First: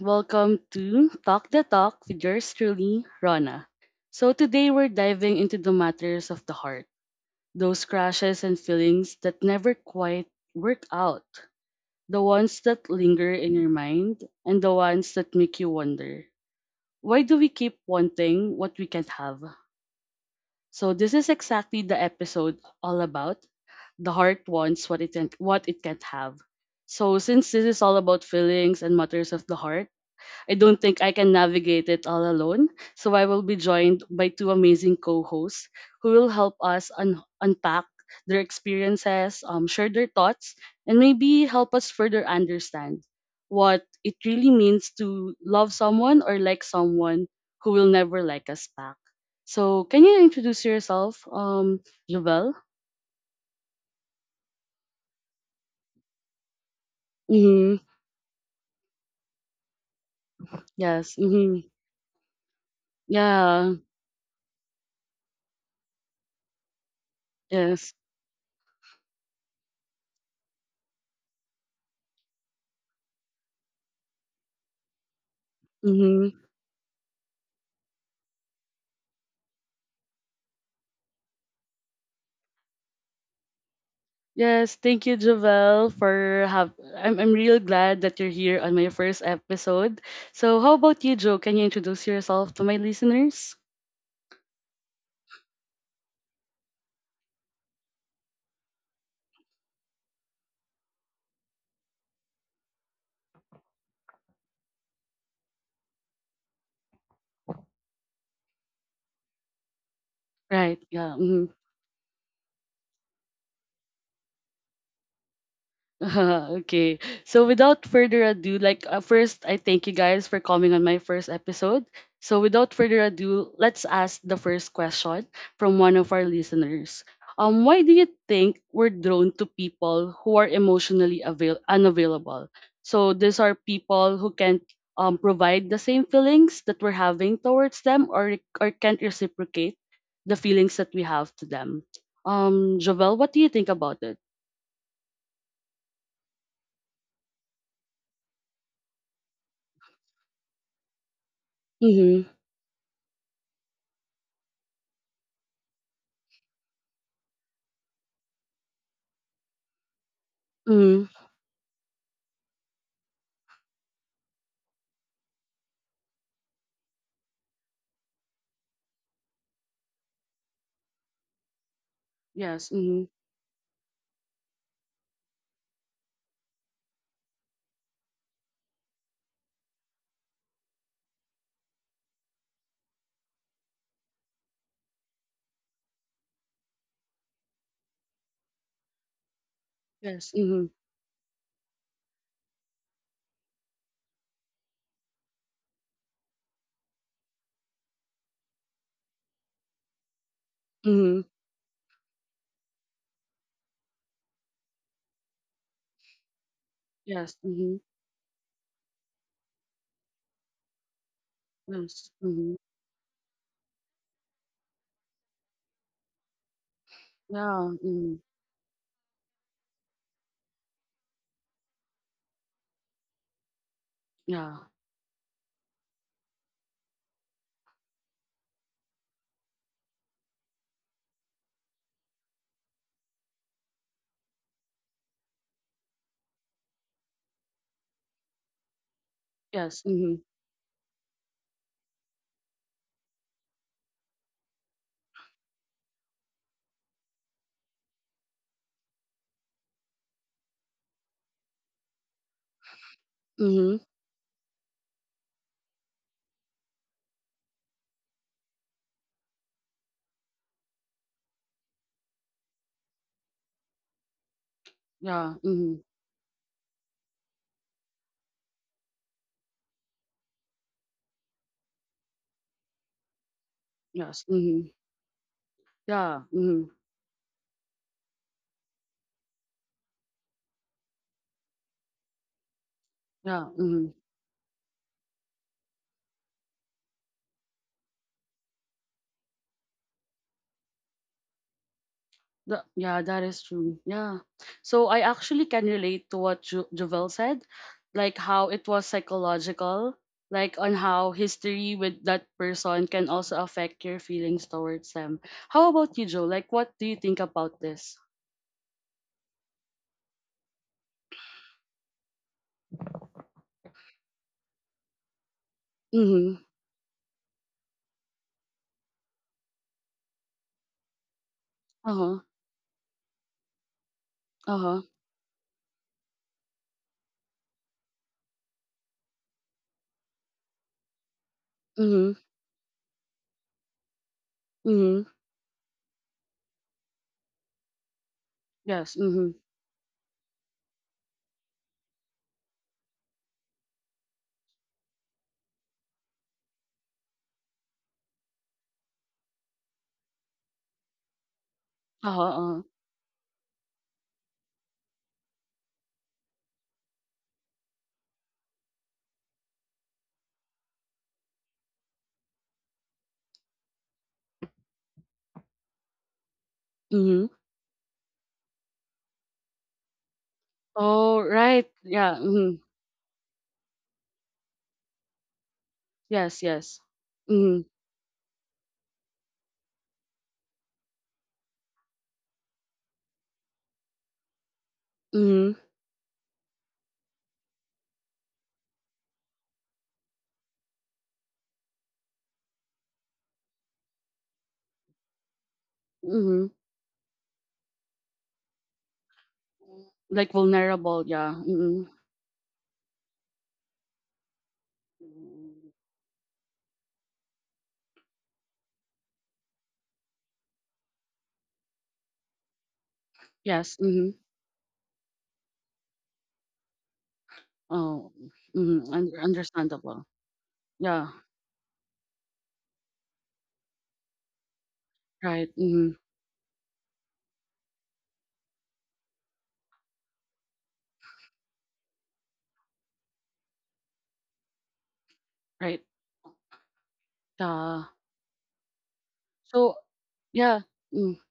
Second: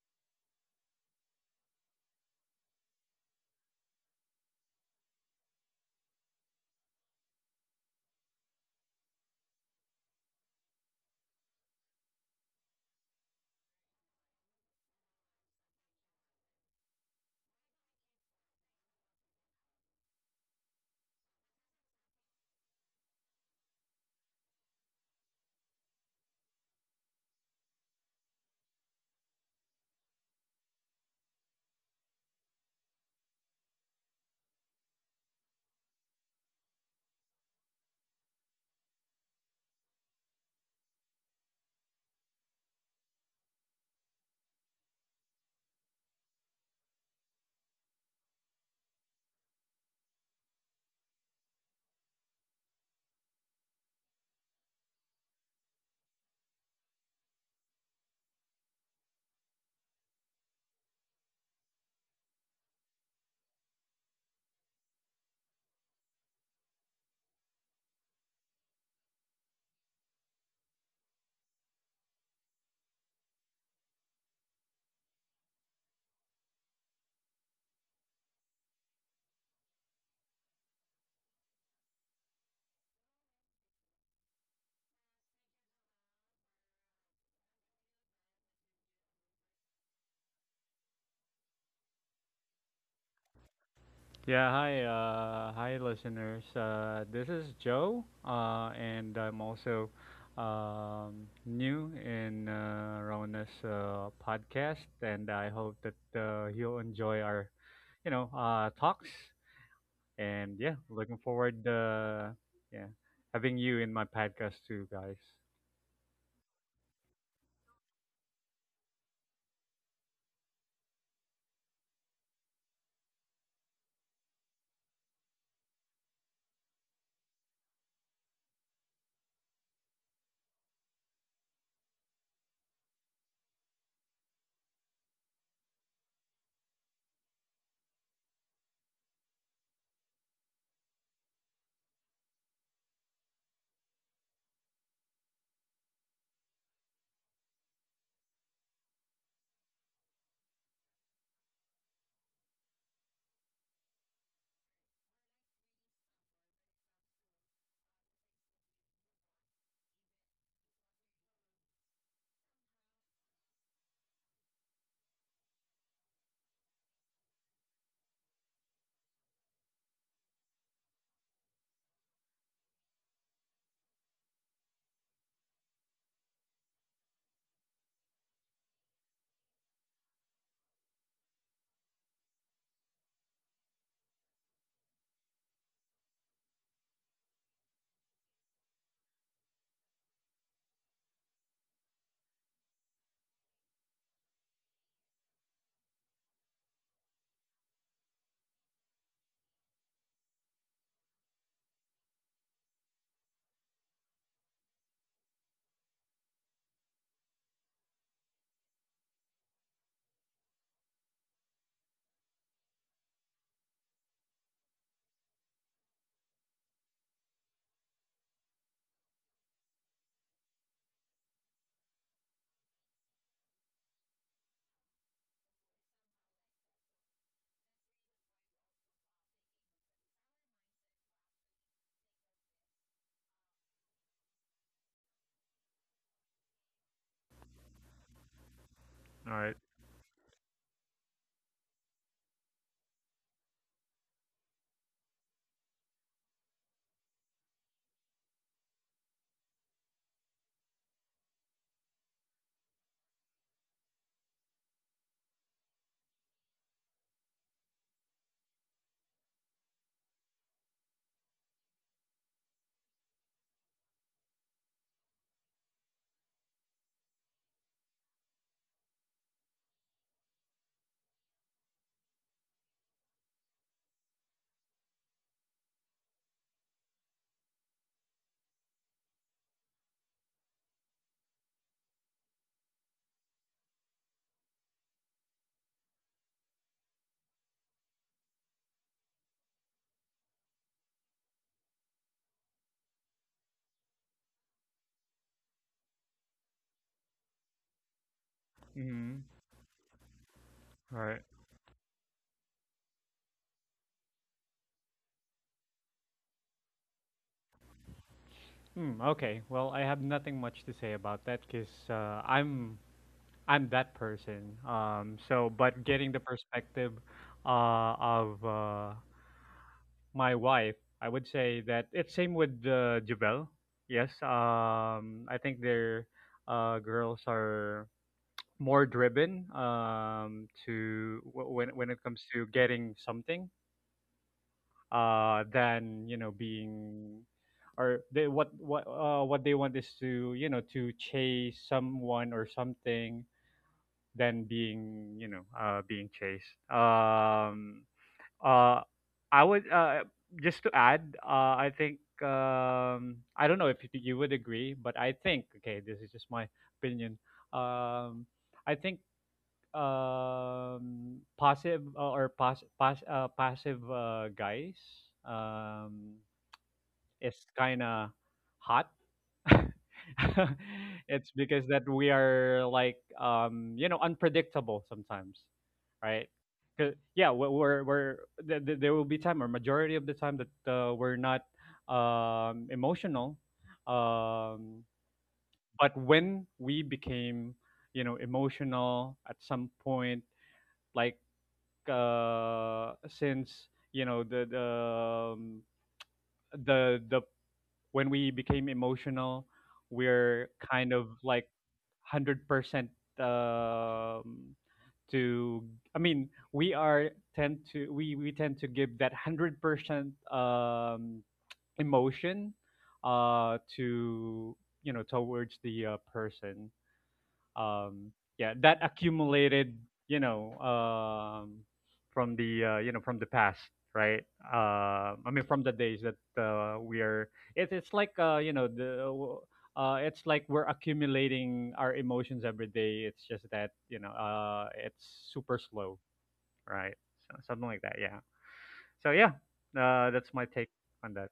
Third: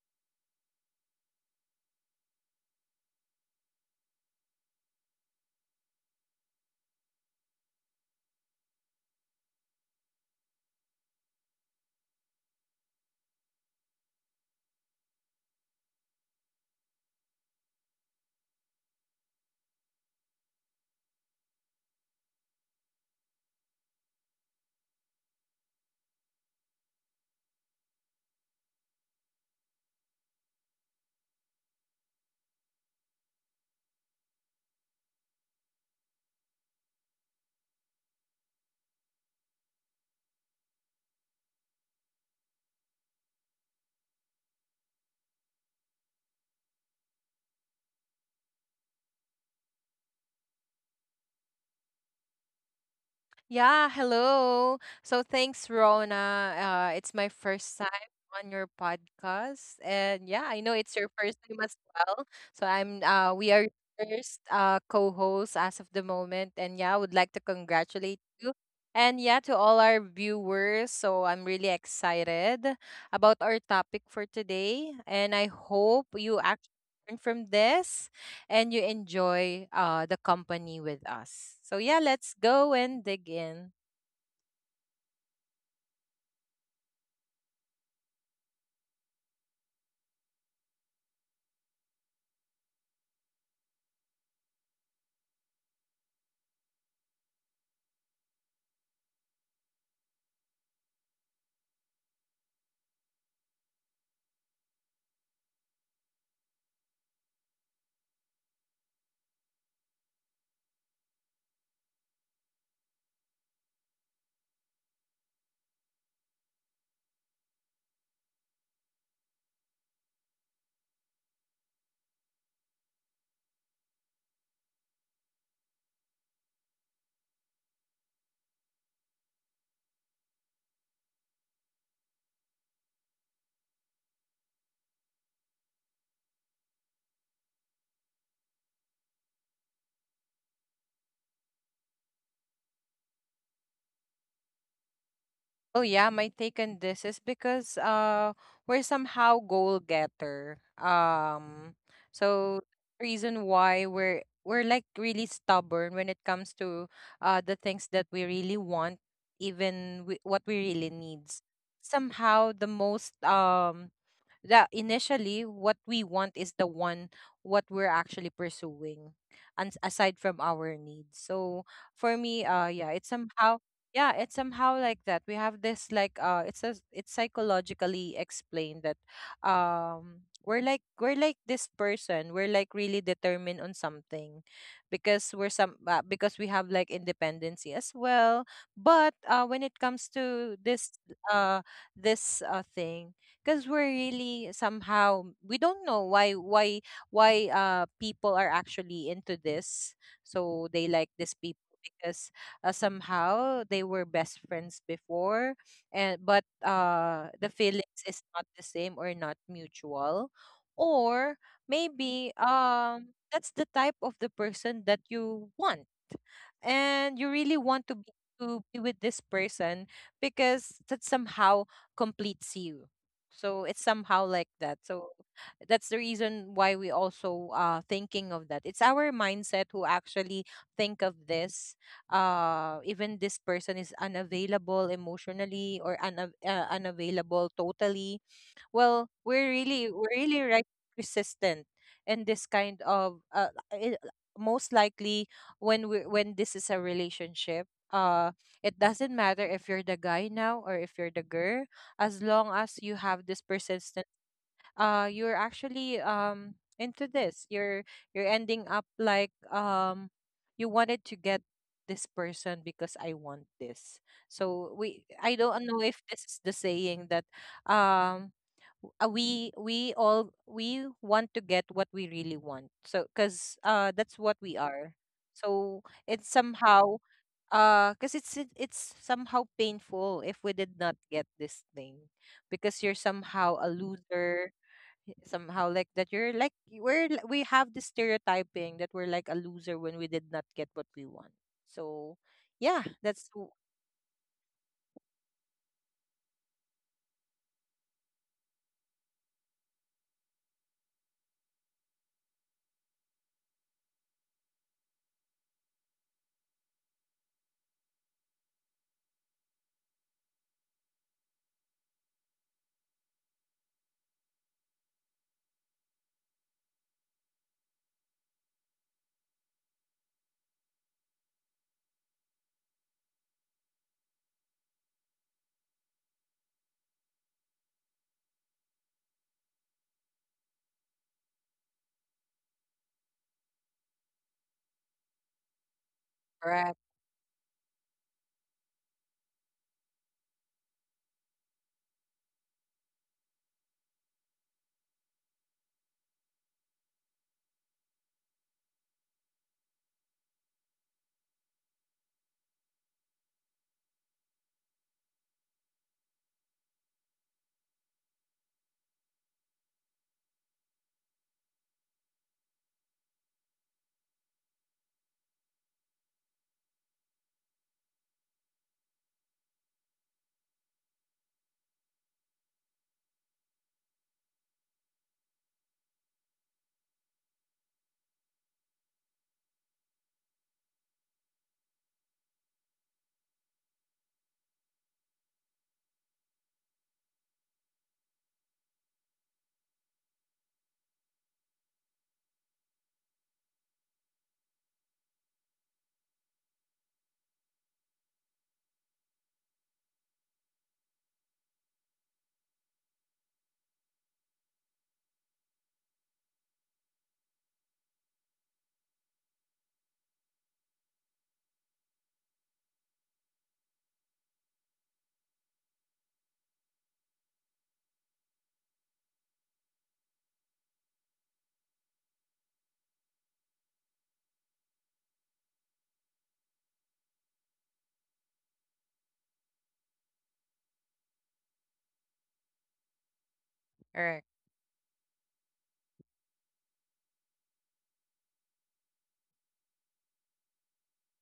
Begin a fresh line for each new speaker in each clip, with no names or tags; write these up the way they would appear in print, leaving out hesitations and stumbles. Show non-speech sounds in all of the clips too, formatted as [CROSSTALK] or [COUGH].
welcome to Talk the Talk with yours truly, Rona. So, today we're diving into the matters of the heart, those crashes and feelings that never quite work out, the ones that linger in your mind, and the ones that make you wonder, why do we keep wanting what we can't have? So, this is exactly the episode all about the heart wants what it can't have. So since this is all about feelings and matters of the heart, I don't think I can navigate it all alone, so I will be joined by two amazing co-hosts who will help us unpack their experiences, share their thoughts, and maybe help us further understand what it really means to love someone or like someone who will never like us back. So, can you introduce yourself, Jovel?
Yeah, hello. So thanks, Rona. It's my first
Mm-hmm.
time on your podcast, and yeah, I know it's your
Yes.
first time
Mm-hmm.
as well. So I'm. We are your
Yeah.
first co hosts as of the moment, and yeah, I would like to
Yes.
congratulate you, and yeah, to all our viewers. So I'm really excited about our topic for today, and I hope
Mm-hmm.
you actually learn from this and you enjoy the company with us. So yeah, let's go and dig in.
Yes, thank you, Jovel, for have. I'm real glad that you're here on my first episode. So, how about you, Joe? Can you introduce yourself to my listeners?
Yeah, hi, listeners. This is Joe, and I'm also new in Rona's podcast, and I hope that you'll enjoy our talks. And yeah,
Right.
looking
Yeah. Hmm.
forward, yeah, having you in my podcast too, guys.
[LAUGHS] Okay. So without further ado, first, I thank you guys for coming on my first episode. So without further ado, let's ask the first question from one of our listeners. Why do you think we're drawn to people who are emotionally unavailable? So these are people who can't provide the same feelings that we're having towards them, or can't reciprocate the feelings that we have to them. Jovel, what do you think about it?
Oh yeah, my take on this is because we're somehow goal getter.
Mm-hmm.
So reason why we're like really stubborn when it comes to the things that we really want even we, what we really needs. Somehow the most that initially what we want is the one what we're actually pursuing and aside from our needs. So for me
Yes. Mm-hmm.
yeah, it's somehow, yeah, it's somehow like that we have this like it's a, it's psychologically explained that we're like this person, we're like really determined on something because we're some because we have like independency as well. But when it comes
Yes. Mm-hmm.
to this uh this thing, because we're really somehow we don't know why people are actually into this, so they
Mm-hmm.
like this people because somehow they were best friends before. and but
Yes.
uh the
Mm-hmm.
feelings is not the same or not mutual, or
Yes.
maybe
Mm-hmm.
that's the type of the person that you want and you
Yeah.
really want to
Mm-hmm.
be to be with this person because that somehow completes you. So it's somehow
Yeah.
like that. So that's the reason why we also are thinking of that it's our mindset who actually think of this even this person is unavailable emotionally or unavailable totally. Well,
All right.
we're
Yes.
really
Mm-hmm.
we're really right resistant in this kind of most likely when this is a relationship uh it doesn't matter if you're the guy now or if you're the girl. As long as you have this
Mm-hmm.
persistent you're actually into this, you're ending up like you wanted to get this person because I want this. So we,
Yeah.
I don't
Mm-hmm.
know if this is the saying that um we all we want to get what we really want. So because
Yes.
that's what
Mm-hmm.
we are. So
Yeah.
it's
Mm-hmm.
somehow because it's somehow painful if we did not get this thing because you're
Yeah.
somehow a
Mm-hmm.
loser. Somehow like that, you're like, we have this stereotyping that we're like a loser when we did not get what we want. So
Th-
yeah,
yeah. That is true. Yeah. So I actually can relate to what Jovel said, like how it was
Mm-hmm.
psychological, like on
All
how
right.
history with that person can also affect your feelings towards them. How about you, Joe? Like, what do you think about this?
Mm, okay. Well, I have nothing much to say about that because I'm that person. So, but getting the
Mm-hmm.
perspective of my wife, I would say that
Uh
it's
huh.
same with Javel. Yes,
Uh huh.
I think their girls are more driven to when it
Mm-hmm.
comes to getting something,
Mhm.
than
correct.
being, or they what what
Yes.
uh,
Mhm.
what they want is to you know to chase someone or something, than being you know being chased. Uh, I would, just to add. I think,
Uh-huh. Uh-huh.
I don't know if you would agree, but I think, okay, this is just my opinion. Um, I think, passive, guys um,
Mhm.
is kind of hot. [LAUGHS]
Oh,
It's because
right.
that we
Yeah. Mhm.
are like, you know, unpredictable sometimes, right?
Yes. Yes.
'Cause— yeah,
Mhm.
there will be time or majority of the time that we're not emotional, um,
Mhm.
but when we became, you know, emotional at some point, like, since, you know, um,
Mhm.
the when we became emotional,
Like
we're kind of
vulnerable. Yeah.
like
Mhm.
100%. Um to I mean, we tend to give that 100% emotion
Yes. Mhm.
to, you know, towards the person, um,
Oh.
yeah, that
Mhm.
accumulated,
Understandable.
you know,
Yeah.
from the, from the past, right? I mean,
Right.
from the
Mhm.
days that we are. It's like. You know the. It's like we're accumulating our emotions every day. It's just that, you know,
Correct.
it's super
Right.
slow, right? So, something like
Uh,
that, yeah. So yeah,
so.
that's my
Yeah.
take on
Mm.
that.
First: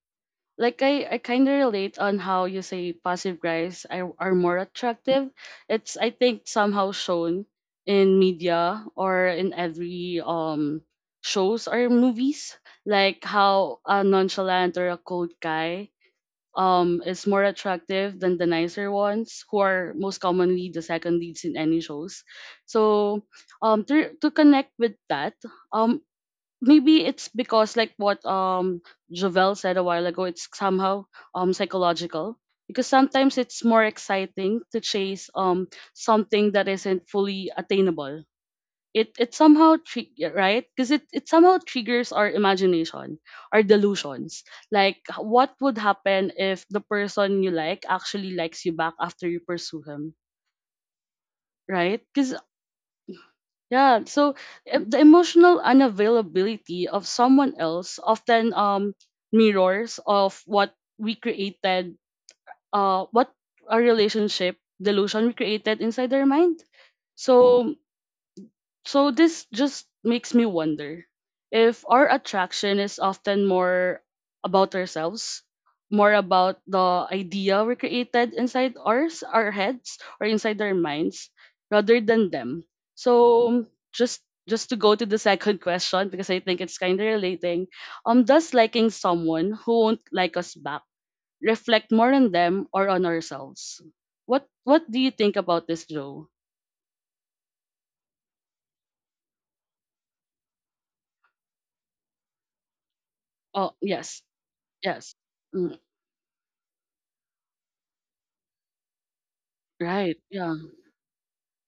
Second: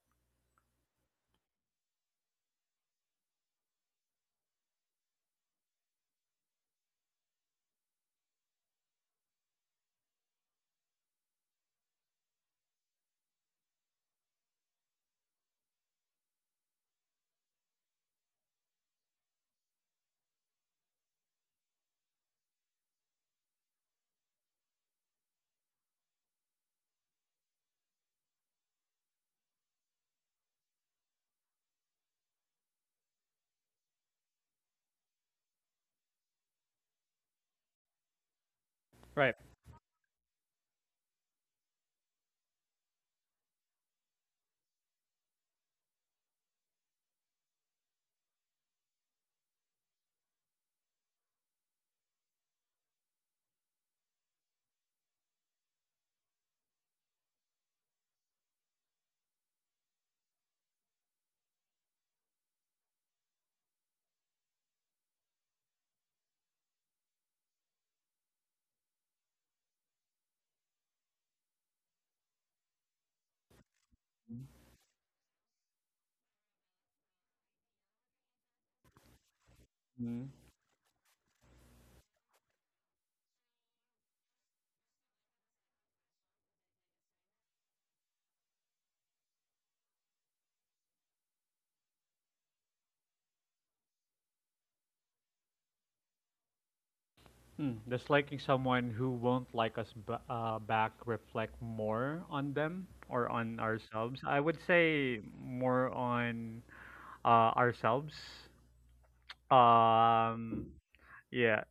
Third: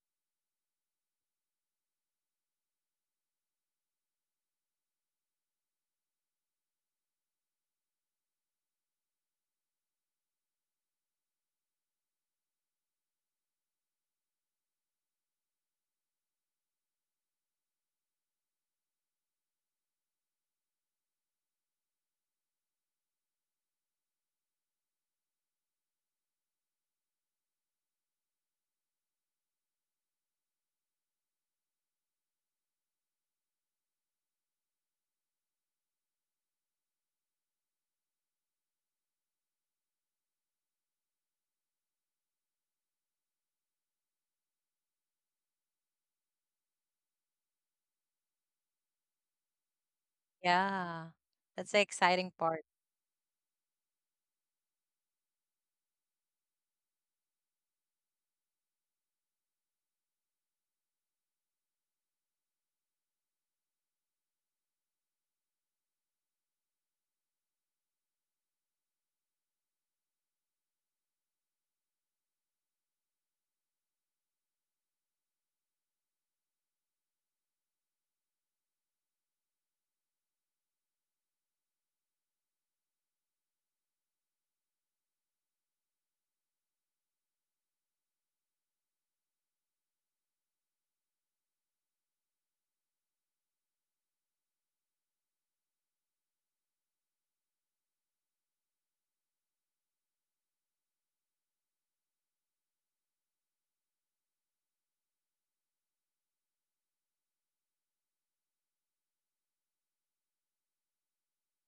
Like I kind of relate on how you say passive guys are, more attractive. It's, I think, somehow shown in media or in every shows or movies, like how a nonchalant or a cold guy is more attractive than the nicer ones, who are most commonly the second leads in any shows. So to connect with that, um maybe it's because, like what Jovel said a while ago, it's somehow psychological, because sometimes it's more exciting to chase something that isn't fully attainable. It
Right.
it somehow right, because it somehow triggers our imagination, our delusions. Like, what would happen if the person you like actually likes you back after you pursue him,
Yeah. That's the
right?
exciting part
Yeah, so the emotional unavailability of someone else often mirrors of what we created, what a relationship delusion we created inside their mind. So this just makes me wonder if our attraction is often more about ourselves, more about the idea we created inside our heads, or inside our minds, rather than them. So just to go to the second [LAUGHS] question, because I think it's kind of relating. Does liking someone who won't like us back reflect more on them or on ourselves? What do you think about this, Joe?
Hmm, does someone who won't like us back reflect more on them or on
Oh
ourselves?
yes,
I would
yes.
say
Mm.
more on ourselves.
Right, yeah.
Um, yeah,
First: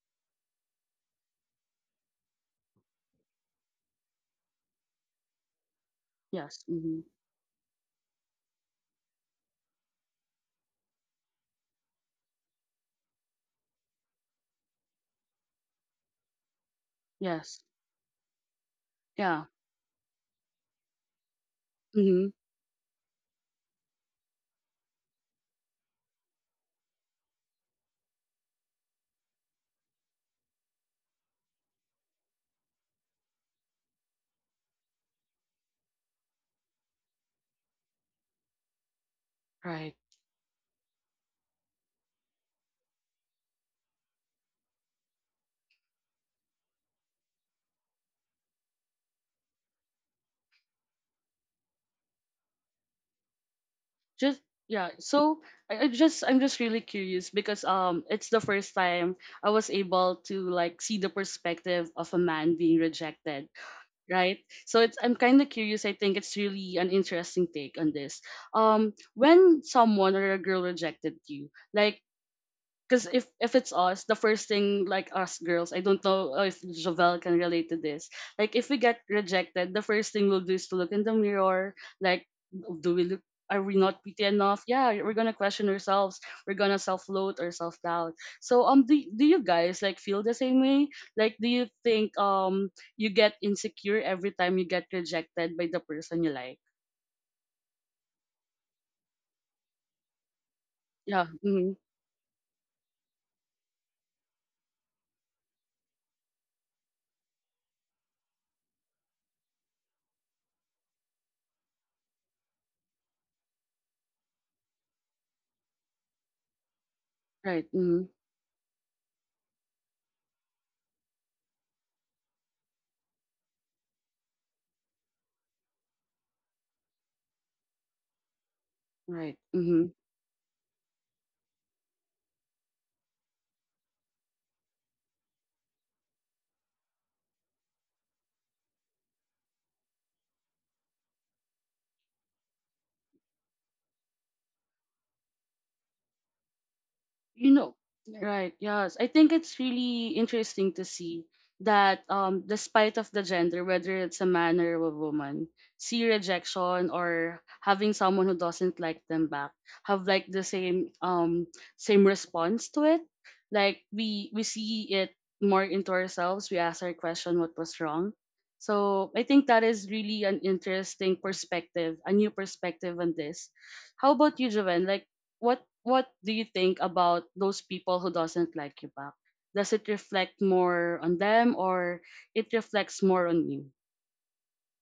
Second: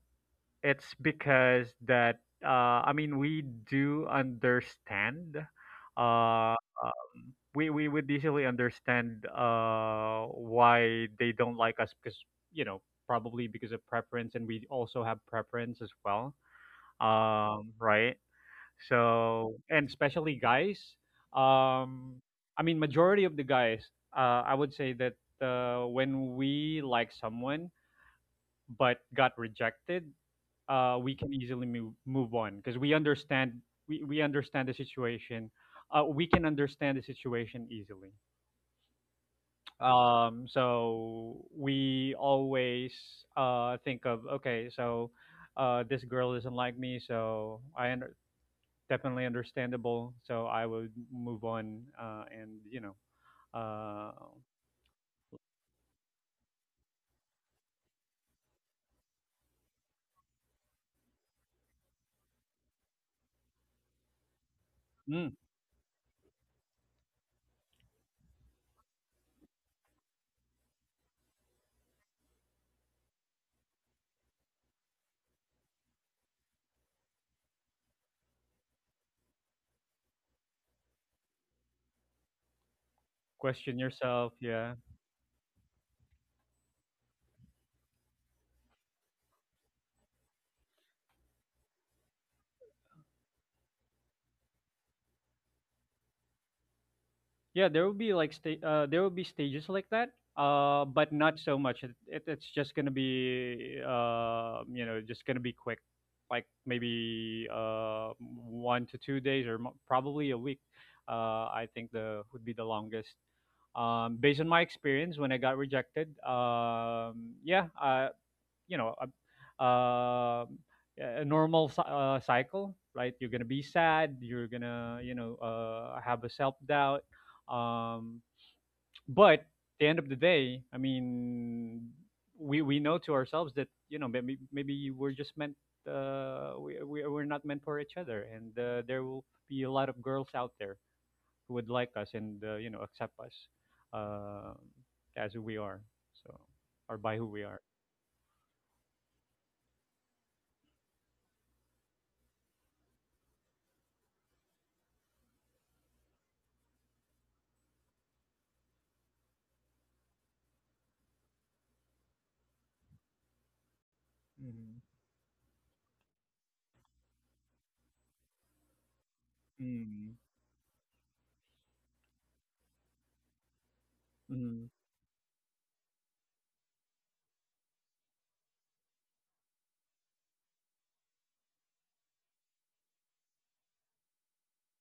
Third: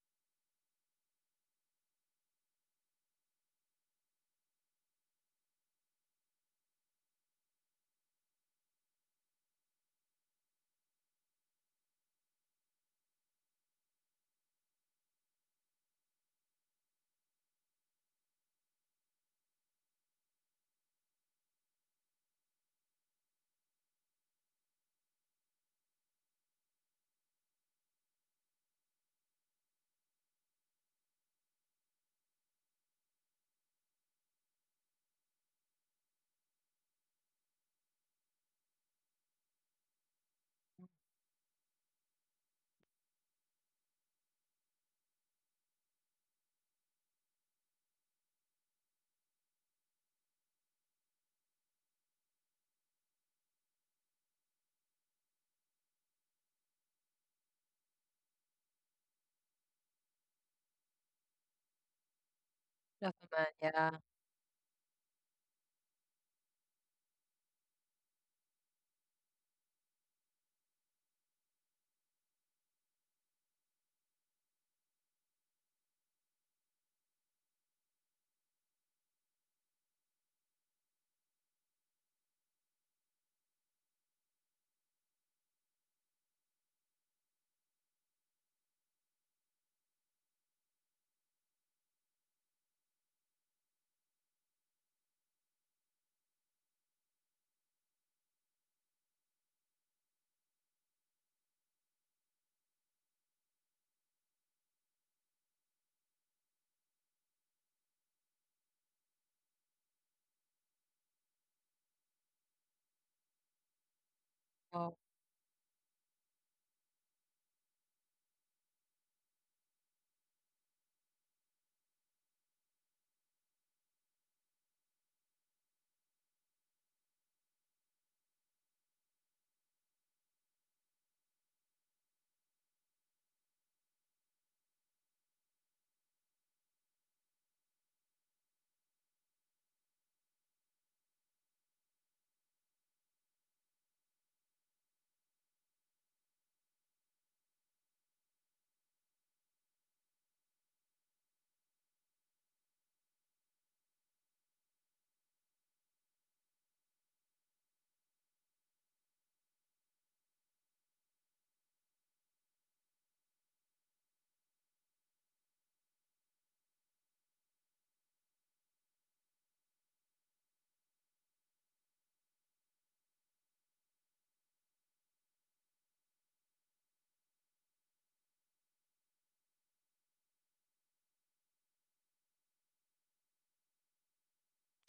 it's because that, I mean, we do understand. Uh,
Yes, mhm.
we would easily understand why they don't like us because, you know, probably because of preference, and we also have preference as well,
Yes.
right.
Yeah.
So, and especially guys, um
Mhm.
I mean, majority of the guys, I would say that when we like someone but got rejected, we can easily move on because we understand. We understand the situation, we can understand the situation easily,
Right.
so we always think of, okay, so this girl doesn't like me, so, definitely understandable. So I would move on, and, uh,
Just yeah. So I'm just really curious, because it's the first time I was able to like see the perspective of a man being
of the man.
rejected,
Yeah.
right? So it's I'm
mm,
kind of curious. I think it's really an interesting take on this. When someone or a girl rejected you, like, because if it's us, the first thing, like us girls, I don't know if Jovel can relate to this. Like if we get rejected, the first thing we'll do is to look in the mirror. Like, do we look? Are we
question
not pretty
yourself.
enough?
Yeah,
Yeah, we're gonna question ourselves. We're gonna self-loathe or self-doubt. So do you guys like feel the same way? Like, do you think you get insecure every time you get rejected by the person you like?
yeah. There will be like there will be stages like that, but
Yeah.
not so
Mm-hmm.
much. It's just gonna be, just gonna be quick, like maybe 1 to 2 days, or probably a week. I think the would be the longest, based on my
Oh.
experience when I got rejected.
Right.
Yeah,
Mm-hmm.
I, you know a, A normal cycle, right? You're gonna be sad, you're gonna, you know, have a self-doubt, um,
Right.
but at
Mm-hmm.
the end of the day, I mean, we know to ourselves that, you know, maybe we're just meant, we're not meant for each other, and there will be a lot of girls out there who would like us and, you know, accept us uh, as who we are, so, or by who we
you
are.
know right, yes, I think it's really interesting to see that, despite of the gender, whether it's a man or a woman, see rejection or having someone who doesn't like them back have like the same same response to it. Like we see it more into ourselves. We ask our question, what was wrong? So I think that is
Mm-hmm.
really an interesting perspective, a new perspective on this. How about you,
Mm,
Joven? Like, what do you think about those people who doesn't like you back? Does it reflect more on them, or it reflects more on you?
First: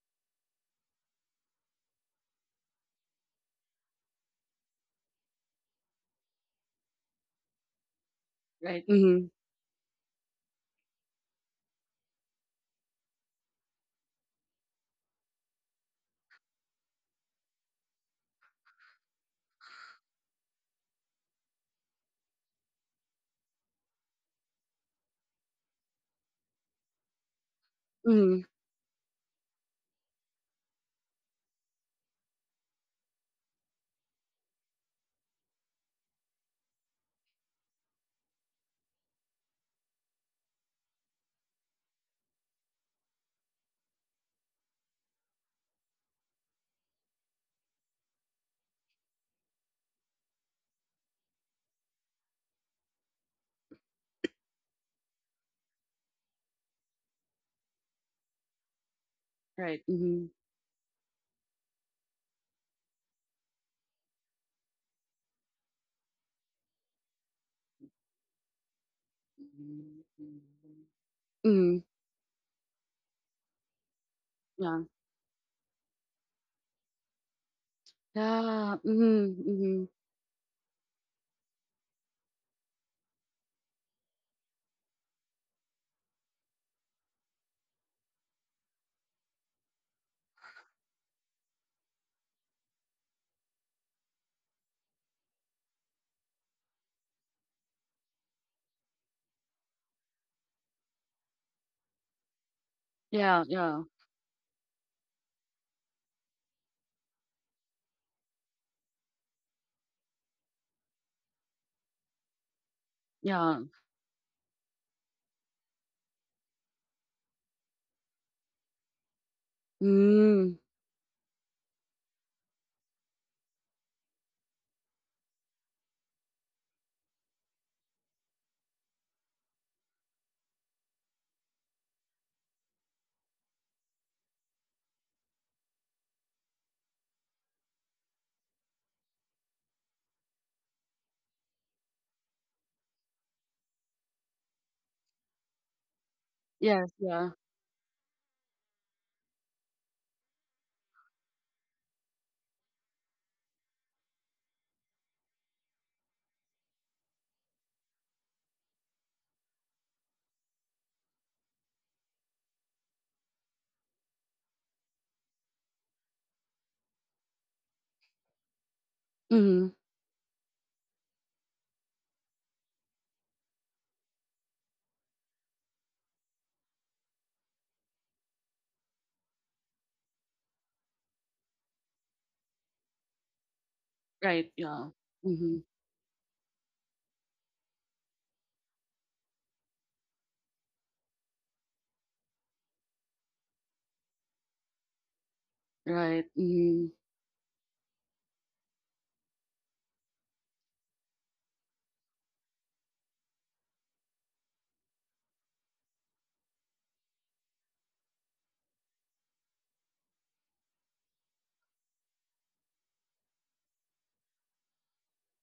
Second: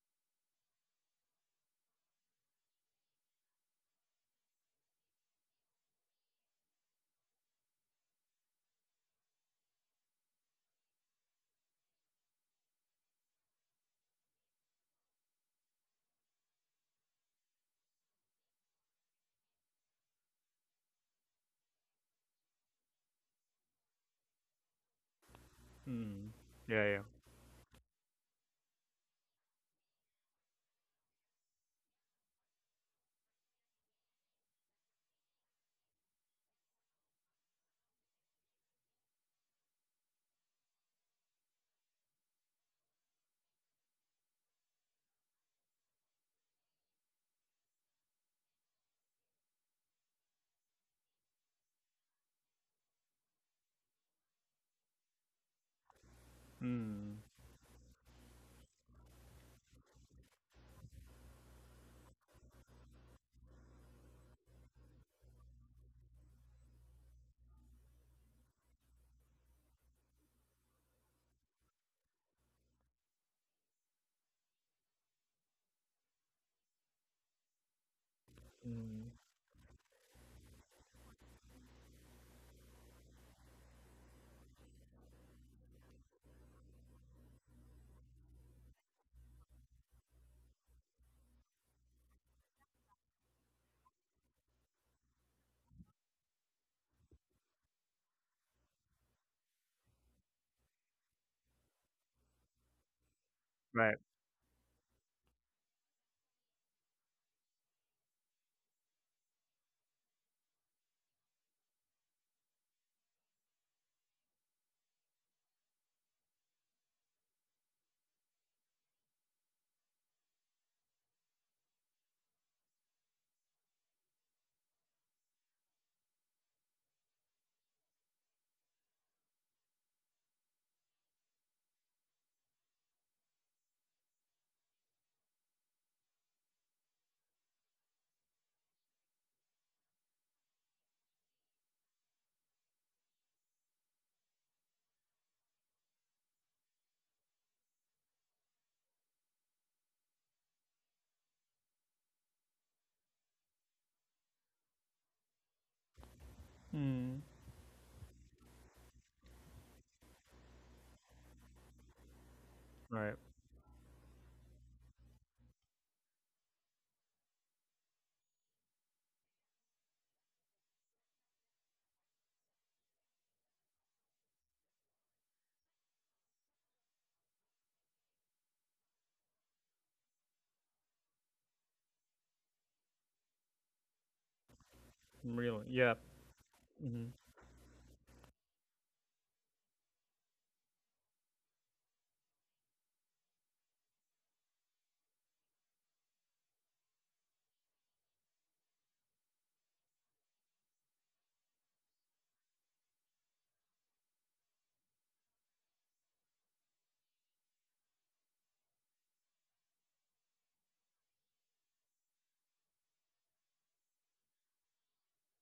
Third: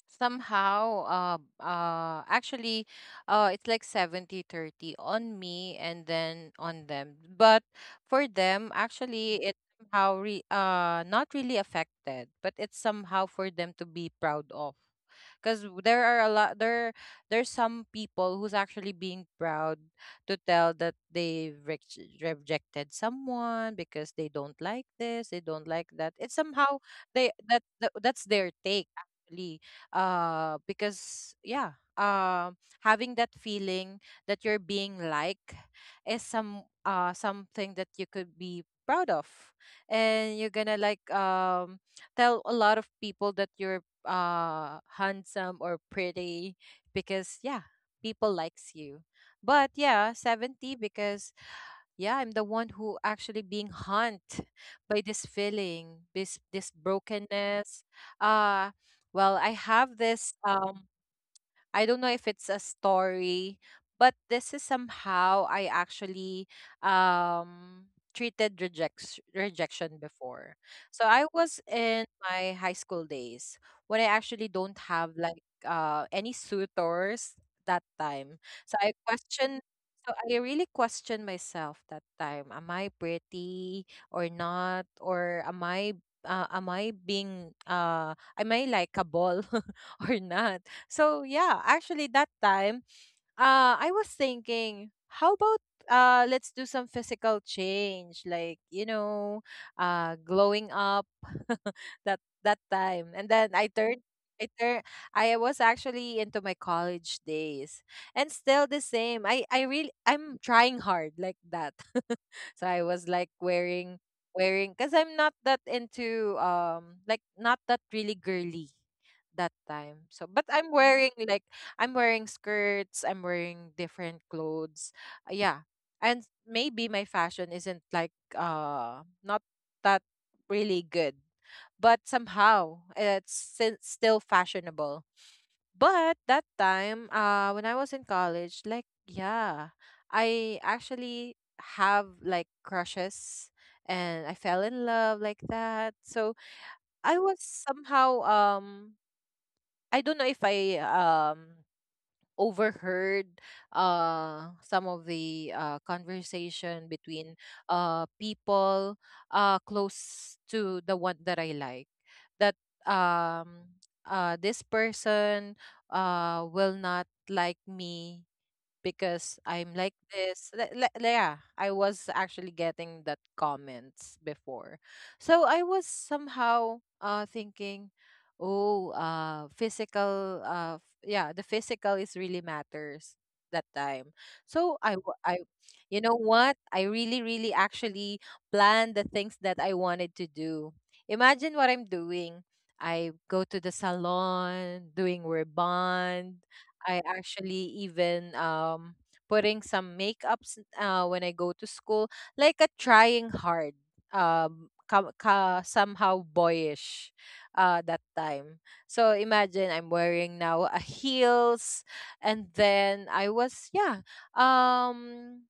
Somehow actually, it's like 70-30 on me and then on them. But for them
Right. Mm-hmm.
actually, it somehow not really affected, but it's somehow for them to be proud of because there are a lot there there's some people who's actually being proud to tell that they rejected someone because they don't like this, they don't like that.
mm.
It's
Yeah,
somehow,
yeah.
they, that that's
Mm-hmm.
their take actually because yeah, um having that feeling that you're being liked is something that you could be proud of, and you're gonna like tell a lot of people that you're handsome or pretty because yeah, people likes you. But yeah, 70 because yeah, I'm the one who actually being haunted by this feeling, this
Mm,
brokenness. uh well, I
Right.
have
Mm-hmm.
this I don't know if it's a story, but this is somehow I actually um treated rejection before. So I was
Mm-hmm.
in my high school days when I actually don't
Yeah.
have like any suitors that time. So
Yeah.
I
mm.
Mm-hmm.
question
Mm-hmm.
so I really questioned myself that time. Am I pretty or not? Or am I, am I being am I likable [LAUGHS] or not? So yeah, actually that time, I was thinking, how about let's do some physical change, like you know, glowing up [LAUGHS] that time. And
Yeah.
then I
Yeah.
Right.
turned, I turned, I was actually into my college days, and still the same. I really, I'm trying hard like that. [LAUGHS] So I was like
Yeah.
wearing because I'm not that into like not that really girly that time. So
Mm.
but I'm wearing like, I'm wearing skirts, I'm wearing different clothes. Yeah. And maybe my fashion isn't like not that really good, but somehow it's still fashionable. But that time when I was in college, like yeah, I actually have like crushes and I fell in love like that. So
Yes.
I
Yeah.
was somehow I don't know if I overheard some of the conversation
Mm,
between people close to the one that I like. That
right.
um, this person will not like me because
Mm-hmm.
I'm like this. Yeah, I was actually getting that comments before. So I was somehow thinking, oh, yeah, the physical is really matters that time.
Right.
So
Yeah.
I w- I
Mm-hmm.
Really? Yeah.
you know what? I
Mm,
really really actually planned the things that I wanted to do. Imagine what I'm doing. I go to the salon, doing
Right.
rebond,
Mm-hmm.
I actually even putting some makeups when I go to school, like a trying hard, ka, ka somehow boyish that time. So imagine I'm wearing now a heels and then I was yeah. Um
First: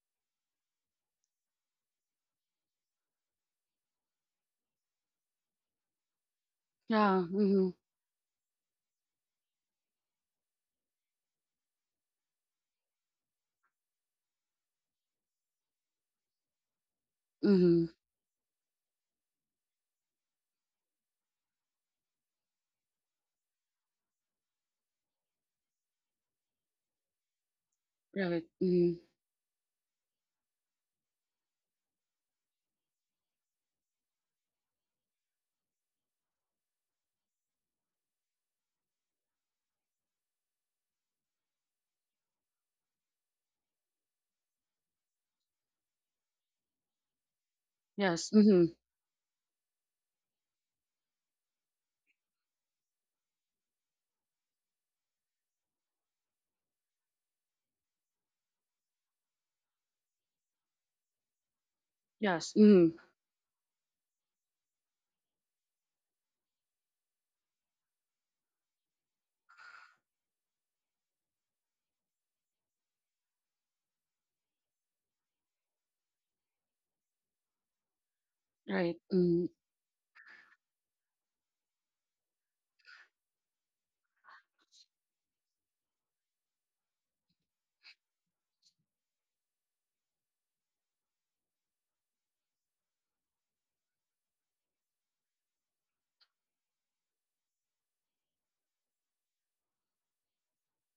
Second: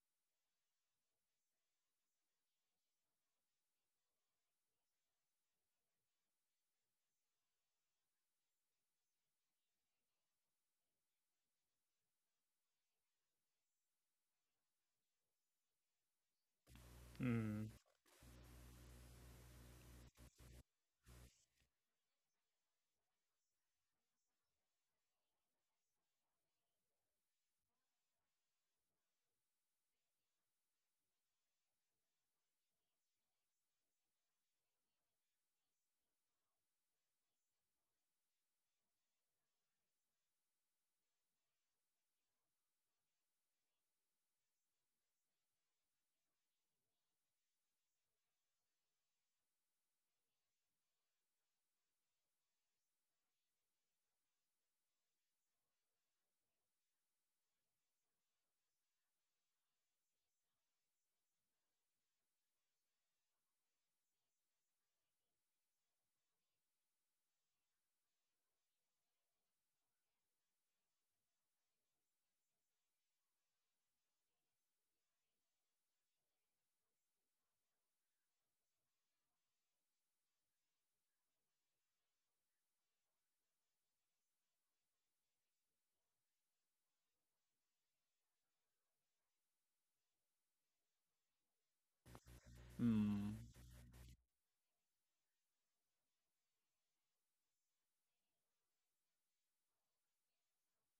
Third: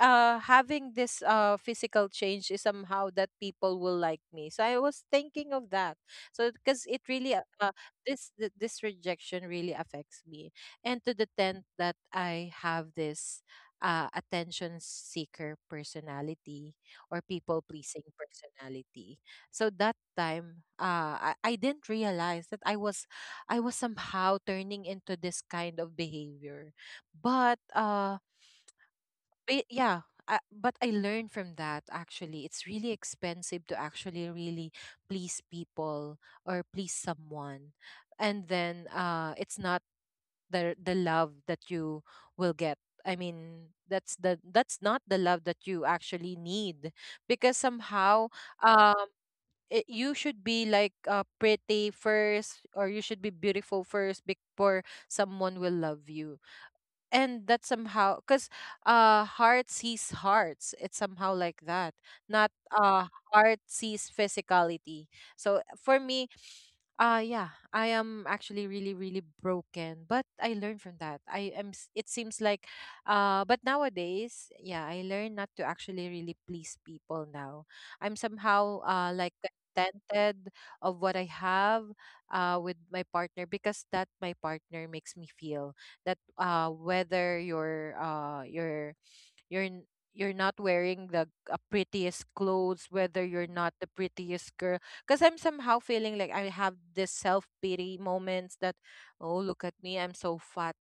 having this physical change is somehow that people will like me, so I was thinking of that. So because it
Yeah.
really
Mm-hmm.
this rejection really affects me and to the tent that I have this attention seeker personality or
mm,
people
Mm-hmm.
pleasing personality. So that time I didn't realize that I was somehow turning into this kind of behavior. But uh
Right. Mm-hmm.
but Yeah, but I learned from that actually. It's really expensive to actually really please people or please someone. And then it's not the love that you will get. I mean, that's the, that's not the love that you actually need because
Yes.
somehow
Mm-hmm.
um it, you should be like pretty first or you should be beautiful first before someone will love you. And that somehow because heart sees hearts, it's somehow like that, not
Yes. Mm-hmm.
heart sees physicality. So for me yeah, I am actually really really broken, but I learned from that. It seems like, but nowadays, yeah, I learn not to actually really please people now. I'm somehow
Right. Mm-hmm.
like contented of what I have with my partner because that my partner makes me feel that whether you're n- you're not wearing the prettiest clothes,
mm,
whether you're not the prettiest girl because I'm somehow feeling like I have this self-pity moments that oh, look at me, I'm so fat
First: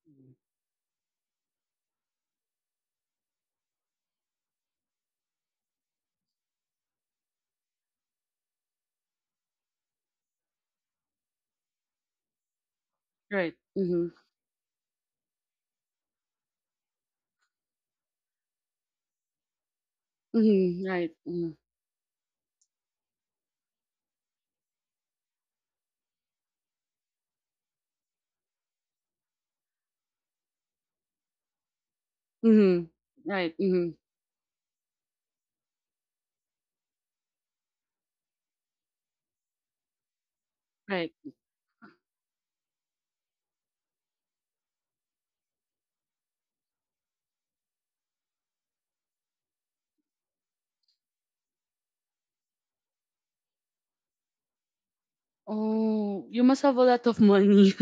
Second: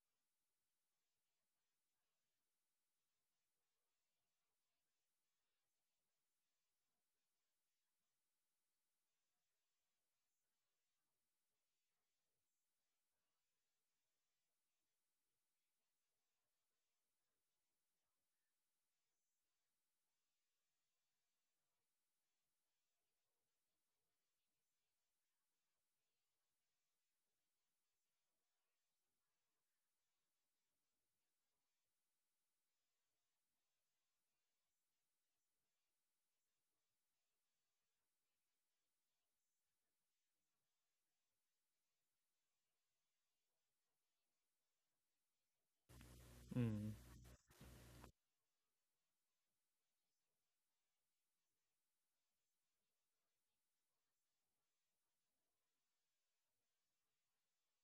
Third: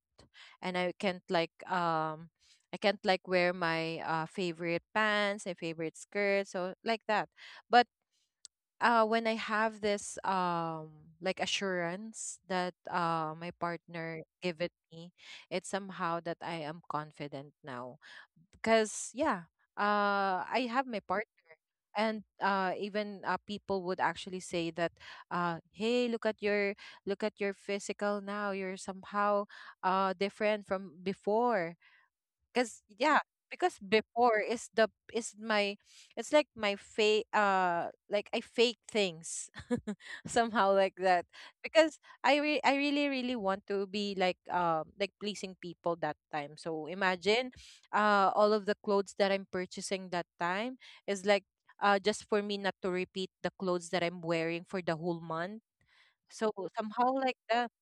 and I can't like I can't like wear my favorite pants and favorite skirts, so like that. But when I have this assurance that my
Right. Mm-hmm.
partner give it me, it's somehow that I am confident now. Because yeah, I
Mhm,
have my
right.
part.
Mm.
And even people would actually say that hey, look at your, look at your physical now, you're somehow different from before. Cause
Mhm.
yeah,
Right.
because
Mhm.
before is the, is my, it's like my fake I fake things [LAUGHS] somehow like that
Right.
because I really really want to be like pleasing people that time. So
mm.
imagine all of the clothes that I'm purchasing that time is like just for me not to repeat the clothes that I'm wearing for the whole month.
Oh, you
So
must have a lot
somehow
of
like that.
money.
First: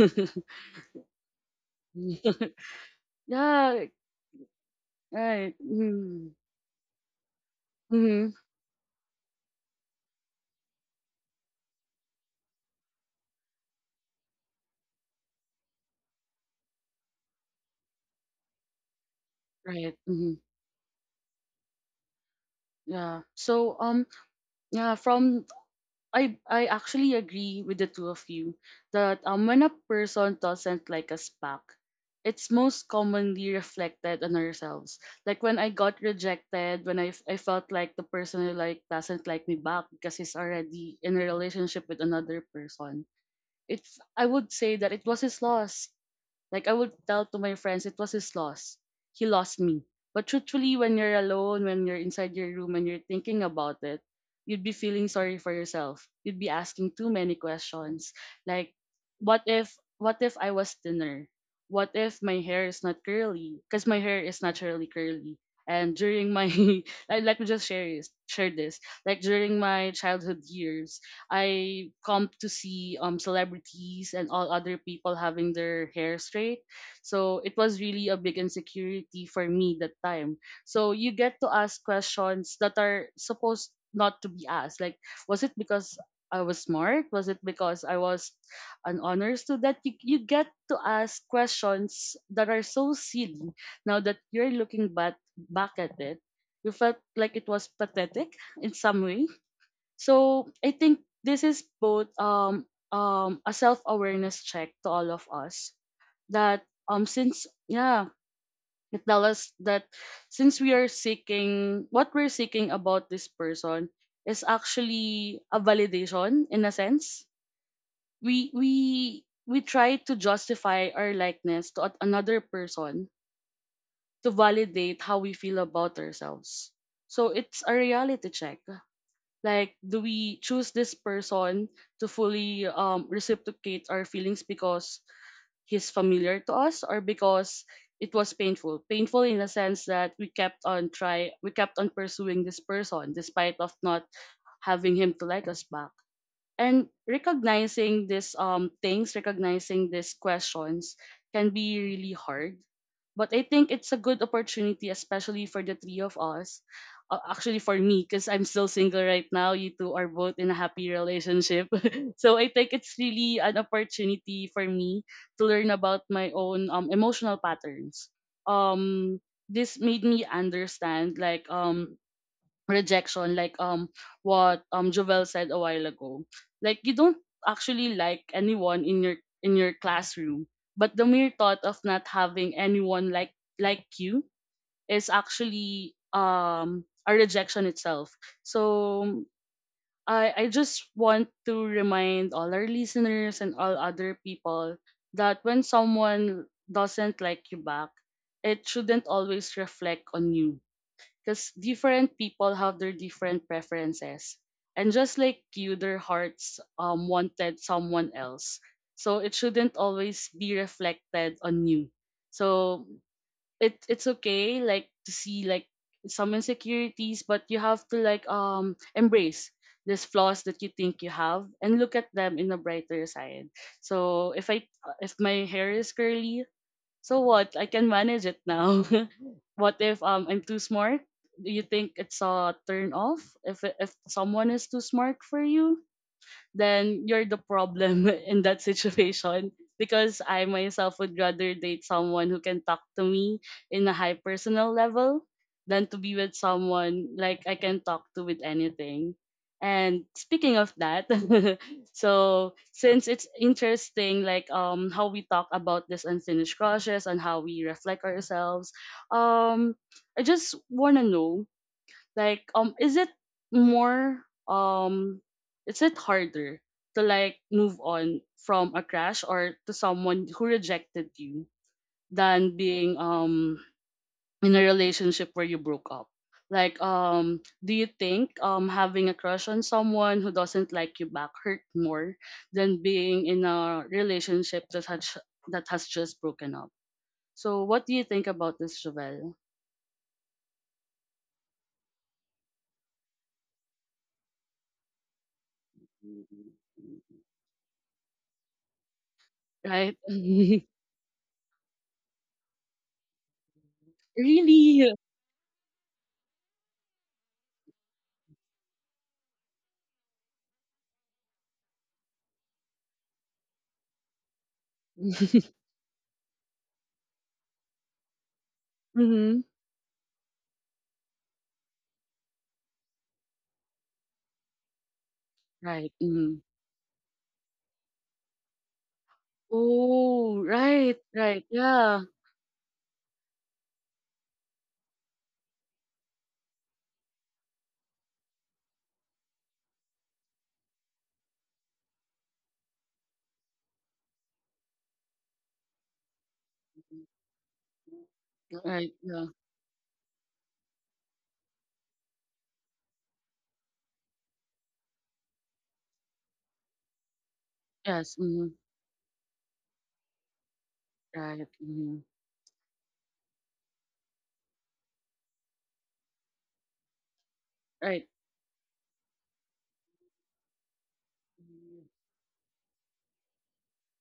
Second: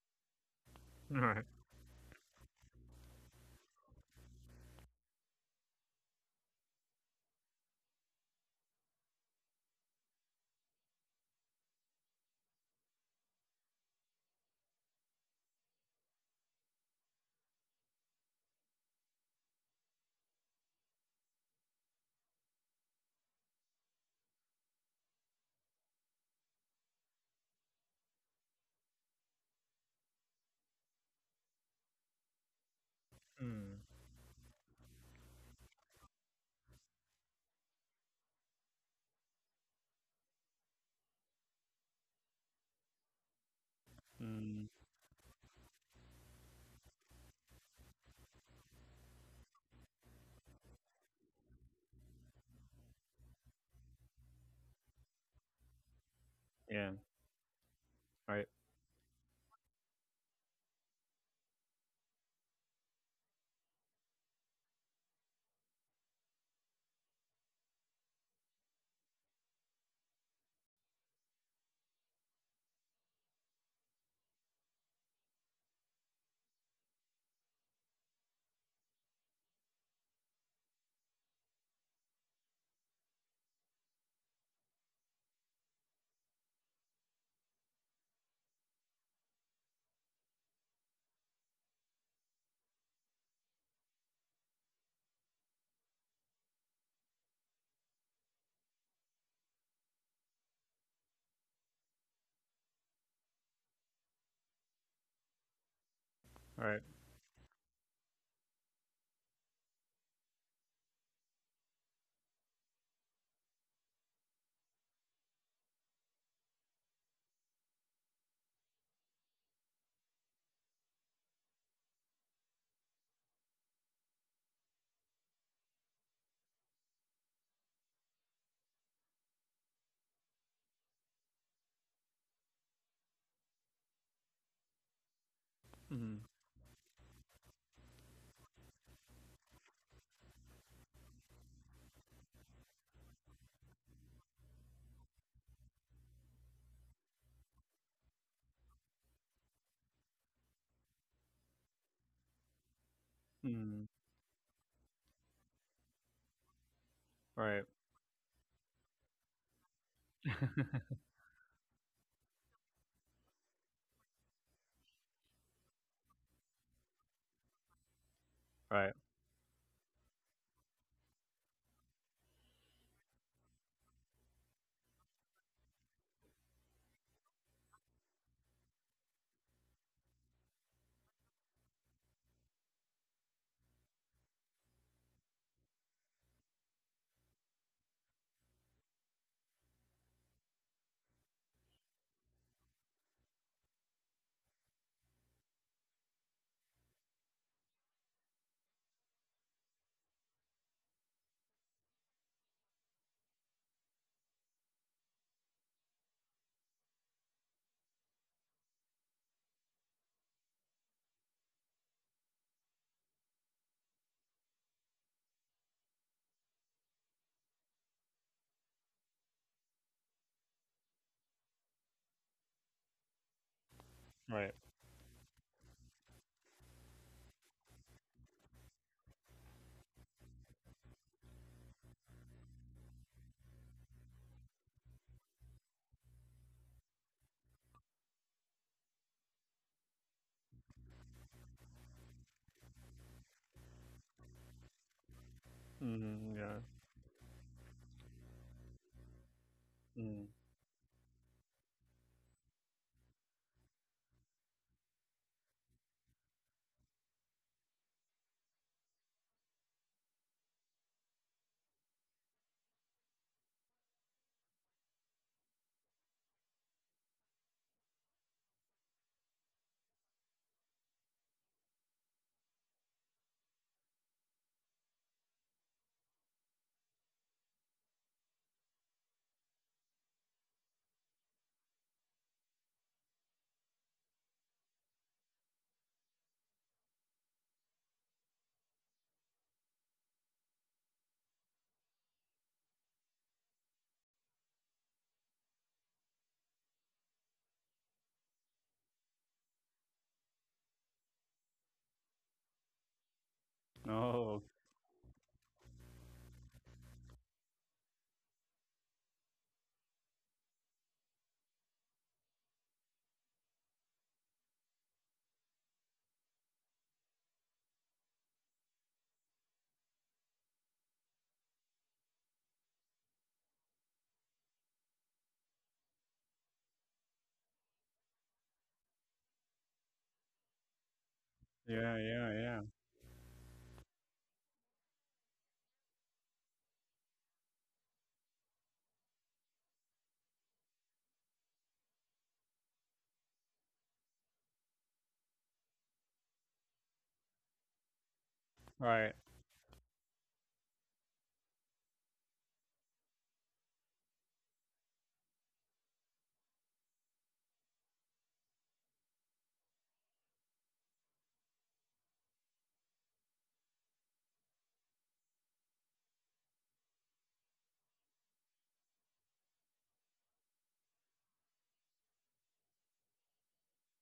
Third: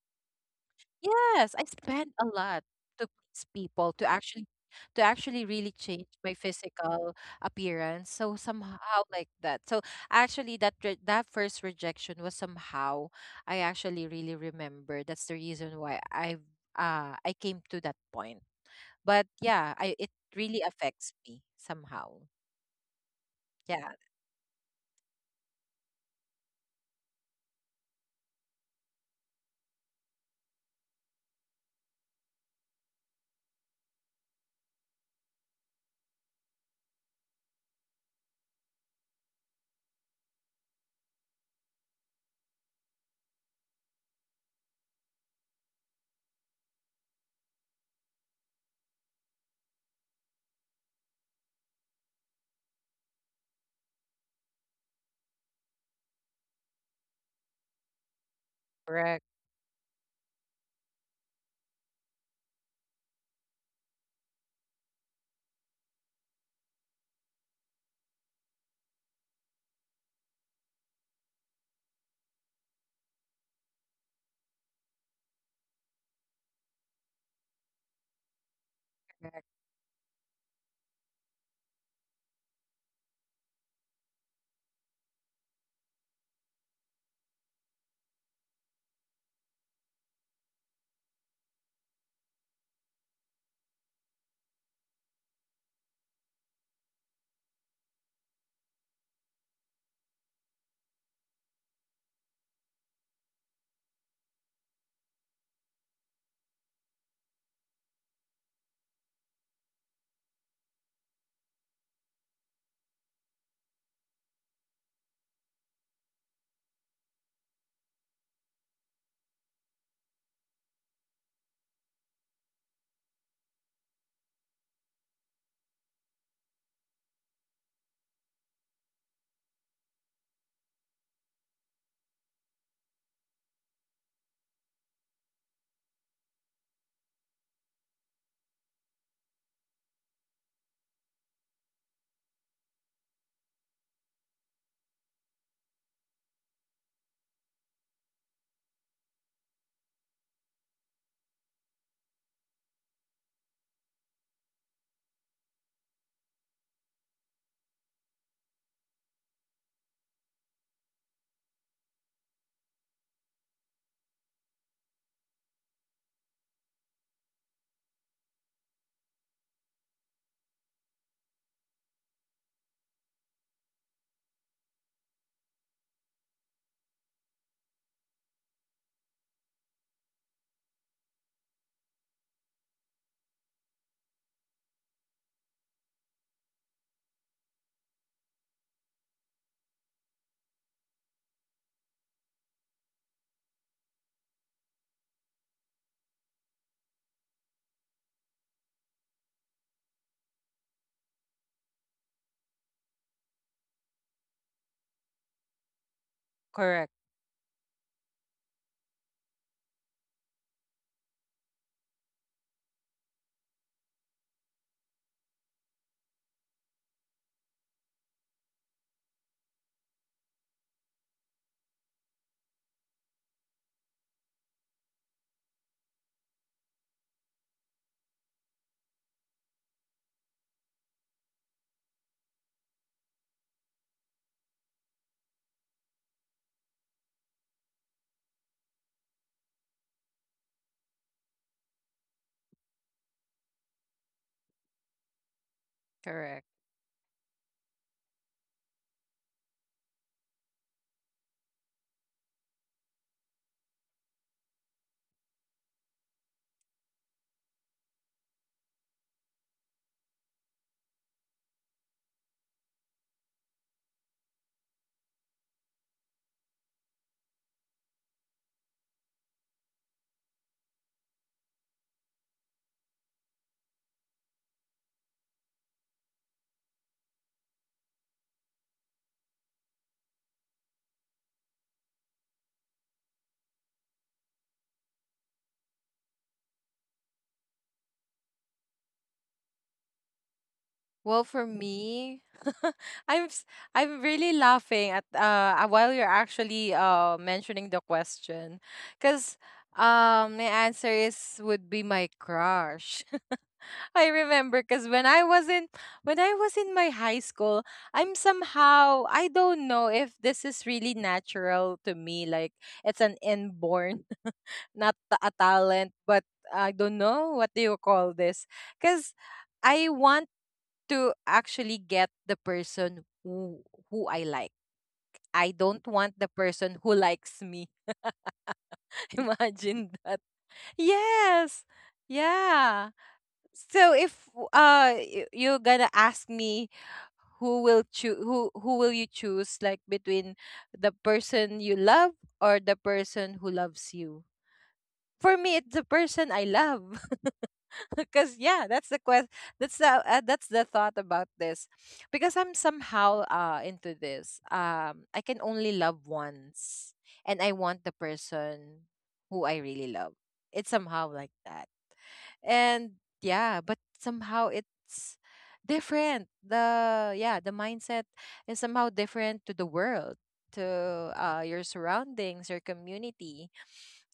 [LAUGHS] Right.
Yes, I spend a
[LAUGHS]
lot to please
Yeah,
people, to actually, to actually
right.
really change
Mm-hmm.
my physical appearance.
Mm-hmm.
So somehow like that. So actually that first rejection was somehow I actually really remember. That's the reason why I came to that point. But yeah, I
Right.
it
Mm-hmm.
really affects me somehow.
Yeah. So
Yeah,
yeah, from I actually agree with the two of you that, when a person doesn't like us back, it's most commonly
Mm,
reflected on ourselves. Like when I got rejected, when I felt like the person I like doesn't like me back because he's already in a relationship with another person. It's I would
mm.
say that it was his loss. Like I would tell to my friends it was his loss. He lost me. But truthfully, when you're alone, when you're inside your room and you're thinking about it, you'd be feeling sorry for yourself. You'd be
Yeah.
asking too many questions.
Right.
Like,
correct,
what if I was thinner? What if my hair is not curly? Because my hair is naturally curly. And during my [LAUGHS] like, let me just share this. Like during my childhood years, I come to see celebrities and all other people having their hair straight. So it was really a big insecurity for
correct,
me that time. So you get to ask questions that are supposed not to be asked. Like, was it because I was smart? Was it because I was an honor student? You get to ask questions that are so silly. Now that you're looking back at it, you felt like it was pathetic in some way. So I think this is both a self awareness check to all of us, that,
Right.
since, yeah, it tell us that since we are seeking, what we're seeking about this person is actually a validation. In a sense, we we we try to justify our likeness to another person to validate how we feel about ourselves. So it's a reality check. Like, do we choose this person to fully, reciprocate our feelings because he's
Mm,
familiar to us, or because it was painful? Painful in the sense that we kept on pursuing this person despite of not having him to like us back. And recognizing these questions can be really hard, but I think
mm.
it's a good opportunity, especially for the three of us, actually
Right.
for me, because I'm still single right now, you two are both in a happy relationship. [LAUGHS] So I think it's really an opportunity for me to learn about my own, emotional patterns.
Right.
um this made me understand like, rejection, like, what Jovel said a while ago. Like, you don't actually like anyone in your classroom, but the mere thought of not having anyone like you is actually a rejection itself. So I just want to remind all our listeners and all other people that when someone doesn't like you back, it shouldn't always reflect on you, because different people have their different preferences, and just like you, their hearts
correct,
wanted someone else, so it shouldn't always be reflected on you. So it's okay, like, to see like some insecurities, but you have to, like, embrace these flaws that you think you have and look at them in a brighter side. So
Right.
if my hair is curly, so what? I can manage it now. [LAUGHS] What if, I'm too smart? Do you think it's a turn off if if someone is too smart for you? Then you're the problem [LAUGHS] in that situation, because I myself would rather date someone who can talk to me in a high personal level than to be with
Mm,
correct.
yeah.
someone like I can talk to with anything. And
Mm.
speaking of that, [LAUGHS] so since it's interesting like how we talk about this unfinished crushes and how we reflect ourselves, um I just wanna know like more um is it harder to like move on from a crush or to someone who rejected you than being in a relationship where you broke up. Like do you think having a crush on someone who doesn't like you back hurt more than being in a relationship that has just broken up? So what do you think about this Javel?
Well, for me, [LAUGHS] I'm s- I'm really laughing at while you're actually mentioning the question, because
Right.
my
[LAUGHS]
answer is would be my crush. [LAUGHS] I
Oh.
remember because
Really?
when I was in my high school, I'm somehow, I don't know if this is really natural to me, like it's an inborn [LAUGHS] not a
[LAUGHS]
talent, but I don't know what do you call this because
Mhm.
I want to actually get the person who I like. I don't
Right,
want the
mhm.
person who likes me. [LAUGHS] Imagine that.
Oh, right, right,
Yes.
Yeah.
yeah.
Yeah. Yeah.
Yeah. So if you're gonna ask me who will you choose like between the person you love or the person who loves you? For me it's the person I love. [LAUGHS] because yeah that's
Right,
the
Right.
yeah.
quest that's the thought about this because I'm somehow into this. I can only love once and I want the
Yes, mhm.
person who I really love. It's somehow like
Right,
that.
mhm.
And yeah, but somehow it's different, the
Right.
mindset is somehow different to the world, to your surroundings, your community.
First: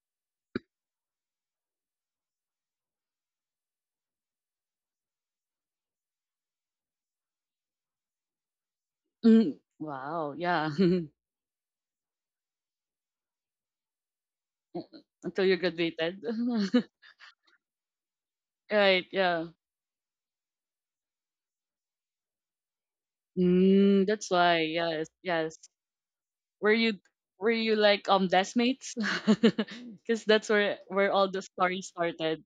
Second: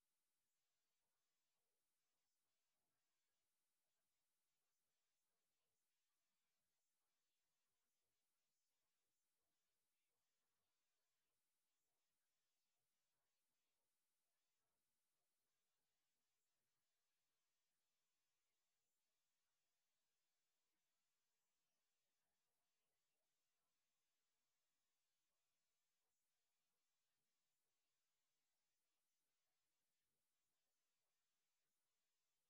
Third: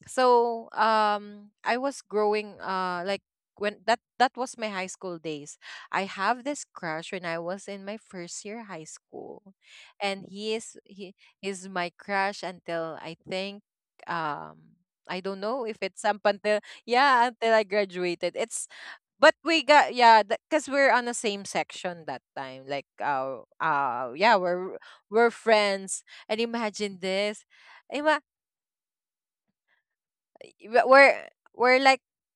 So I was growing like, when that was my high school days, I have this crush when I was in my first year high school.
Mm.
And
Wow, yeah. [LAUGHS]
he is my crush until I think, um I don't
Until you
know if it's up
graduated.
until,
[LAUGHS]
yeah, until I graduated. It's
Right,
But
yeah.
we got, yeah, because we're on the same section that time. Like
Mm,
yeah,
that's why,
we're
yes,
we're
yes.
friends. And
Were
imagine
you
this.
were you like
Ima
deskmates? [LAUGHS] Because that's
we-
where
we're
all the story
we're like
started.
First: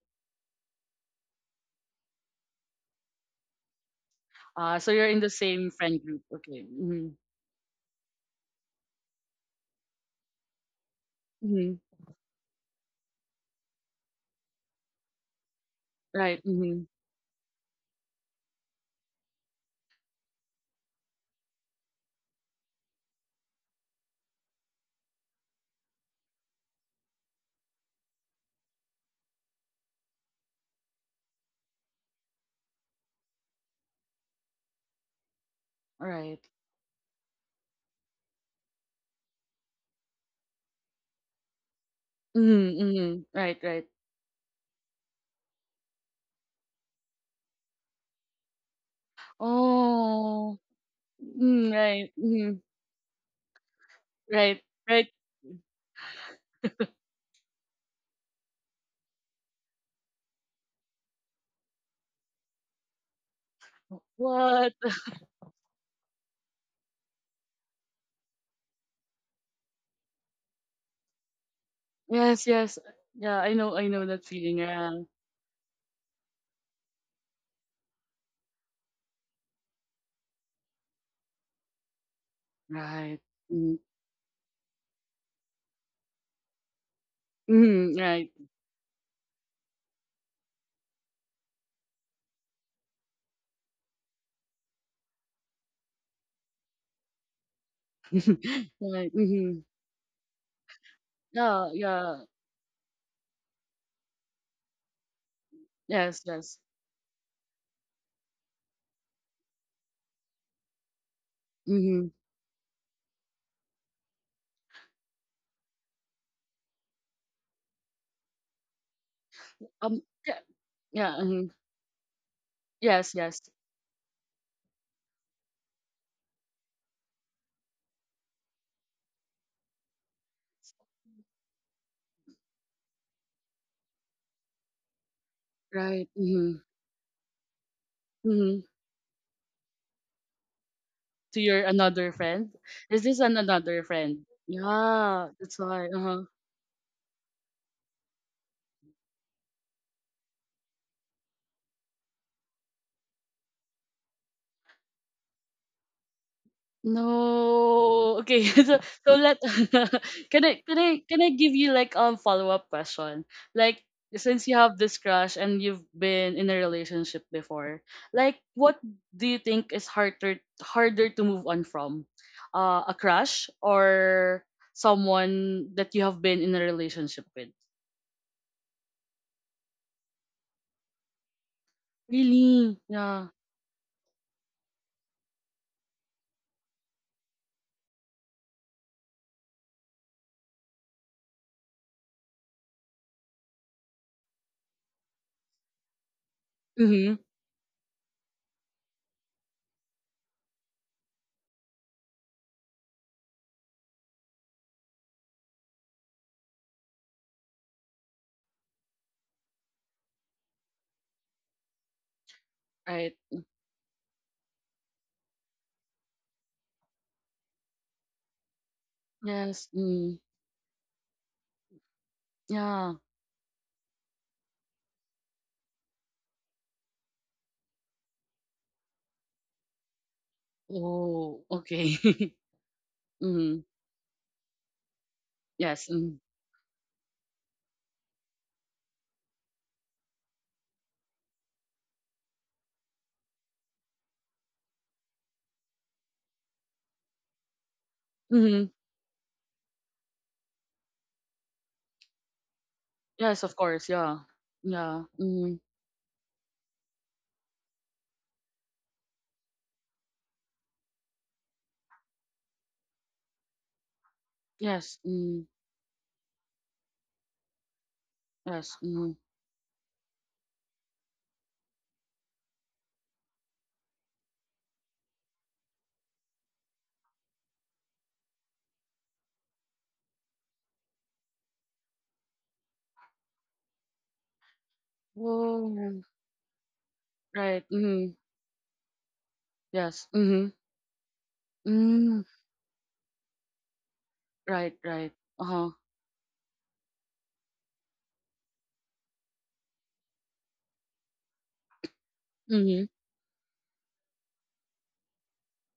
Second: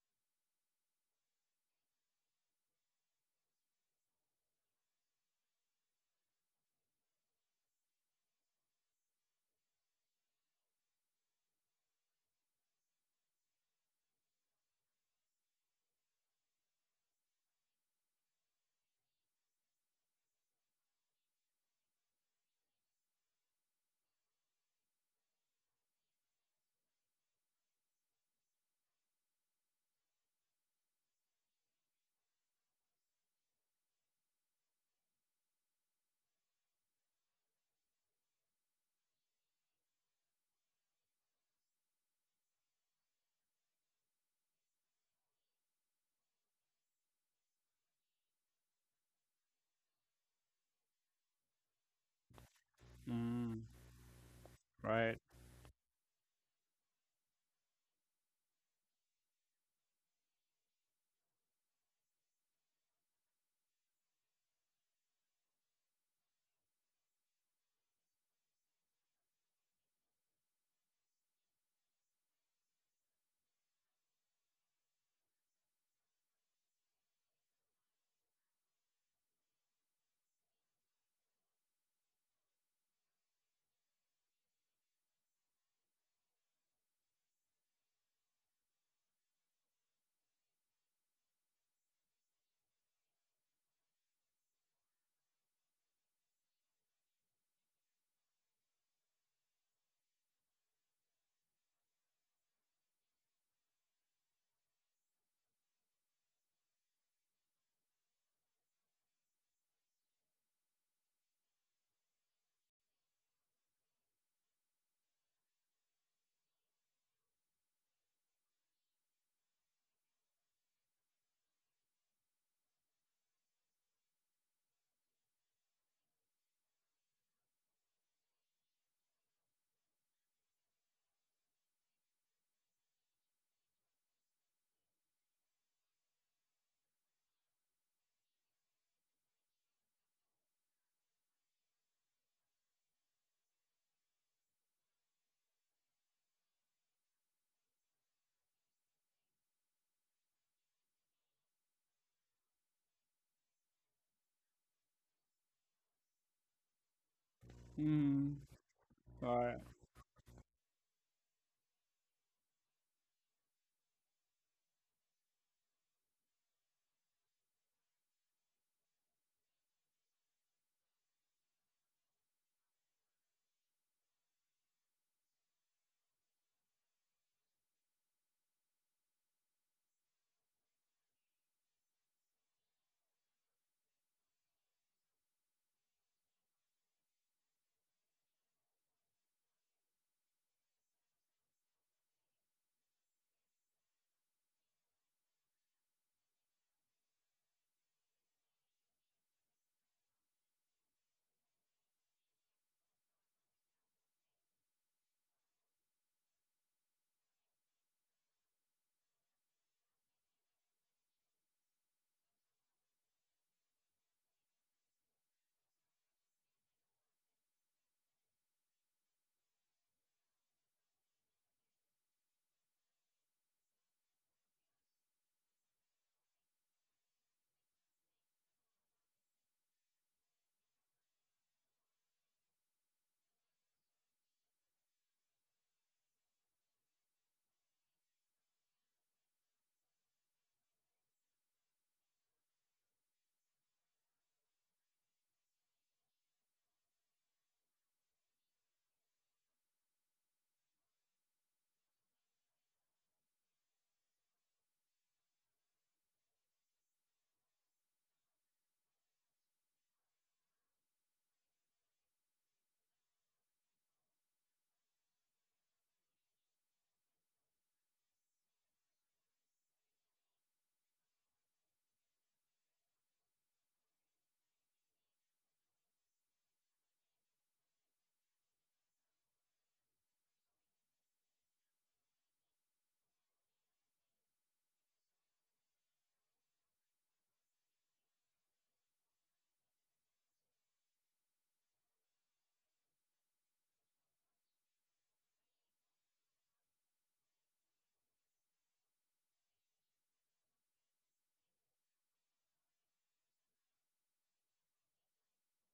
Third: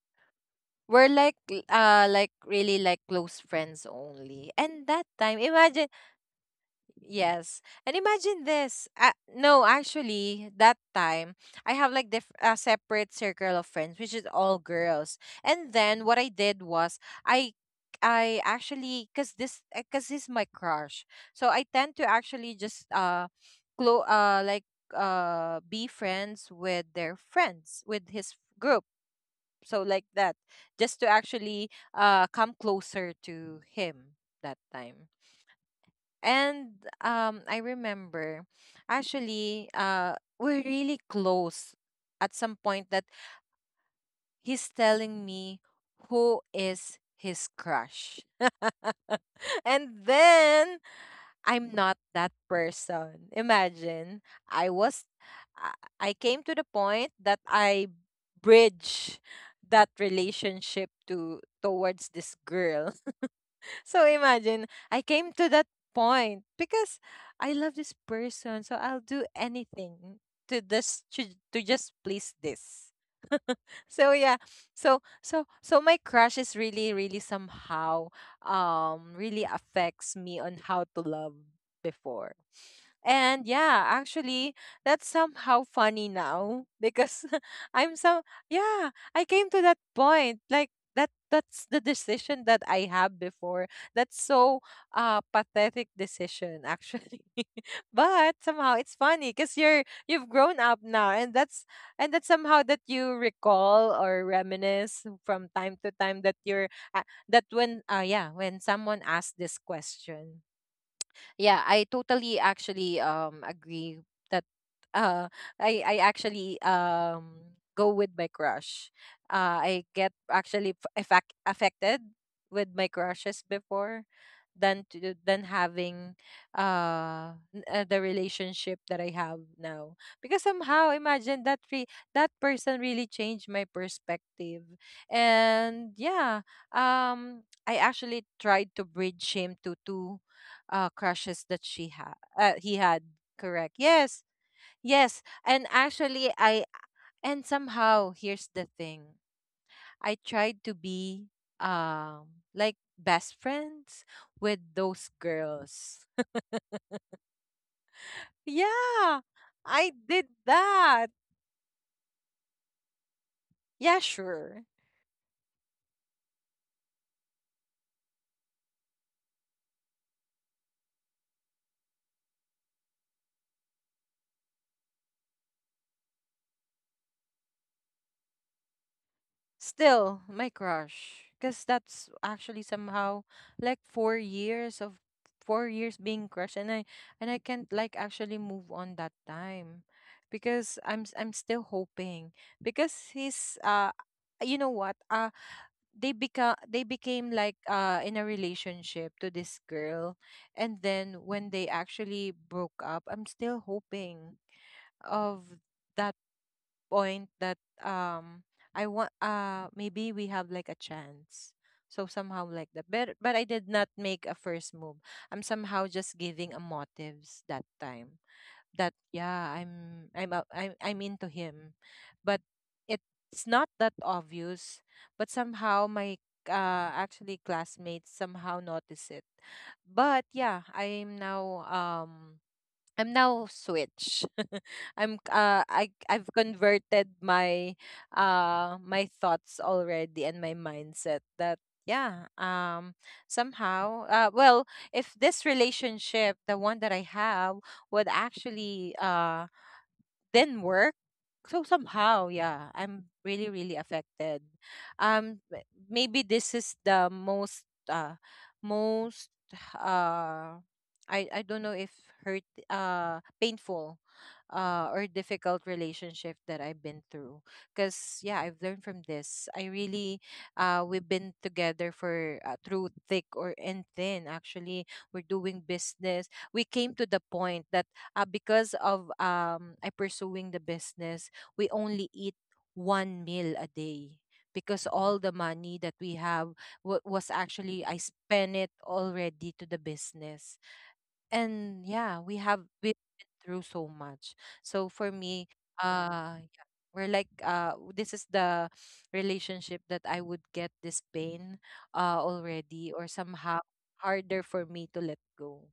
we're like like really like close friends only.
Uh,
And
so
that
you're in the
time,
same
imagine.
friend group. Okay. Mm-hmm.
Yes. And imagine this. No, actually, that time,
Mm-hmm.
I have like a separate circle of friends, which is all girls. And then what I
Right.
did
Mm-hmm.
was I I actually, cuz he's my crush. So I tend to actually just like be friends with their friends, with his group. So like that, just to actually come closer to him that time.
Right.
And I remember actually, we're really close at some point
Mhm,
that
mhm. Right, right.
he's telling me who is his crush. [LAUGHS] And
Oh.
then I'm
Mm,
not
right.
that
Mhm.
person.
Mm.
Imagine. I
Right,
was,
right.
Right.
I I came to the point that I bridge that relationship to towards this girl. So imagine,
What?
I came to that point because I love this person, so I'll do anything to this to, to just please
Yes, yes.
this.
Yeah, I know
So
that
yeah,
feeling. Yeah.
so my crush is really really somehow really affects me on how to love before.
Right.
And
Mm.
yeah, actually, that's somehow funny now because [LAUGHS]
Mhm,
I'm so,
right.
yeah, I came to that point like that's the decision that I have before. That's so pathetic decision actually. [LAUGHS] But
[LAUGHS]
somehow it's
Right.
funny cuz
Mhm.
you've grown up now,
Yeah,
and
yeah.
that's somehow that you recall or reminisce from time to time
Yes,
that you're
yes.
uh, that when yeah, when someone asks this question, yeah, I
Mhm.
totally actually agree that uh I actually go with my crush. I get
Yeah.
actually
Yeah, mhm.
affected with my
Yes,
crushes
yes.
before, than to, than having the relationship that I have now. Because somehow imagine that that person really changed my perspective. And
Right.
yeah,
Mm-hmm.
I actually
Mm-hmm.
tried to bridge him to two
To
crushes
your
that she
another
had
friend.
he
Is
had,
this an another
correct.
friend?
Yes. Yes.
Yeah. That's
And
why. Uh huh.
actually I, and somehow here's the thing. I tried to be like best friends with those girls.
No.
Mm.
Okay. [LAUGHS] So,
Yeah,
let
Right.
I did
[LAUGHS] can I
that.
can I give you like follow up question? Like
Yeah,
since you
sure.
have this crush and you've been in a relationship before, like what do you think is harder to move on from? A crush or someone that you have been in a relationship with?
Still my crush because that's actually
Really?
somehow
Yeah.
like 4 years of, 4 years being crushed, and I can't like actually move on that time because I'm still hoping because he's you know what? They become they
Mm-hmm.
became like in a relationship to this girl, and then when they actually broke up I'm still hoping of that point that um I want, maybe we have like a chance, so somehow like that.
Right.
But I did not make a first move. I'm somehow just giving a motives that time, that yeah,
Yes. Mm.
I'm into him, but
Yeah.
it's not that obvious. But somehow my uh, actually classmates somehow notice it. But yeah, I'm
Oh,
now
okay. [LAUGHS]
I'm now
Mm.
switch. [LAUGHS] I'm
Yes.
I've converted my my thoughts already and my mindset that, yeah, somehow well, if this relationship, the one that I have, would
Mm.
actually then work. So somehow, yeah, I'm really,
Yes, of
really
course. Yeah.
affected.
Yeah. Mm.
Maybe this is the most, most, uh, I don't know if hurt, painful,
Yes.
or
Mm.
difficult relationship that I've been through. Cause yeah, I've
Yes.
learned from
Mm.
this. We've been together for, through thick or and thin. Actually, we're doing business. We came to the point that because of I pursuing the business, we only eat one meal a day because all the
Whoa.
money that we have wa was
Right.
actually I
Mm.
spent it already to the
Yes. Mm-hmm.
business. And
Mm.
yeah, we've been through so much.
Right.
So
Right.
for me,
Uh
yeah, we're like this is the relationship that I would get this pain
huh.
already, or somehow harder for me to let go.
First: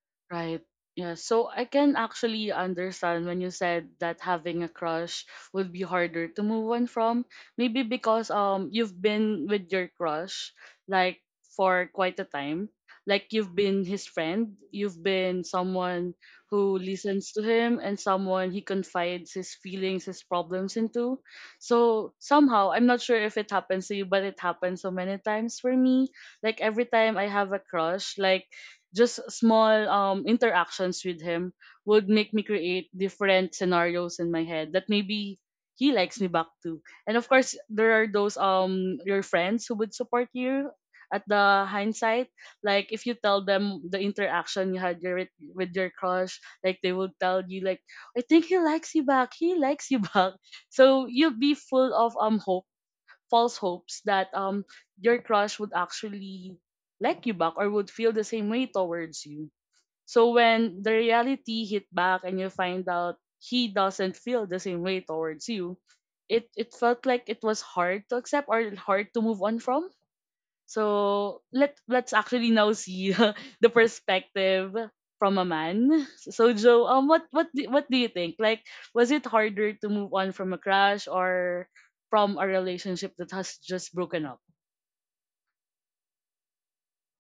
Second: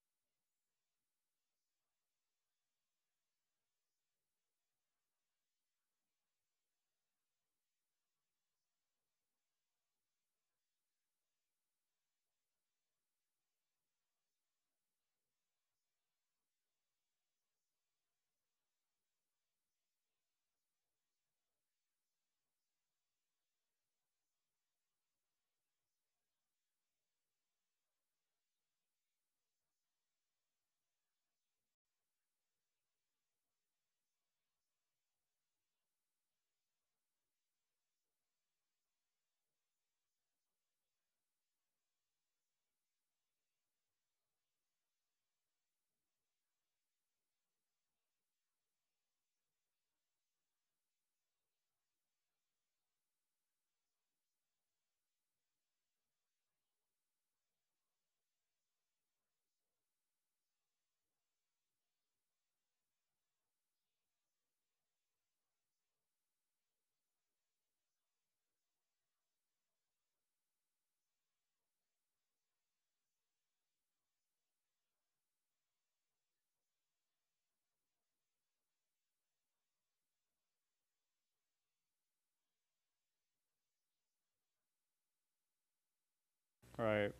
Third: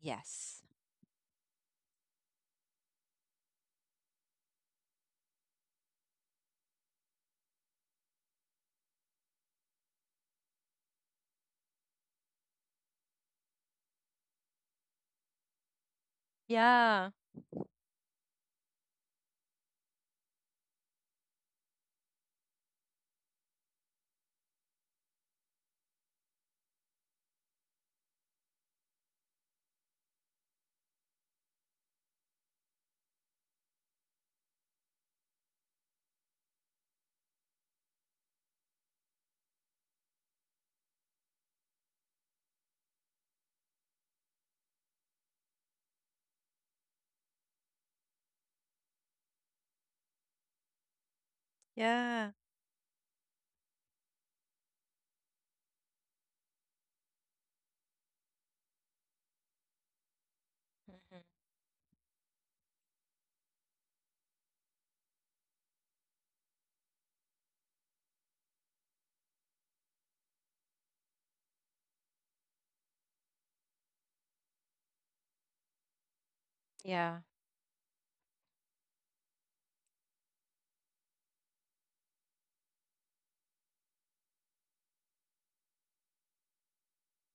Yes.
Right. Yeah. So I can actually understand when you said that having a crush would be harder to move on from. Maybe because you've been with your crush like for quite a time. Like you've been his friend, you've been someone who
Yeah.
listens to him and someone he confides his feelings, his problems into. So somehow, I'm not sure if it happens to you, but it happens so many times for me. Like every time I have a crush, like just small interactions with him would make me create different scenarios in my head that maybe he likes me back too. And of course, there are those your friends who would support you at the hindsight. Like if you tell them the interaction with your crush, like they would tell you like, I think he likes you back. He likes you [LAUGHS] back. So you'll be full of
Yeah.
hope, false hopes that your crush would actually like you back or would feel the same way towards you. So when the
Mhm.
reality hit back and you find out he doesn't feel the same way towards you, it felt like it was hard to accept or hard to move on from. So let's actually now see [LAUGHS] the perspective from a man. So Joe,
Yeah.
what do you think? Like, was it harder to move on from a crush or from a relationship that has just broken up?
Right.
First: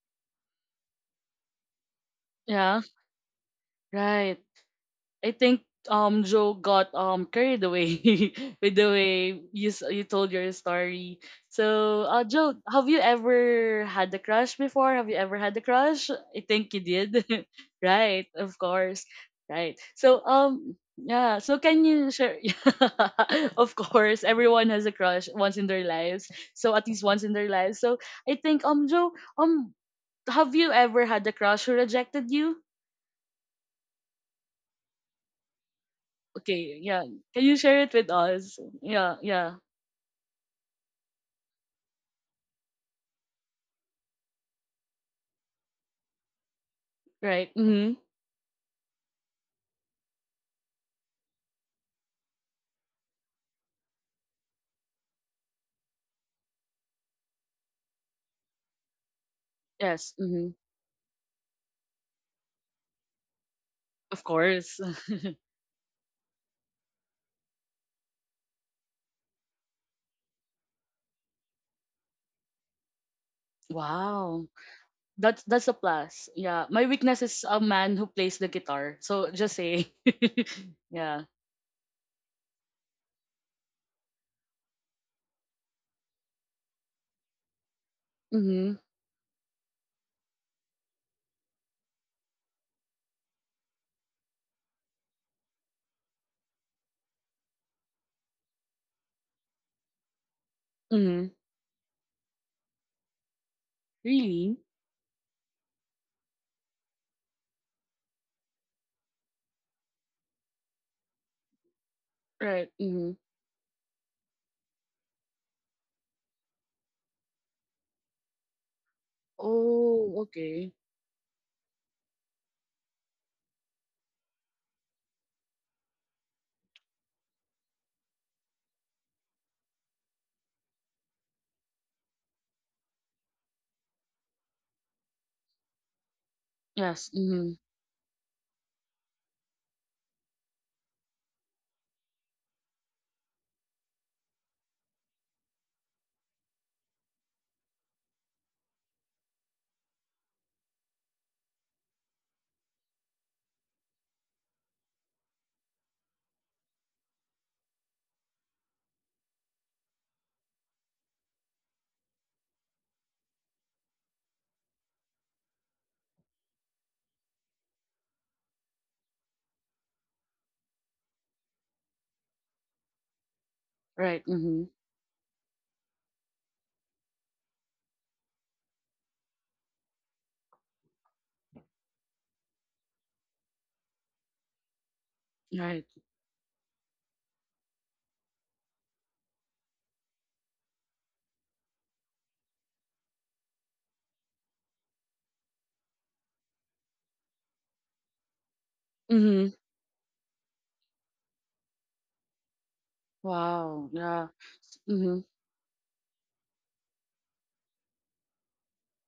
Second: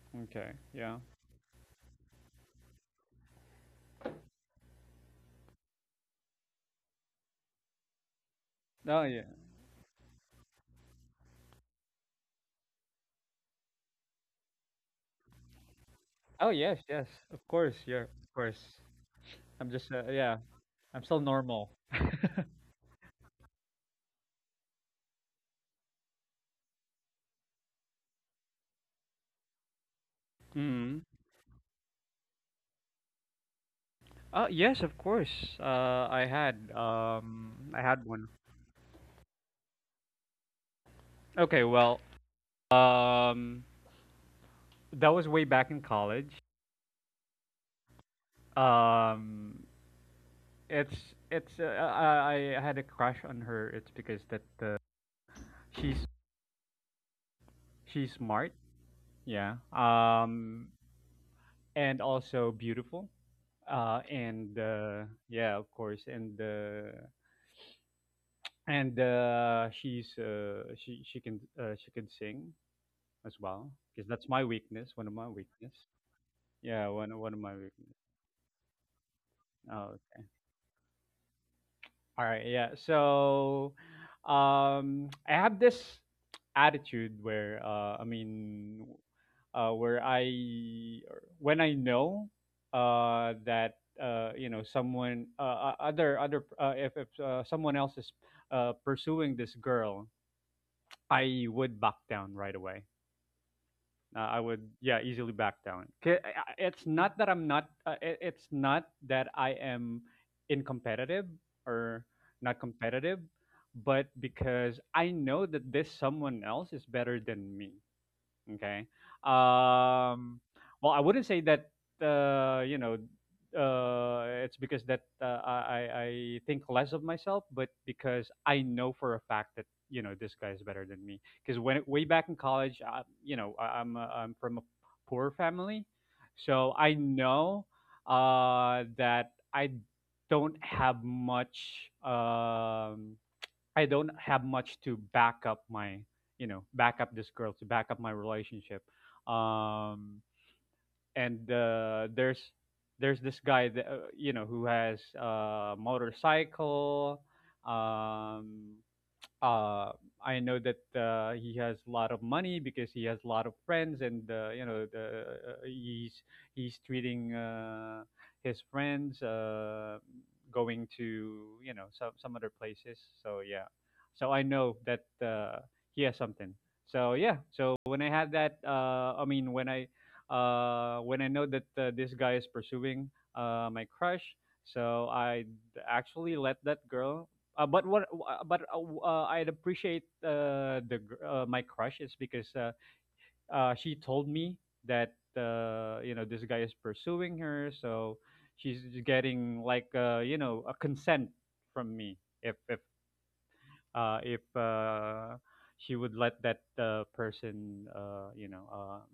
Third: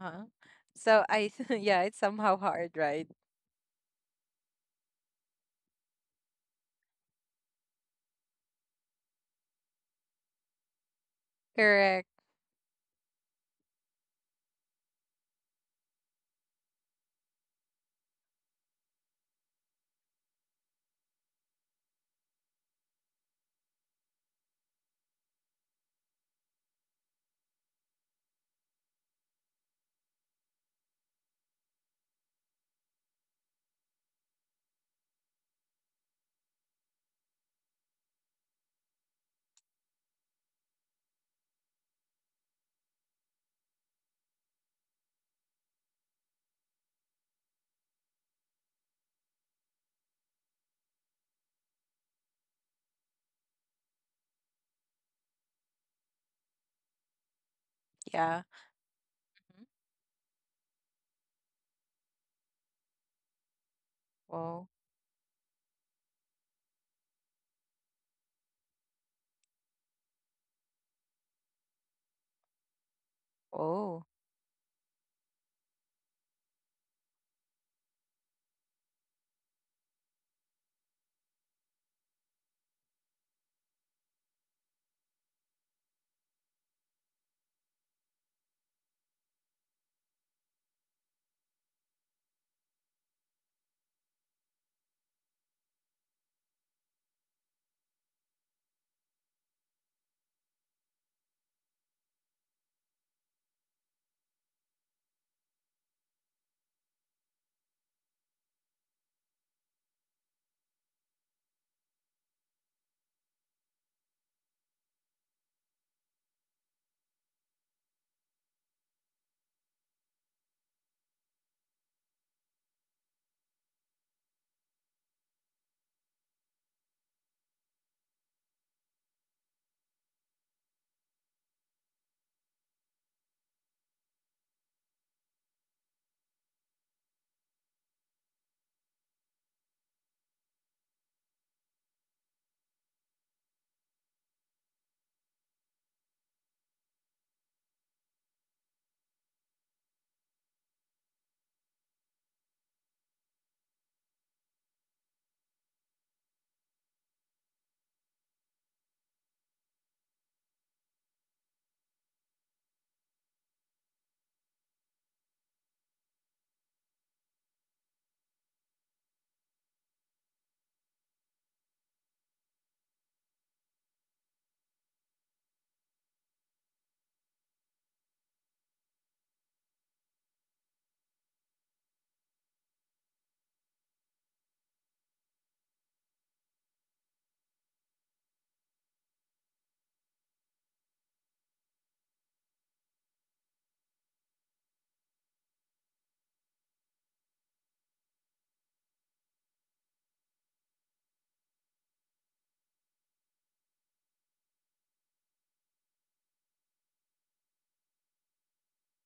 Uh-huh.
Okay. Yeah.
So I, [LAUGHS] yeah, it's somehow hard,
Yeah,
right?
right. I think Joe got carried away [LAUGHS] with the
Oh
way
yeah.
you told your story. So,
Correct.
Joe, have you ever had a crush before? Have you ever had a crush? I
Oh
think
yes.
you
Yes.
did,
Of course.
[LAUGHS]
Yeah.
right?
Of
Of
course.
course,
I'm
right.
just.
So,
Yeah. I'm still
yeah. So,
normal.
can you share? [LAUGHS] Of course, everyone has a crush once in their lives. So, at least once in their lives. So, I think Joe, have you
Mm.
ever had a crush who rejected you?
Yes, of course. Uh, I had,
Okay, yeah. Can you
I
share it
had
with
one.
us? Yeah, yeah.
Okay, well, um, that was way back in college.
Right. Mm-hmm.
Um, it's it's I had a crush on her. It's because that she's she's
Yeah.
smart, yeah.
Mhm.
Yes. Mm-hmm.
And also beautiful.
Of
And
Oh.
course.
yeah, of course, and she can, she can sing as
[LAUGHS]
well.
Whoa.
Because that's my
Wow.
weakness, one of my
That's a
weakness,
plus. Yeah. My
yeah,
weakness
one
is
of my
a man
weakness.
who plays the guitar. So just say.
Oh, okay.
[LAUGHS] Yeah.
All right, yeah, so, I have this attitude where,
Mm-hmm.
where I, when I know that you know someone, other, if someone else is pursuing this girl,
Mm-hmm.
I would back down right away. I
Really?
would, yeah, easily back down. 'Kay, it's not that I'm not. It- it's not that I am incompetitive, or not
Right. Mm-hmm.
competitive, but because I know that this someone else is better than me. Okay.
Oh,
Um,
okay.
well, I wouldn't say that, uh, you know it's because that, I think less of myself, but because I know for a fact that, you know, this guy is better than me. Because when way back in college, I, you know, I'm, I'm from a poor family, so I
Yes. Mm-hmm.
know that I don't have much. I don't have much to back up my, you know, back up this girl, to back up my relationship. Um, and there's this guy that, you know, who has a motorcycle, um, uh, I know that he has a lot of money because he has a lot of friends, and, you know, the, he's treating his friends, going to, you know, some other places. So yeah,
Right.
so I
Mm-hmm.
know that he has something. So yeah, so when I had that, when I know that this guy is pursuing my crush, so I
Right.
actually let that girl. But what? But I'd appreciate, my crush, is because, she told me that, you know, this guy is pursuing her, so she's
Mm-hmm.
getting like, you know, a consent from me, if
Wow. Yeah.
if,
Mm-hmm.
she would let that person, you know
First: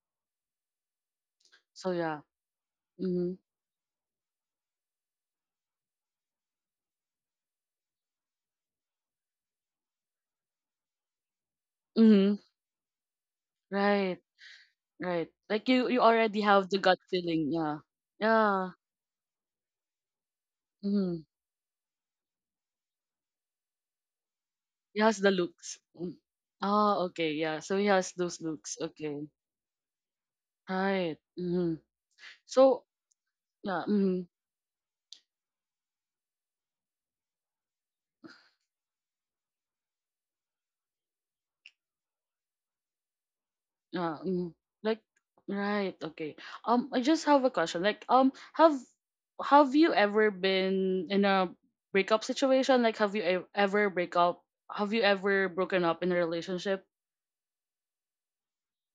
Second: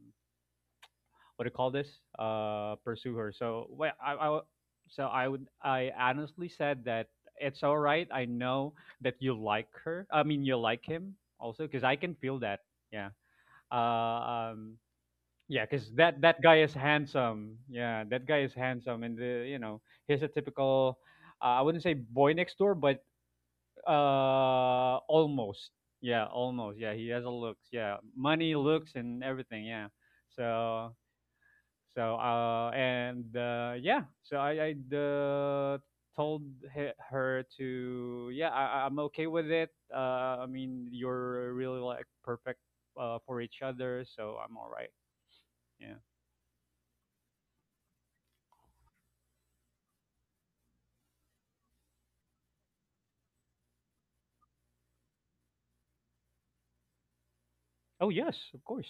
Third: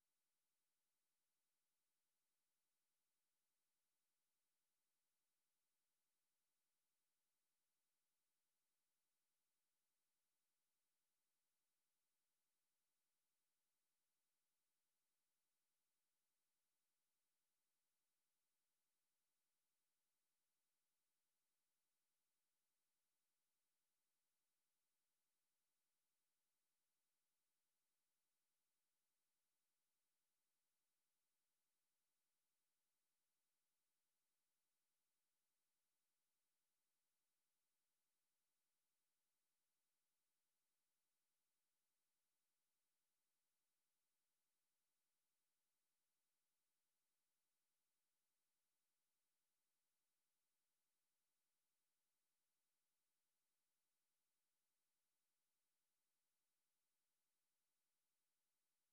what do you call
So
this
yeah.
pursue her.
Mm-hmm.
So well, I w- so I would, I honestly said that it's all right, I know that you like her, I mean you like him, also because I can
Mm-hmm.
feel that, yeah.
Right.
uh, um
Right. Like
yeah,
you
because
you
that
already
that guy
have the
is
gut feeling,
handsome,
yeah.
yeah, that guy is
Yeah.
handsome, and, the, you know, he's a typical,
Mm.
I wouldn't say boy next door, but
He has the
almost.
looks. Mm.
Yeah, almost, yeah,
Oh,
he has
okay,
a
yeah.
looks,
So he
yeah,
has those
money,
looks.
looks,
Okay.
and everything, yeah. so
Right. Mm.
so uh,
So
and uh,
yeah,
yeah,
mm,
so I told her to, yeah, I am okay with it. I mean, you're really like perfect for each other,
yeah,
so
mm.
I'm all right.
Like right,
Yeah.
okay. I just have a question. Like have you ever been in a breakup situation? Like have you ever broken up in a relationship?
Oh yes, of course.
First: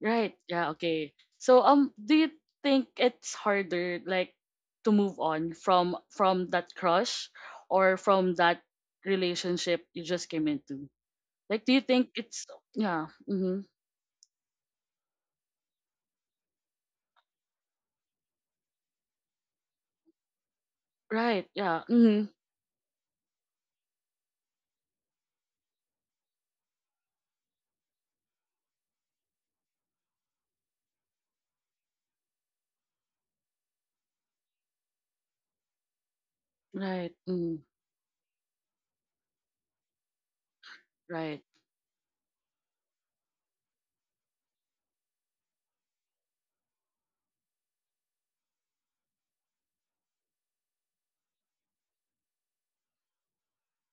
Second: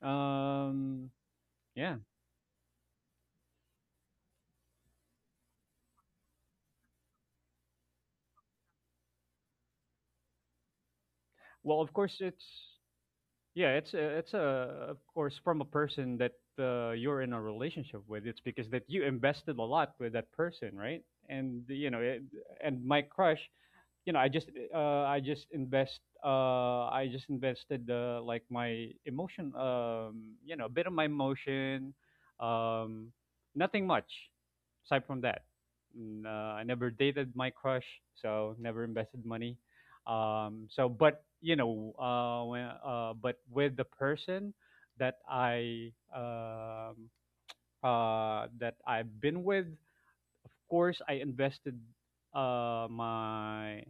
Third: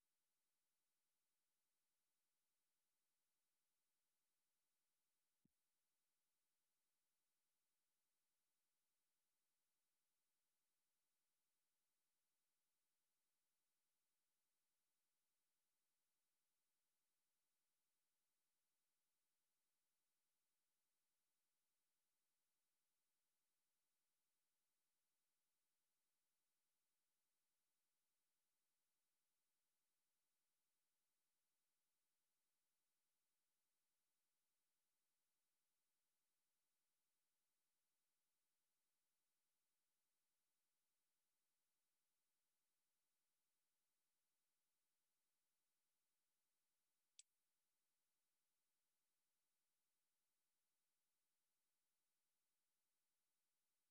Right. Yeah.
Um.
Okay. So,
Yeah.
do you think it's harder, like, to move on from that crush or from that relationship you just came into? Like, do
Well,
you
of
think
course it's,
it's yeah? Mm-hmm.
yeah, it's a of course from a person that you're in a relationship with. It's because that you invested a lot with that person, right?
Right.
And
Yeah.
you know
Mm-hmm.
it, and my crush, you know, I just, I just invest I just invested, like, my emotion, you know, a bit of my emotion, um, nothing much aside from that. Mm, I never
Right.
dated my
Mm-hmm.
crush, so never invested money, so, but,
Right.
you know, but with the person that I, that I've been with, of course I invested, my,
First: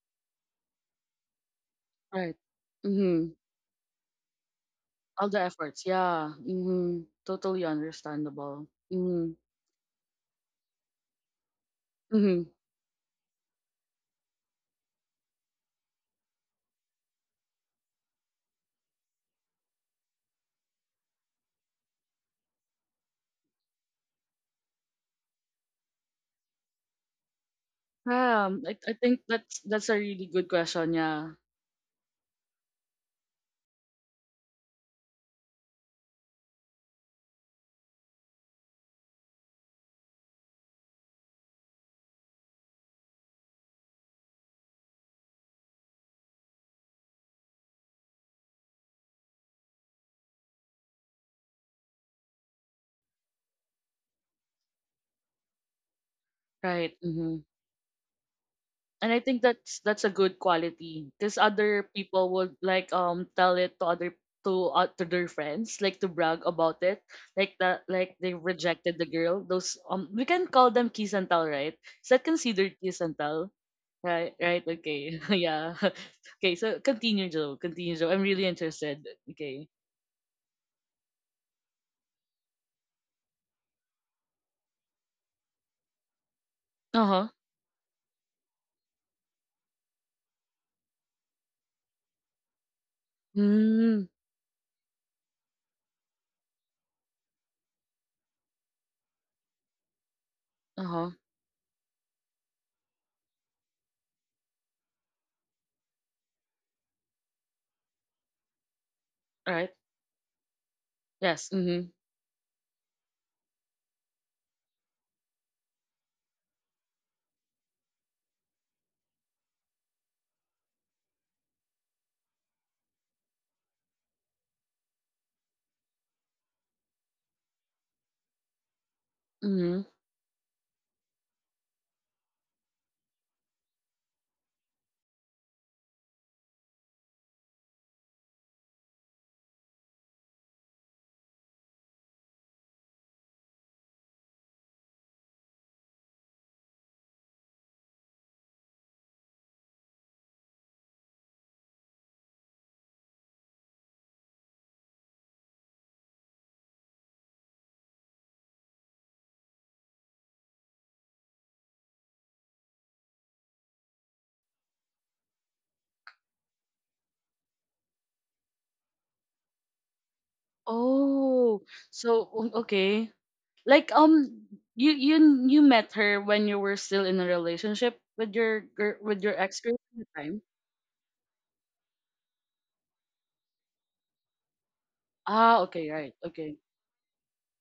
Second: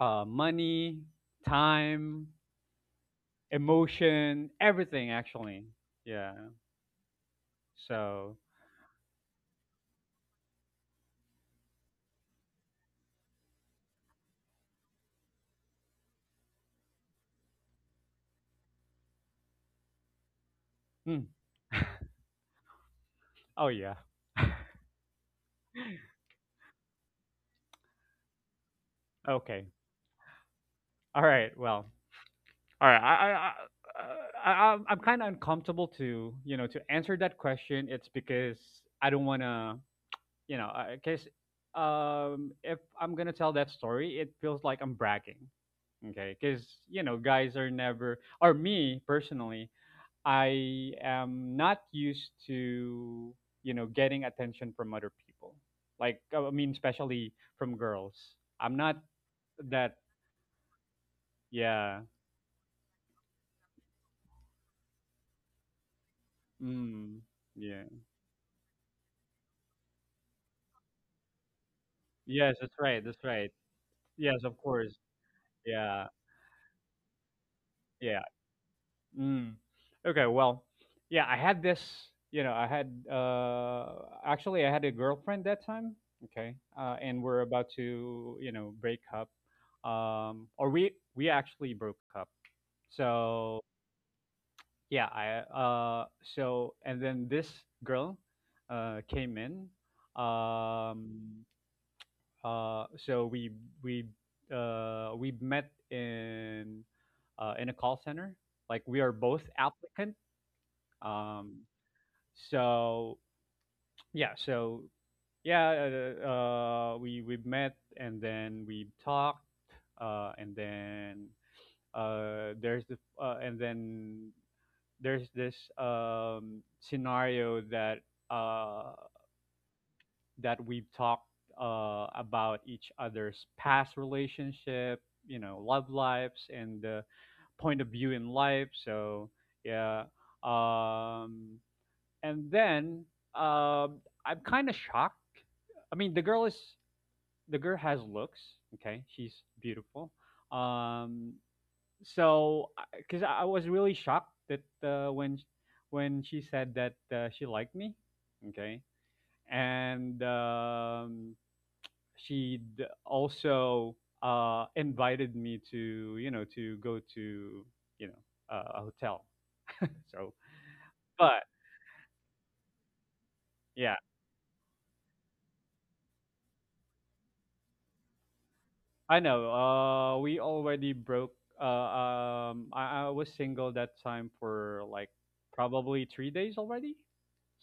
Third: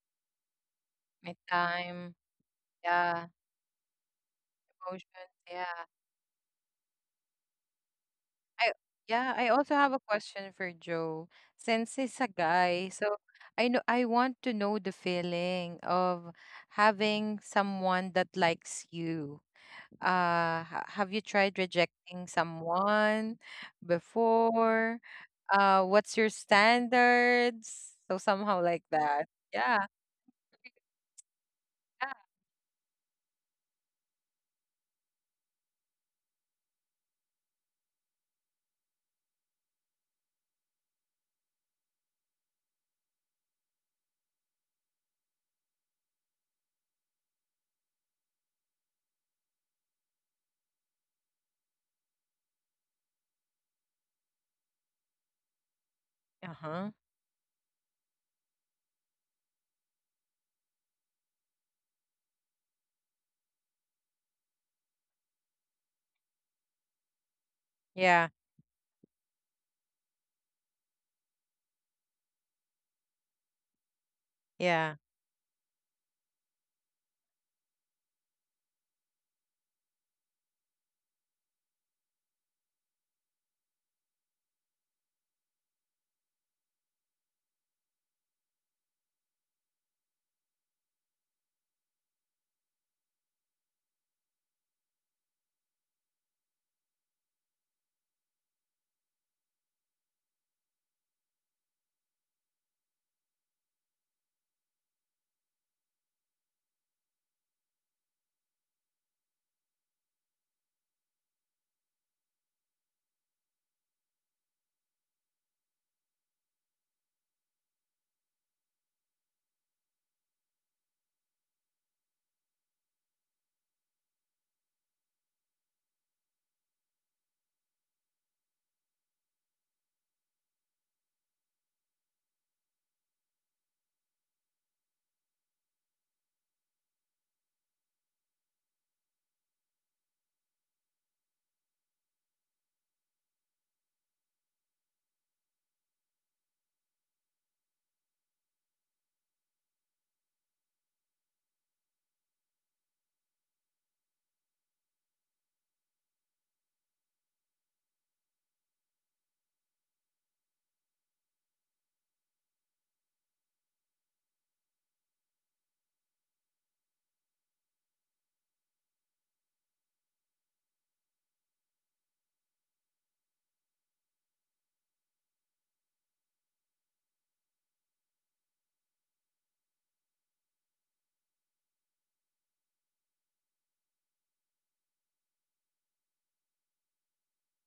money,
My time.
time,
Right.
Yeah.
Mm-hmm.
emotion, everything
All
Emotions.
the
actually.
Yeah.
efforts.
Yeah.
Yeah. Mm-hmm. Totally
So,
understandable.
I,
Mm-hmm.
yeah, I also have a question for Joe. Since he's a
Mm-hmm.
guy, so I know I want to know the feeling of having someone that likes you. Have you
mm,
tried rejecting someone
oh yeah.
before? What's your standards? So
Yeah.
somehow like
I think
that.
Okay.
Yeah.
that's a really good question.
All
Yeah.
right. Well,
Yeah.
all right. I'm- kind of uncomfortable to, you know, to answer that question. It's because I don't want to, you know, because, if I'm gonna tell that story, it feels like I'm bragging. Okay, because, you know, guys are never, or me personally, I am not used to, you know, getting attention from other people. Like, oh, I mean,
Uh-huh.
Right.
especially
Mm-hmm.
from girls. I'm not
And I think
that,
that's a good quality, because other
yeah.
people would like tell it to other, to their friends, like to brag about it,
Mm,
like that,
yeah.
like
Yeah.
they rejected the girl. Those we can call them kiss and tell, right? Is that
Yes,
considered
that's
kiss
right.
and
That's
tell?
right.
Right,
Yes, of
right,
Yeah.
course.
okay. [LAUGHS] Yeah.
Yeah.
[LAUGHS] Okay, so continue Joe, continue Joe, I'm
Yeah.
really interested.
Mm.
Okay.
Okay, well, yeah, I had this, you know, I had, actually, I had a girlfriend that time. Okay.
Uh
And
huh.
we're about to, you know, break up. We actually broke up. So
Mm,
yeah I so and then this girl came in.
uh huh.
um we we we met in a call center, like we are both
All right.
applicant. um
Yes.
so yeah so yeah we met, and then we talked, and then uh there's the uh, and then there's this scenario that uh,
Mm-hmm.
that we've talked, about each other's past relationship, you know, love lives, and the point of view in life. So yeah, um, and then um I'm kind of shocked. I mean, the girl has looks. Okay, she's beautiful. Um, so because I was really shocked that when she said that she liked me. Okay. And she also invited me to, to go to, you know a hotel. So but
Oh, so okay. Like
yeah,
you you you met her when you were still in a relationship with your girl,
I
with your
know
ex girl at the
we
time.
already broke. I was single that time for like
Ah, okay,
probably
right,
3 days
okay.
already,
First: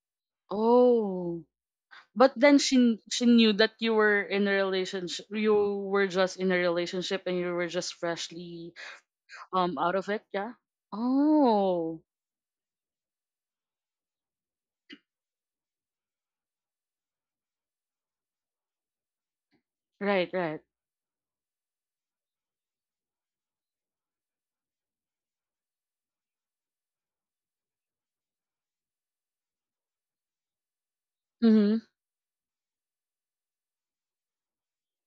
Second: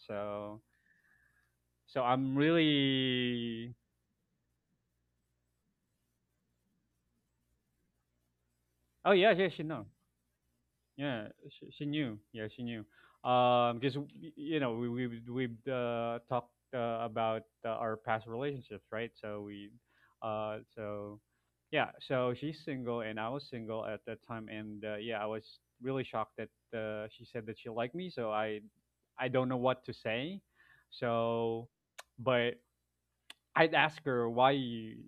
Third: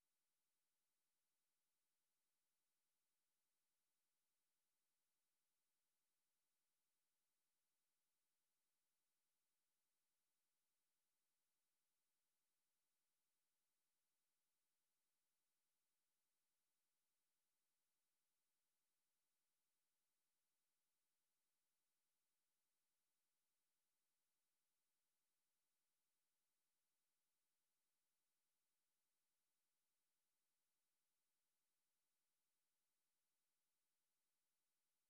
so
Oh,
so
but
I'm
then she knew that
really.
you were in a relationship. You were just in a relationship, and you were just freshly
Oh yeah, yeah, she know.
out of it. Yeah.
Yeah, she
Oh,
knew. Yeah, she knew. Because y- you know we talked, about our past relationships, right? So we,
right, right.
so Yeah, so she's single and I was single at that time, and yeah, I was really shocked that she said that she liked me. So I don't know what to say. So,
Mm-hmm.
but I'd ask her,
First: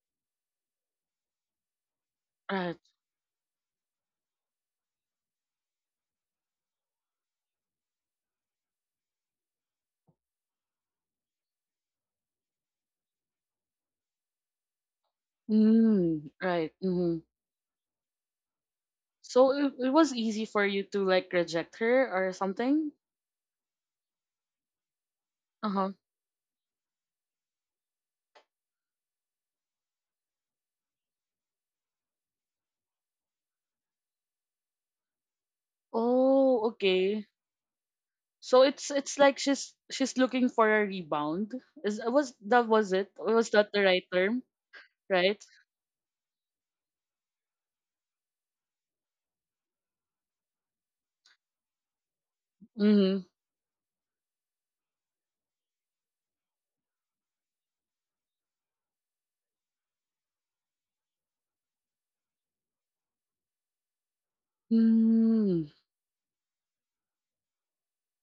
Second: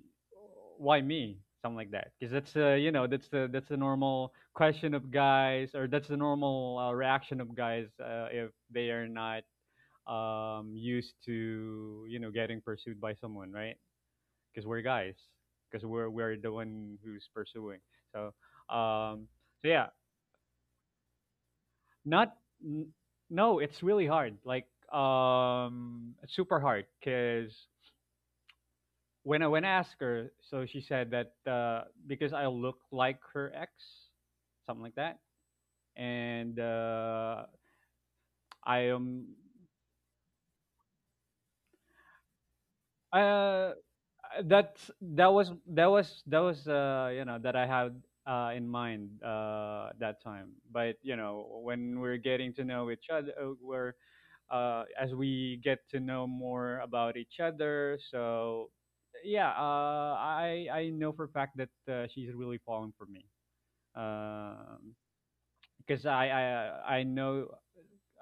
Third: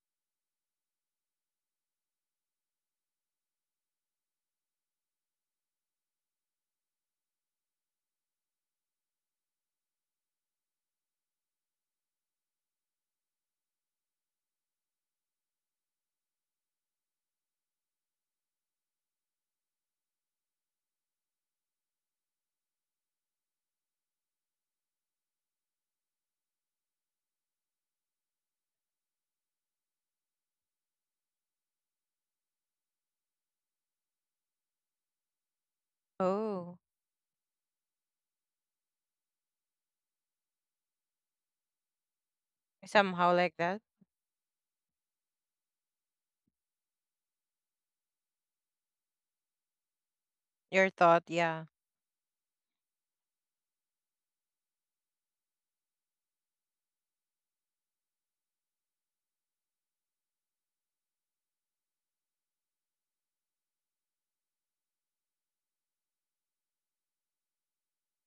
why me, something like that, because that's
Right.
that's the, normal question of guys, or that's the normal reaction of guys if they are not used to, you know, getting pursued by someone, right? Because we're guys, because we're
Mm,
we're the
right.
one
Mm-hmm.
who's pursuing. so um
So
yeah,
it was easy for you to like reject her or
not n-
something?
no, it's really hard.
Uh-huh.
It's super hard, because when I asked her, so she said that because I look like her ex, something like that, and
Oh,
Oh,
okay. So
I
it's
am.
like she's looking for a rebound. Is was that Was it?
somehow like
Was
uh,
that
that.
the right term?
that's,
Right?
that was, you know, that I had in mind that time.
Your
But you
thought. Yeah.
know, when we're getting to know each
Mm-hmm.
other, we're as we get to know more about each other, so. Yeah, I know for a fact that she's really falling for me. Um
Mm,
because I know,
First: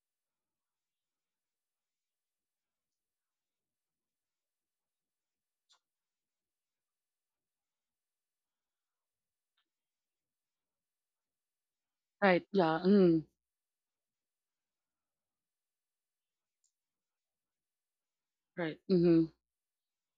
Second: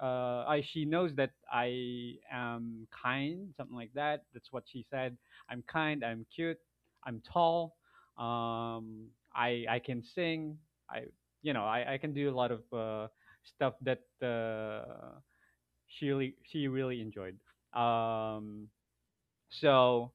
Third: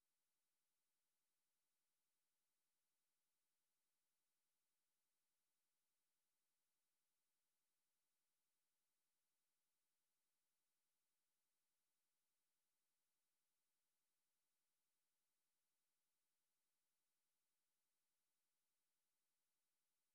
I she knows that I am kind, something like that. That's what she said. I'm kind. I'm cute. I'm tall. Um, I can sing. I you know I can do a
right.
lot of
Yeah. Mm,
stuff that she really enjoyed. Um,
right. Mm-hmm.
so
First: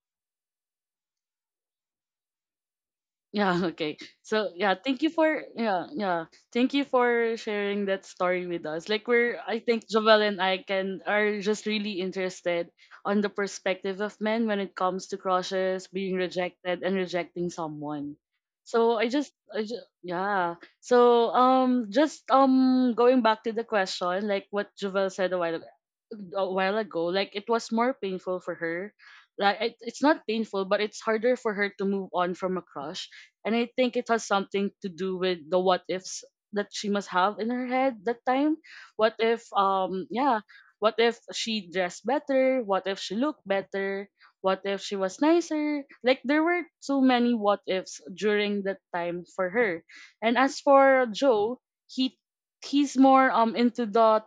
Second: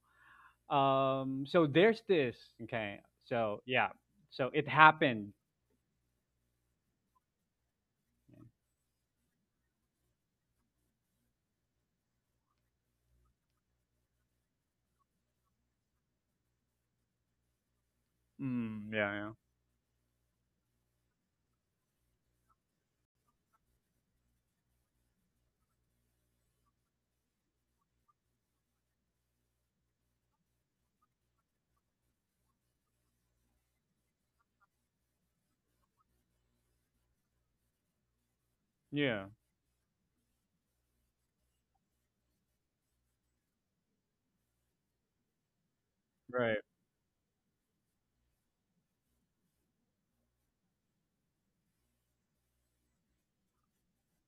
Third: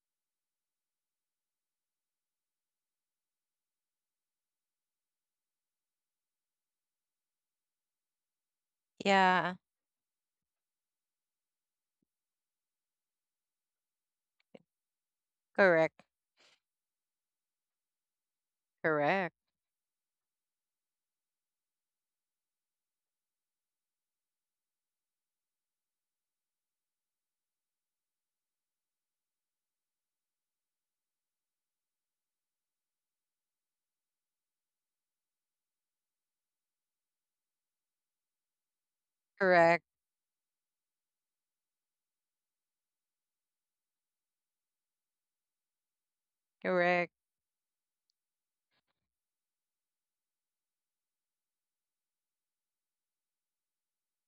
so there's this. Okay.
Yeah,
So
[LAUGHS]
yeah.
okay.
So
So
it
yeah, thank you for
happened.
yeah, yeah. Thank you for sharing that story with us. Like we're
Yeah.
I think Jovel and I can are just really interested on the perspective of men when it comes to crushes,
Correct.
being rejected and rejecting someone.
Mm,
So
yeah. Yeah.
Correct.
I just yeah. So just going back to the question, like what Jovel said a while ago, like it was more painful for her. Like it's not painful, but it's harder for her to move on from a crush. And I think it has something to do with the what ifs that she must have in her head that time. What
Yeah.
if
Correct.
yeah, what if she dressed better? What if she looked better? What if she was nicer? Like there
Right.
were so
Correct.
many what ifs during that time for her. And as for Joe, he he's more into the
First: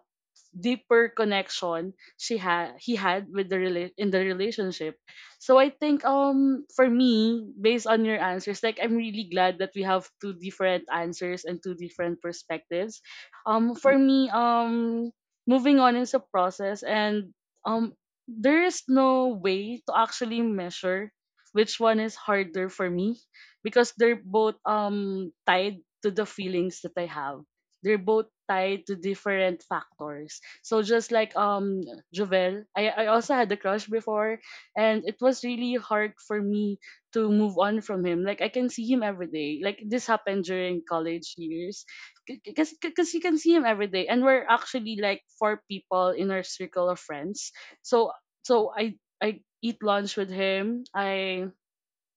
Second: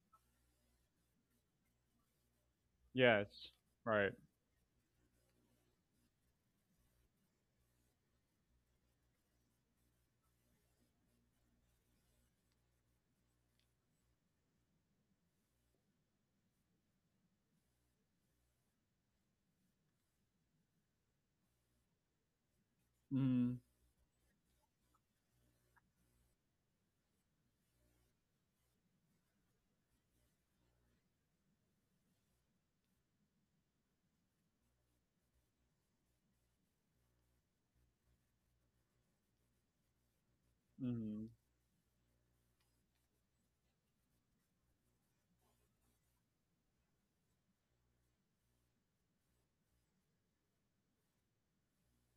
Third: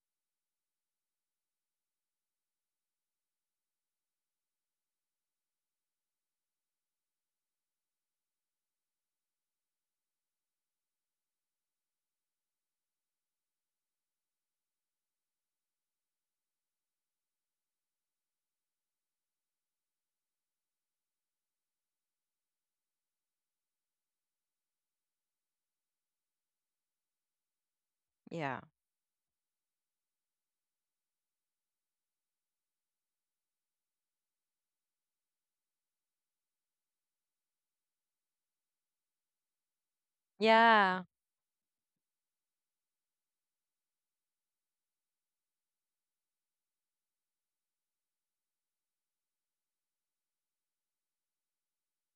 deeper connection she had he
Yes.
had with the in
Right.
the relationship. So I think for me, based on your answers, like I'm really glad that we have two different answers and two different perspectives. Um, for me, moving on is a process and um there is no way to actually measure which one is harder for me,
Mhm.
because they're both tied to the feelings that I have. They're both
Yeah.
tied to different factors. So just like Jovel, I also had a crush before, and it was really hard for me to move on from him. Like I can see him every day. Like this happened during
Yeah.
Mhm.
college years, because you can see him every day, and we're actually like four people in our circle of friends. So I eat lunch with him.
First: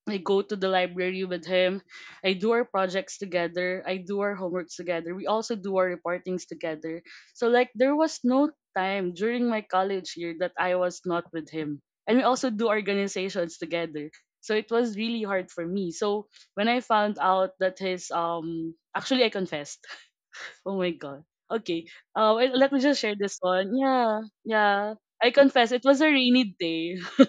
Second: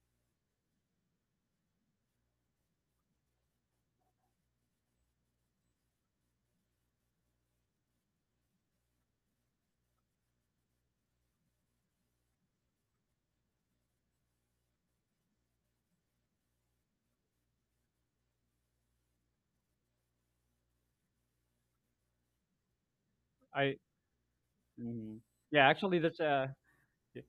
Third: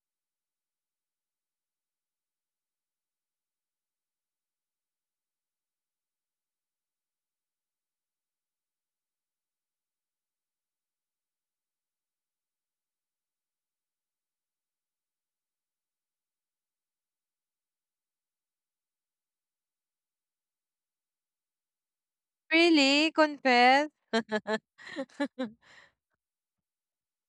I go to the library with him. I do our projects together. I do our homeworks together. We also do our reportings together. So like there was no time during my college year that I was not with him. And we also do organizations together. So it was really hard for me. So when I found out that his um, actually I confessed. [LAUGHS] Oh my god. Okay. Wait, let me just
Really?
share this one.
I
Confess?
Yeah.
[LAUGHS]
Yeah.
mhm.
I
Yeah,
confess it was
actually
a
that's
rainy day.
y-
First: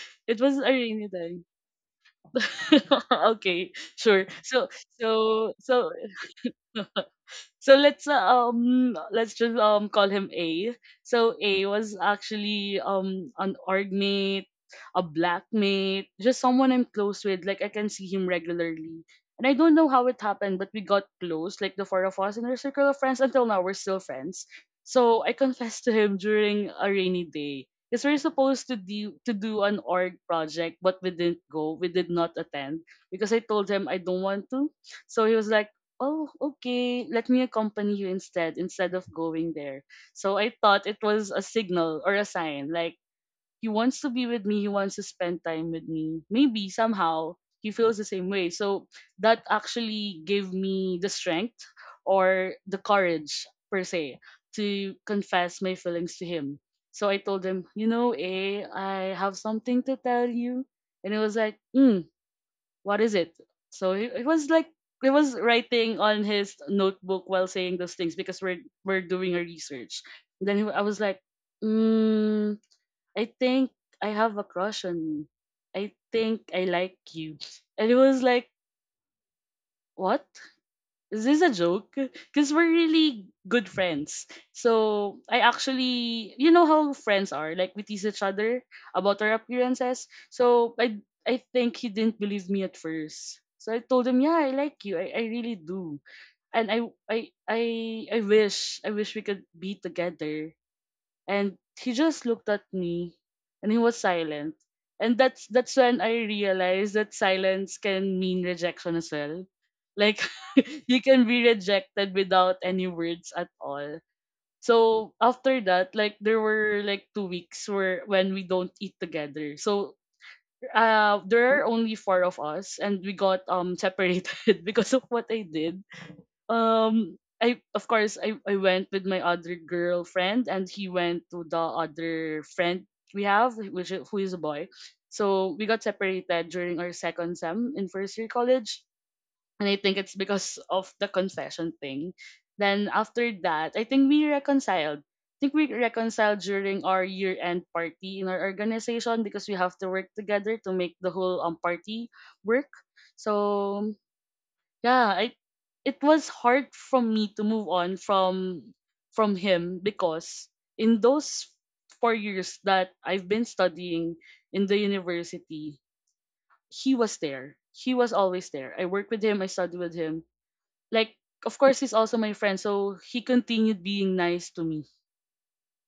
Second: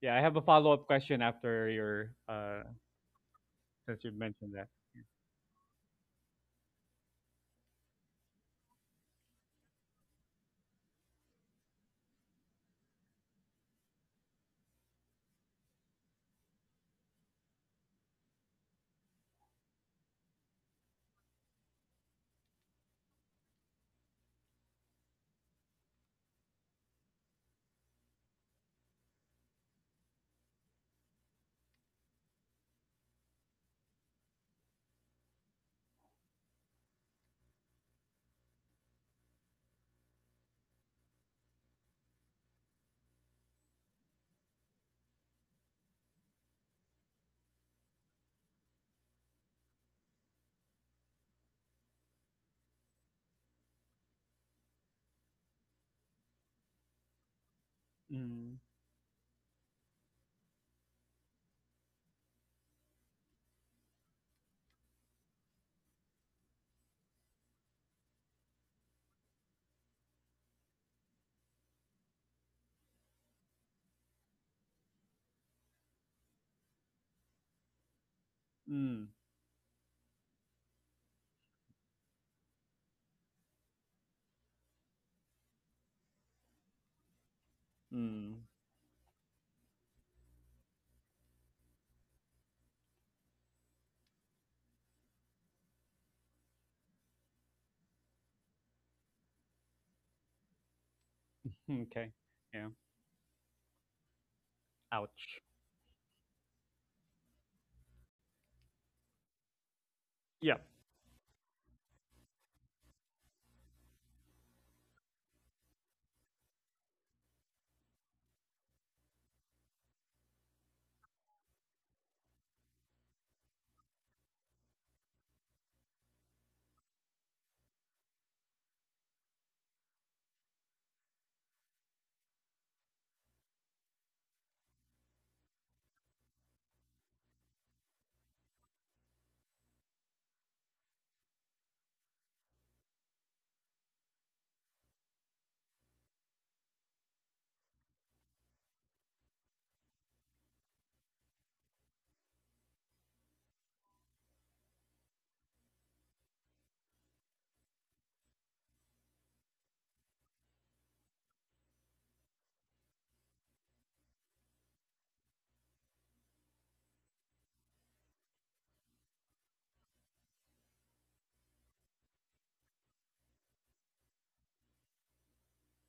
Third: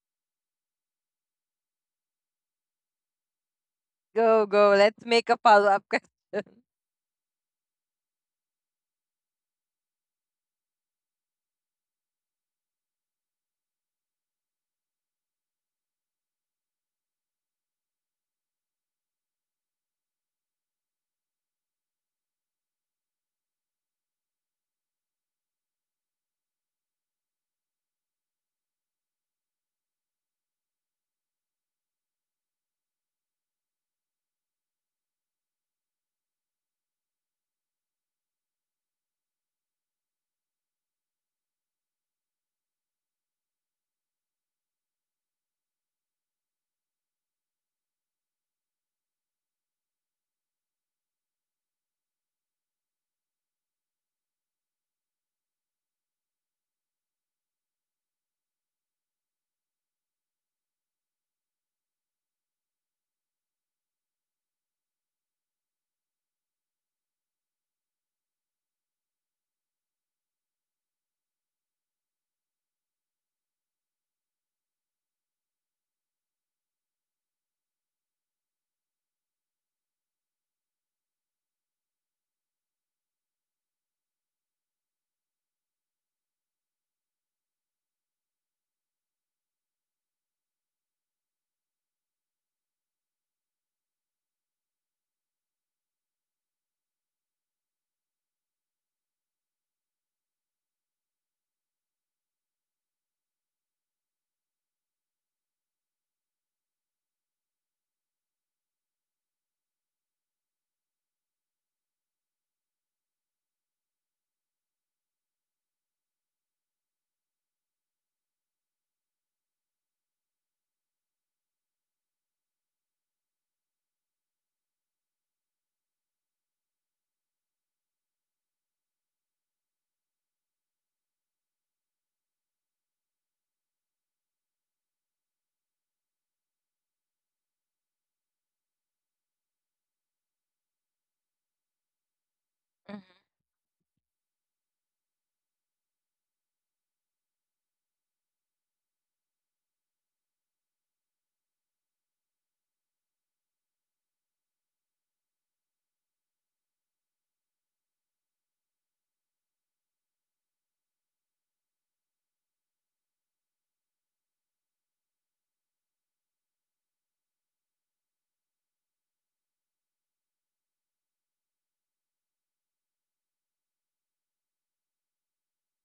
yeah, I have
It
a
was a
follow-up
rainy
question
day.
after your
[LAUGHS] Okay,
since you
sure.
Go,
mentioned that.
So
go. Let's make a
so
follow-up [LAUGHS]
so
question.
[LAUGHS] So let's um, let's just call him A. So A was actually an org mate, a black mate, just someone I'm close with. Like I can see him regularly. And I don't know how it happened, but we got close, like the four of us in our circle of friends. Until now, we're still friends. So I confessed to him during a rainy day. Because we're supposed to do an org project, but we didn't go. We did not attend because I told him I don't want to. So he was like, oh, okay, let me accompany you instead of going there. So I thought it was a signal or a sign, like he wants to be with me, he wants to spend time with me, maybe somehow he feels the same way. So that actually gave me the strength or the courage per se to confess my feelings to him. So I told him,
Mm.
I have something to tell you. And it was like, "Hmm, what is it?" So he it was like he was writing on his notebook while saying those things because we're doing a research. Then I was like, mm, I think I have a crush on you. I think I like you. And it was like,
Mm.
what? Is this a joke? Because we're really good friends. So I actually, you know how friends are. Like we tease each
Mm.
other about our appearances. So I think he didn't believe me at first. So I told him, yeah, I like you. I really do. And I wish we could be together. And he
Okay.
just looked at
Yeah.
me and he was silent. And
Ouch.
that's when I realized that silence can mean rejection as well. Like
Yeah.
[LAUGHS] you can be rejected without any words at all. So after that, like there were like 2 weeks where when we don't eat together. So there are only four of us and we got separated [LAUGHS] because of what I did. I, of course I went with my other girlfriend and he went to the other friend we have, who is a boy. So we got separated during our second sem in first year college, and I think it's because of the confession thing. Then
Mhm.
after that, I think we reconciled. I think we reconciled during our year end party in our organization because we have to work together to make the whole party work. So yeah, it was hard for me to move on from him, because in those 4 years that I've been studying in the university, he was there, he was always there. I worked with him, I studied with him. Like, of course he's also my friend, so he continued being nice to me.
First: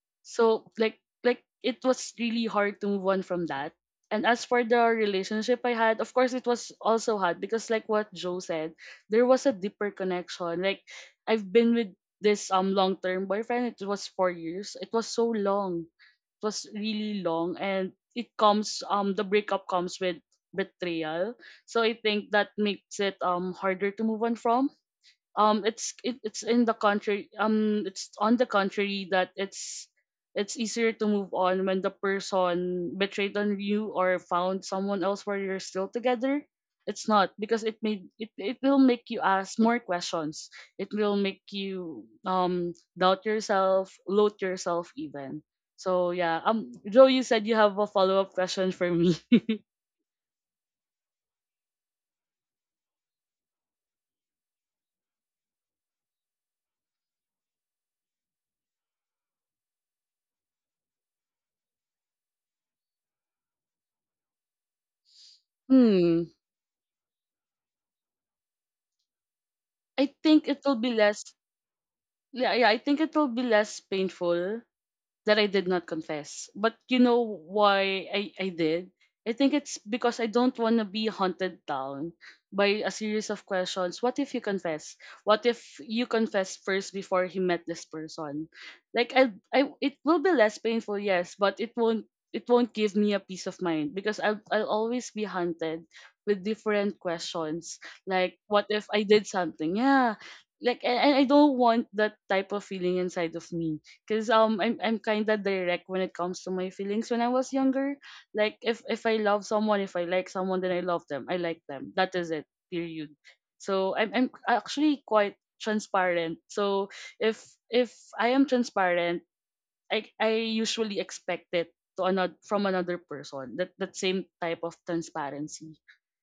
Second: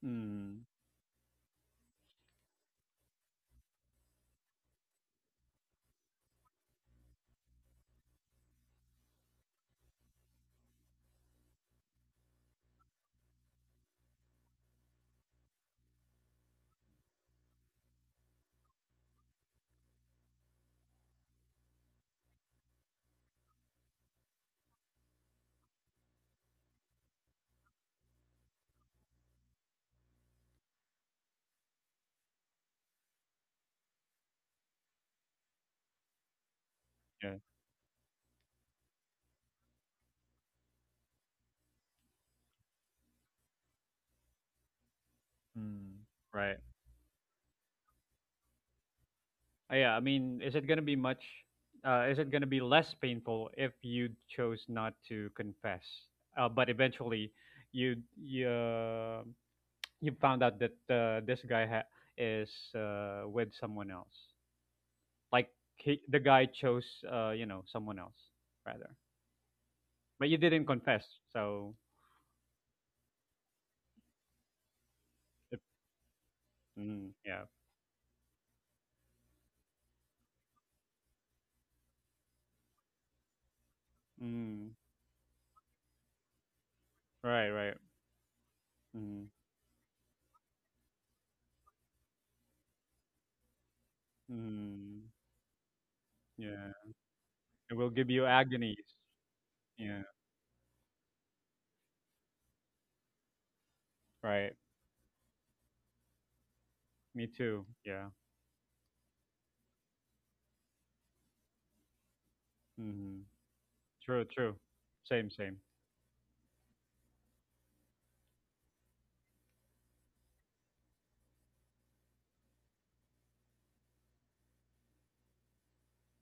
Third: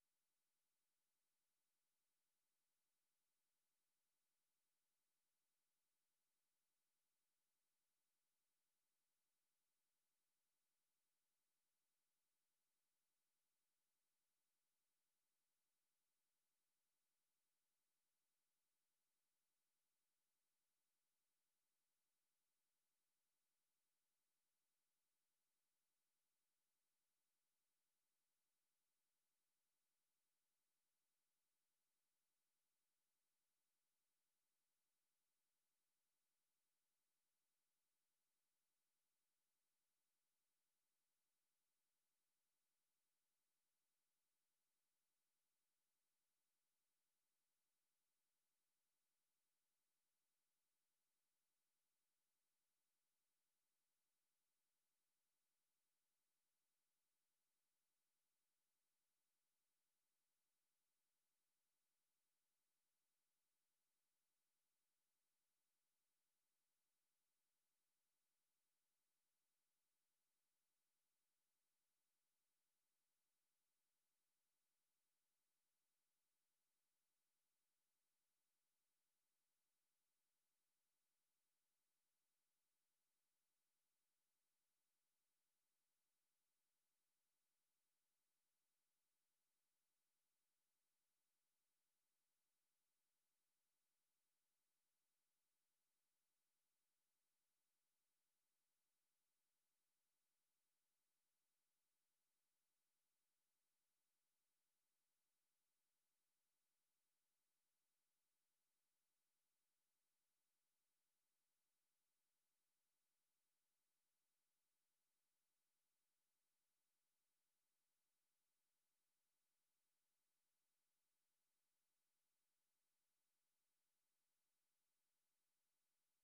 Mm.
So like it was really hard to move on from that. And as for the relationship I had, of course it was also hard because like what Joe said, there was a deeper connection. Like I've been with this long term boyfriend, it was 4 years. It was so long. It was really long, and it comes the breakup comes with betrayal. So I think that makes it harder to move on from. It's in the contrary. It's on the contrary, that it's easier to move on when the person betrayed on you or found someone else, where you're still together. It's
Yeah.
not, because it it will make you ask more questions. It will make you doubt yourself, loathe yourself even.
Mm.
So yeah,
Right.
Joe, you said you have a follow-up question for me. [LAUGHS]
Yeah, I mean, is it going to be much is it going to be less painful if you chose not to confess? But eventually you you you found out that this guy is with someone else. Like the
Hmm,
guy chose, you know, someone else rather.
I
But you
think it
didn't
will be
confess,
less.
so
Yeah I think it will be less painful that I
it,
did not confess. But you
mm,
know
yeah,
why I did? I think it's because I don't want to be hunted down by a series of questions. What if you
mm,
confess? What if you confess first before he
right,
met
right,
this person? Like
mm,
I, it will be less painful, yes, but it won't, it won't give me a peace of mind because I'll
mm,
always be hunted with
yeah.
different
It
questions.
will give you
Like what if
agonies.
I did something?
Yeah,
Yeah. Like, and I don't want that type of feeling inside of me. Cause
right.
I'm kinda direct when it comes to my feelings when
Me
I was
too.
younger.
Yeah.
Like if I love someone, if I like someone, then I love them. I like them. That is it. Period.
Mm-hmm.
So
True,
I'm
true.
actually
Same,
quite
same.
transparent. So if if I am transparent, I usually expect it to another from another person. That same type of transparency.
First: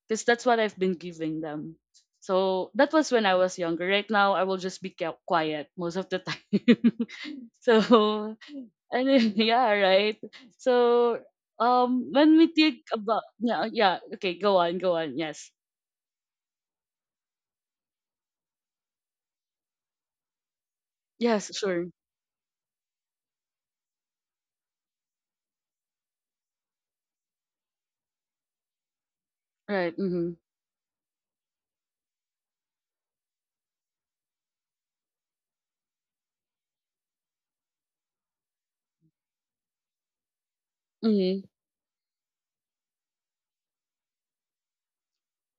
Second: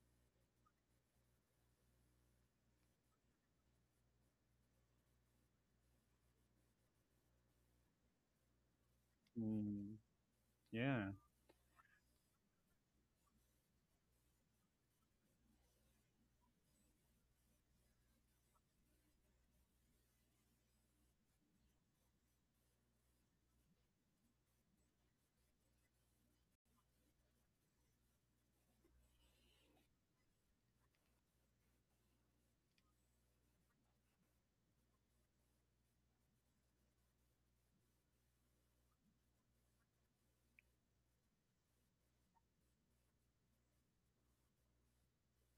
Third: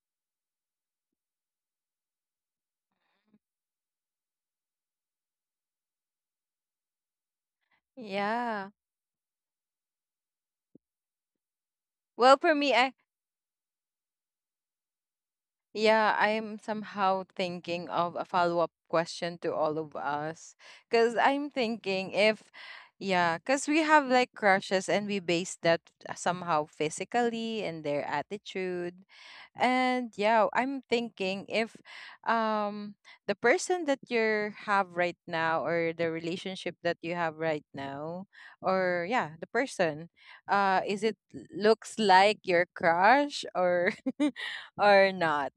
Because that's what I've been giving them. So that was when I was younger. Right now, I will just be quiet most of the time. [LAUGHS] So
Yeah.
and then, [LAUGHS] yeah,
Mm,
right.
yeah.
So when
Well,
we
for me,
think
I,
about, yeah, yeah, okay, go on, go on. Yes.
yeah, I'm somehow thinking of a follow-up question to all of us. Because I'm
Yes, sure.
thinking if, yeah, because we have like crushes and we base that somehow physically and their attitude.
Right.
And
Mm-hmm.
yeah, I'm thinking if um the person that you have right now or the relationship that you have right now, or yeah, the person, is it
Mm-hmm.
looks like your crush? Or [LAUGHS] Or not?